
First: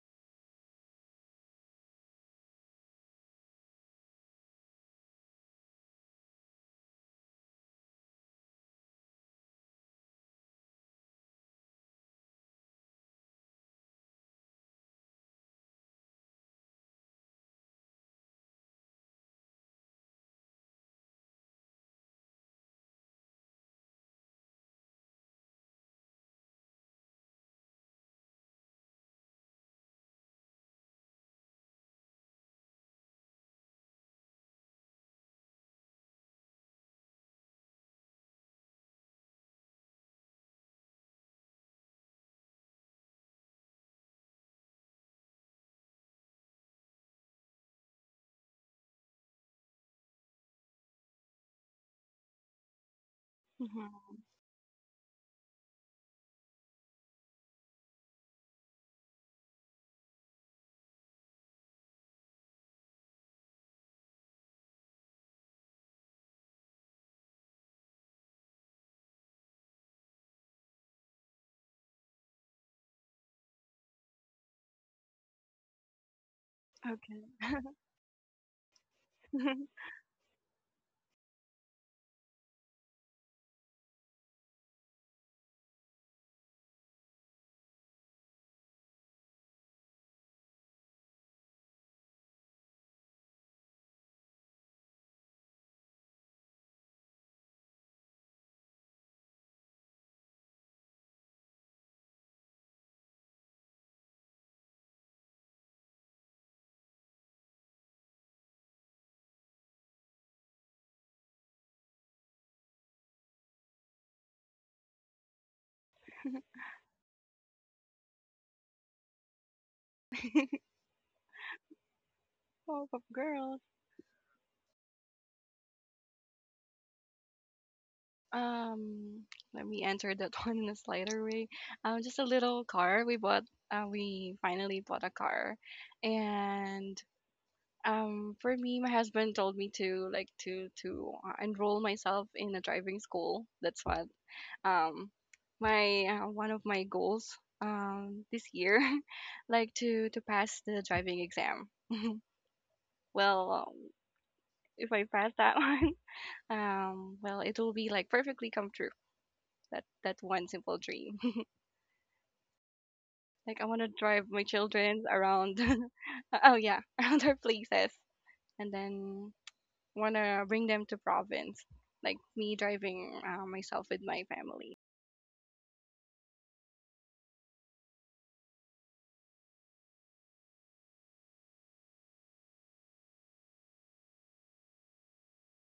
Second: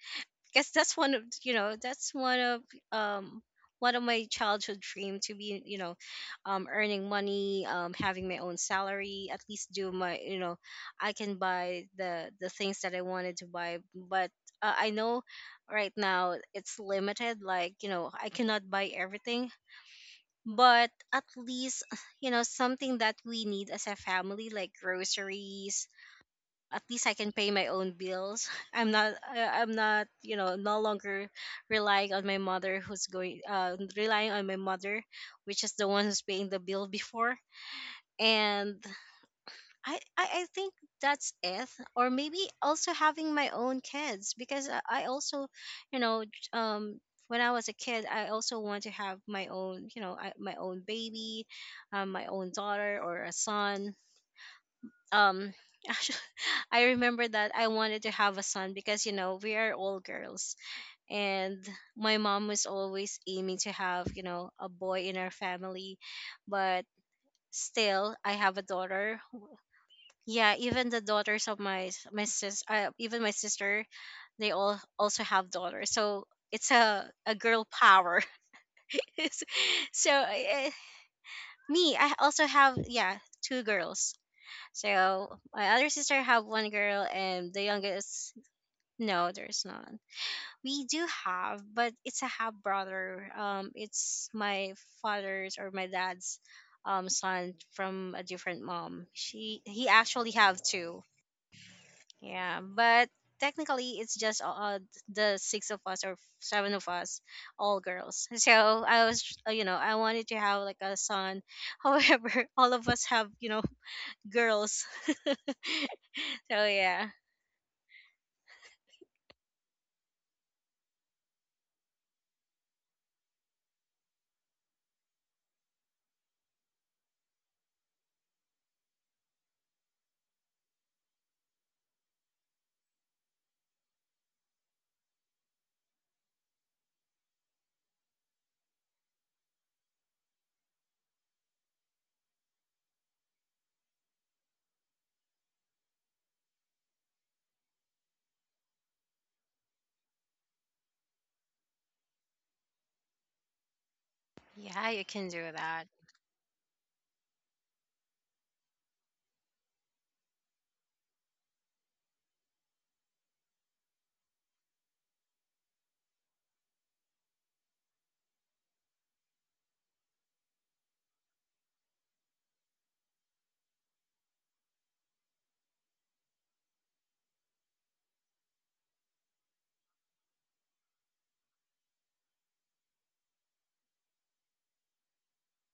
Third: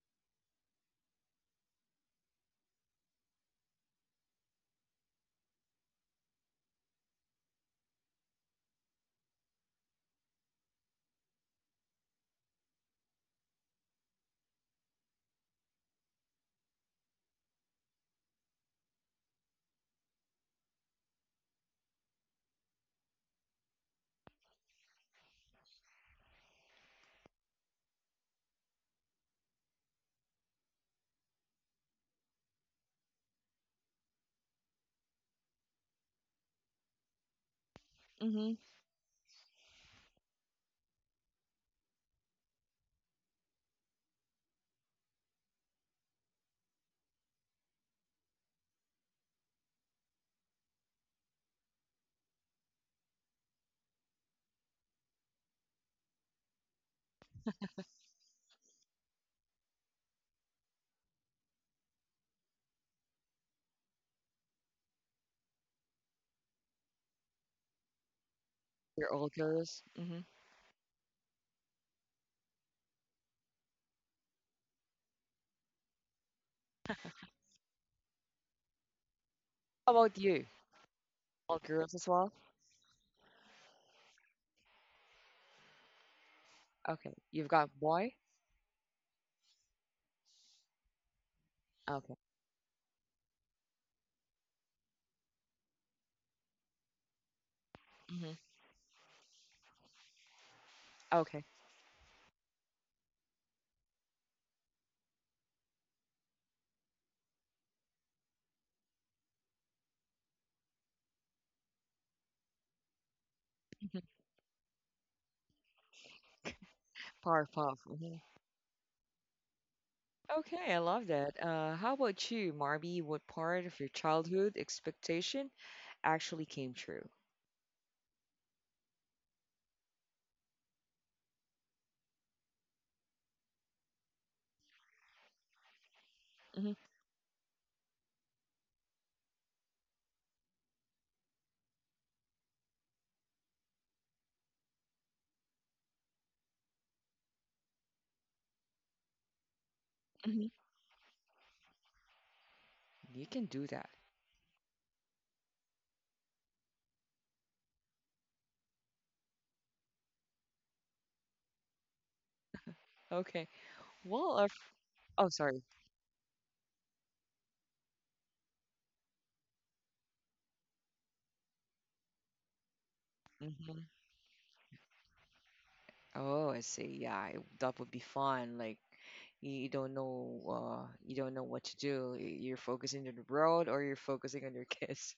because that's one of, you know, that's one of, um one of my childhood dream, to be, you know, um earning money, um having my own salary, at least do my, you know, I can buy the the things that I wanted to buy. But uh, I know right now it's limited. Like you know, I cannot buy everything, but at least, you know, something that we need as a family, like groceries. At least I can pay my own bills. [laughs] i'm not I- I'm not, you know, no longer relying on my mother who's going, uh relying on my mother, which is the one who's paying the bill before.
Mm-hmm.
And I, I, I think that's it. Or maybe also having my own kids, because I, I also, you know, j- um, when I was a kid, I also want to have my own, you know, I, my own baby, um, my own daughter or a son.
hmm
Um, [laughs] actually, I remember that I wanted to have a son, because you know, we are all girls. And my mom was always aiming to have, you know, a boy in our family. But still I have a daughter.
You're all girls. Mm-hmm.
Yeah, even the daughters of my s- my sis uh, even my sister, they all also have daughters. So it's a,
Okay.
a girl power. [laughs] It's-
[laughs]
so
How about you?
uh,
All
me,
girls
I
as
also
well?
have, yeah, two girls. So my other sister have one girl,
Okay.
and the
You've got
youngest,
boy?
no, there's none. We do have, but it's a
Okay.
half brother. Um it's my father's, or my dad's, um son from a different
Mm-hmm.
mom. She, he actually have two.
Okay.
Yeah, but technically it's just, uh, the six of us or seven of us, all girls. [laughs] So I was, uh, you know, I wanted to have like a son. [laughs] However, all of us have, you know, girls. [laughs] So yeah.
Powerpuff. Mm-hmm. Okay, I love that. Uh, how about you,
Pop-up
Marby?
girls.
What part of your childhood expectation actually came true?
Um, Let me answer that [laughs] one in a slighter way. Um, just a little car we bought. Uh, we finally bought a car, and
Mm-hmm.
um, for me, my husband told me to like to to uh, enroll myself in a driving school. That's what um my uh, one of my goals um this year, [laughs] like to to pass
hmm
the driving exam.
You
Well,
can do that.
Yeah,
if
you
I
can
pass
do
that [laughs]
that.
one, um, well, it will be like perfectly come true. That that one simple dream. [laughs] Like I
Okay.
want to drive my
Well, our f-
children
oh,
around.
sorry.
[laughs] Oh yeah, [laughs] around our places, and then want to bring them to province. Like me driving uh, myself with
Hmm
my family.
Oh, I see. Yeah, I- that would be fun. Like you you don't know, uh, you don't know what to do. Y- You're focusing on the road, or you're focusing on your [laughs] kids.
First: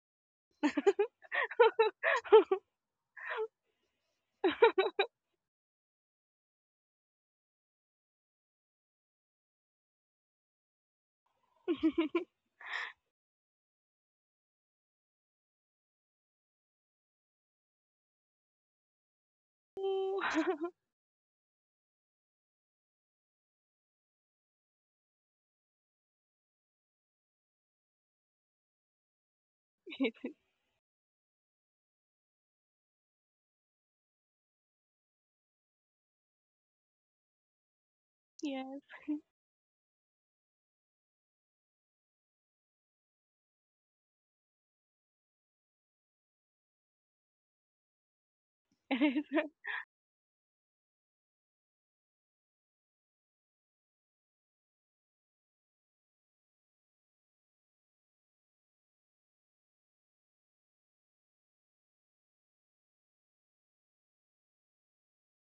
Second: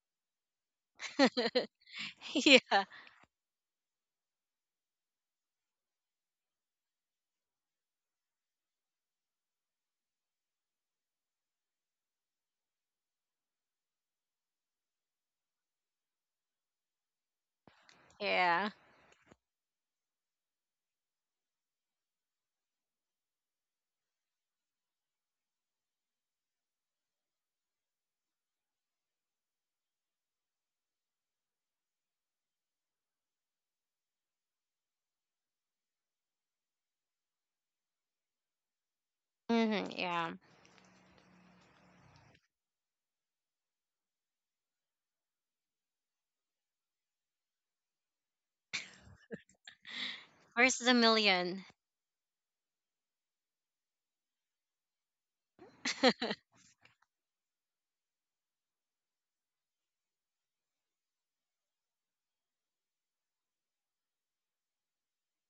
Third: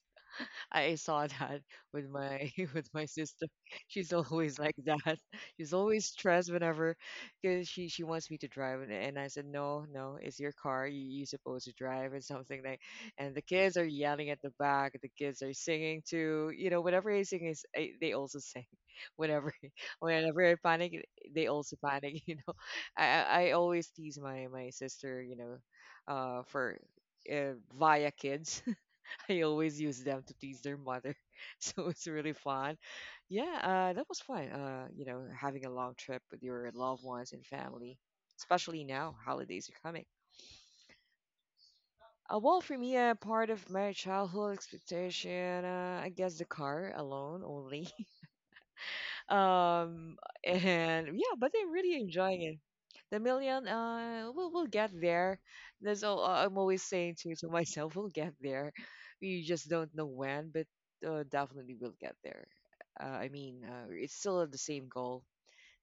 I saw that
[laughs]
with my [laughs]
Yeah,
with my sister. She's always like that. [laughs] She's always stressed whenever because she she wants me to drive, and, and I said no, no, it's your car, you you supposed to drive and something like, and the kids are yelling at the back, the kids are singing too, you know, whenever I sing is I, they also
yeah.
sing [laughs] whenever [laughs]
Ooh.
whenever I panic, they also panic [laughs] you know. I I I always tease my my sister, you know, uh for uh, via kids. I always use them to
[laughs]
tease their mother. [laughs] So it's really fun. Yeah, uh, that was fun. Uh, you know, having a long trip with your loved ones and family, especially
yes,
now holidays are coming.
Hmm. Yeah.
Uh, well, for me, uh, part of my childhood expectation, uh, I guess the car alone only. [laughs]
[laughs] is.
um
Where's
and
the
yeah, but I'm
million?
really enjoying it. The million, uh we'll, we'll get there. That's all. uh, I'm
[laughs]
always saying to, to [laughs] myself, we'll get there. We just don't know when, but uh, definitely we'll get there. uh, I mean, uh, it's still the same goal.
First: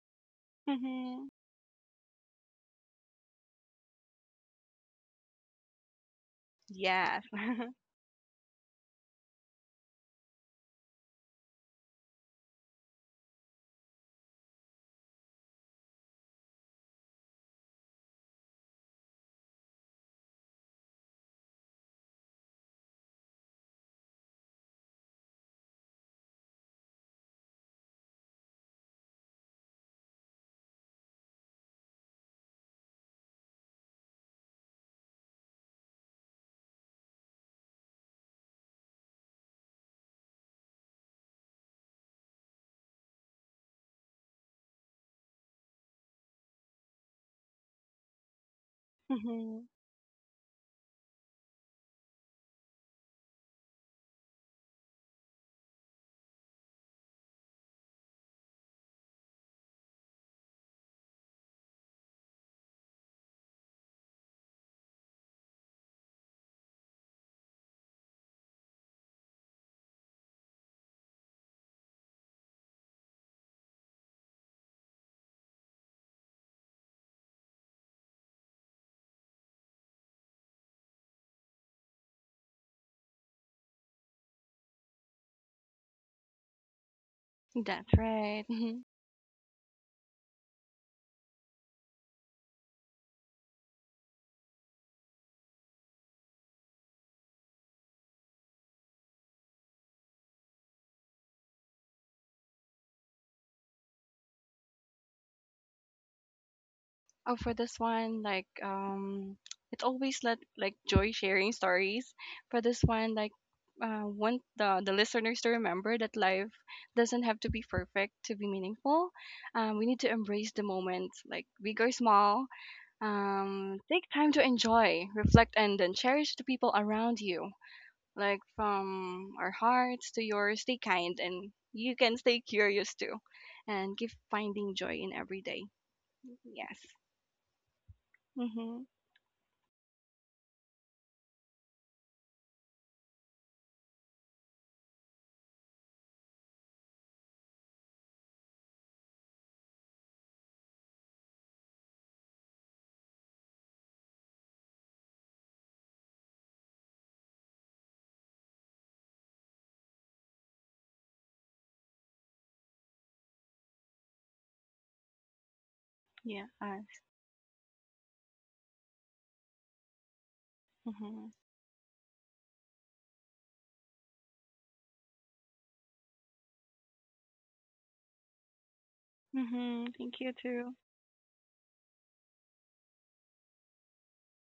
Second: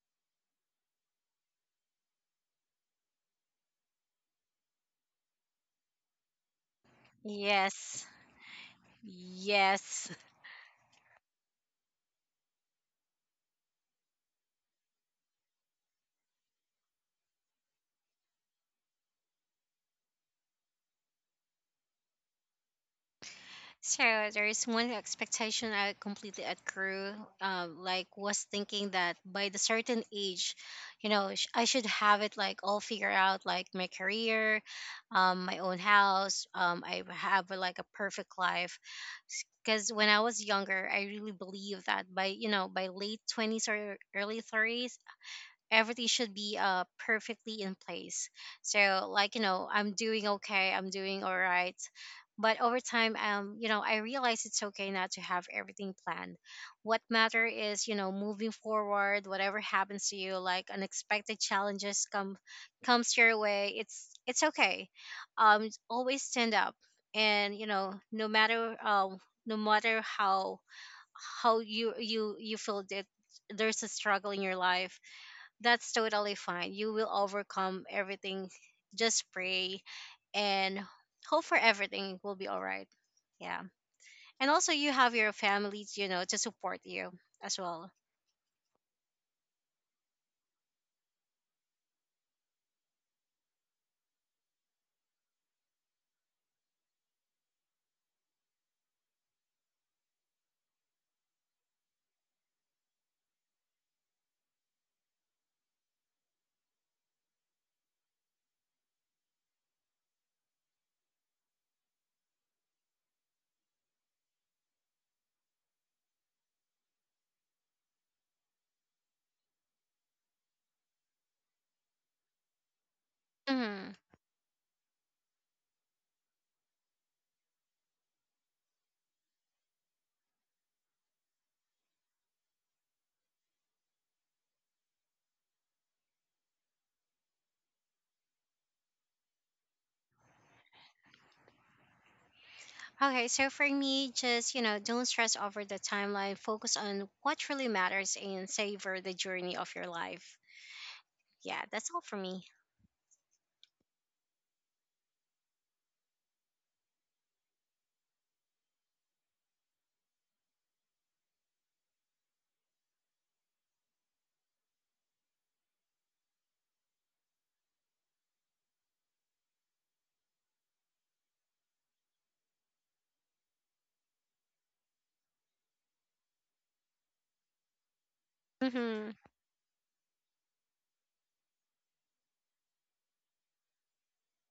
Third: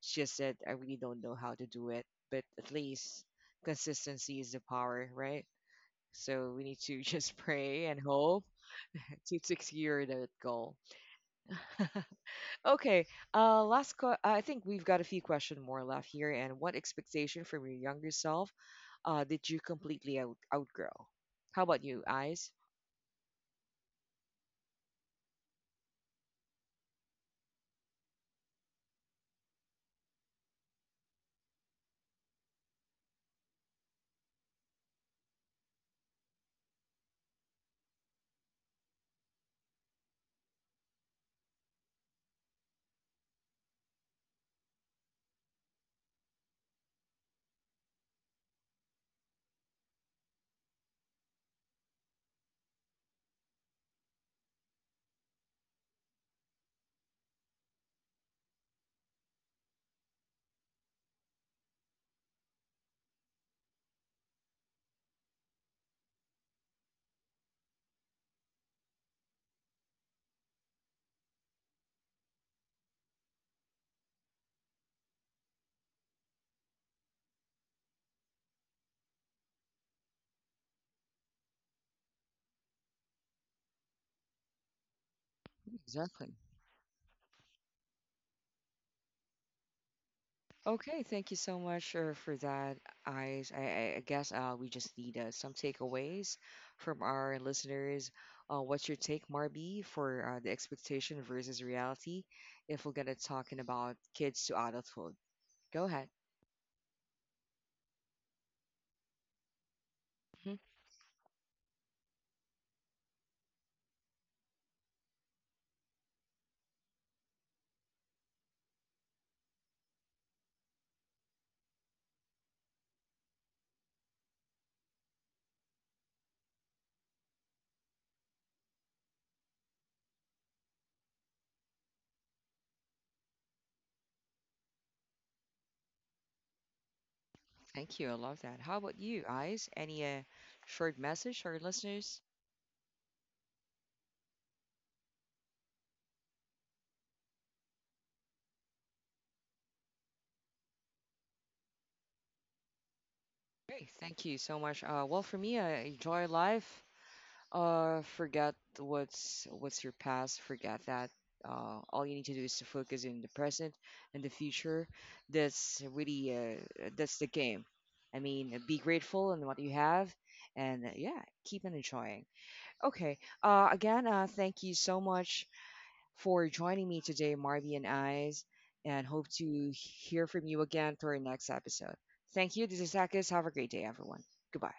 It's just that I really don't
Mhm.
know how to do it, but at least consistency is the power, right? So we need
Yes.
to [laughs] just
[laughs]
Yes.
pray and hope to
Yes.
secure that goal. [laughs] Okay. Uh, last. que- I think we've got a few questions more left here. And what expectation from your younger self uh, did you completely out- outgrow? How about you, Eyes?
So there's one expectation I completely outgrew. Um, like was thinking that by the certain age, you know, sh- I should have it like all figured out, like my career, um, my own house. Um, I have like a perfect life. Because when I was younger, I really believed that by, you know, by late twenties or early thirties, everything should be, uh perfectly in place. So like, you
Mhm.
know, I'm doing okay, I'm doing all right. But over time, um you know, I realize it's okay not to have everything planned. What matter is, you know, moving forward. Whatever happens to you, like unexpected challenges come comes your way, it's it's okay. Um always stand up. And you know, no matter, um no matter how, how you you you feel that there's a struggle in your life, that's totally fine. You will overcome everything. Just pray and hope for everything will be all right. Yeah. And also, you have your family, you
Exactly.
know, to support you as
That's
well.
right. [laughs]
Okay, thank you so much uh, for that, Eyes. I, I I guess uh, we just need uh, some takeaways from our listeners. Uh, what's your take, Marby, for uh, the expectation versus reality if we're going to talking about kids to adulthood? Go ahead.
Oh, for this one, like um, it's always let like joy sharing stories. For this one, like uh, want the the listeners to remember that life doesn't have to be perfect to be meaningful. Um, we need to embrace the moment, like big or small. Um,
Hmm.
take time to enjoy, reflect, and then cherish the people around you. Like from our hearts to yours, stay kind, and you can stay curious too, and keep finding joy in every day. Yes.
Thank you. I love that. How about
Mm-hmm.
you, Eyes? Any uh, short message for our listeners?
Okay, so for me, just, you know, don't stress over the timeline. Focus on what really matters, and savor the journey of your life. Yeah, that's all for me.
Great. Thank you so much. Uh, well, for me, I enjoy life. Uh, forget what's what's your past. Forget that. Uh, all you need to do is to focus in the present and the future. That's really
Yeah,
uh, that's the
us.
game. I mean, be grateful in what you have, and uh, yeah,
Mm-hmm.
keep on enjoying. Okay. Uh, again, uh, thank you so much for joining me today, Marvy and Eyes, and hope
Hmm.
to
Mm-hmm.
hear
Thank
from
you
you again
too.
for our next episode. Thank you. This is Akis. Have a great day, everyone. Goodbye.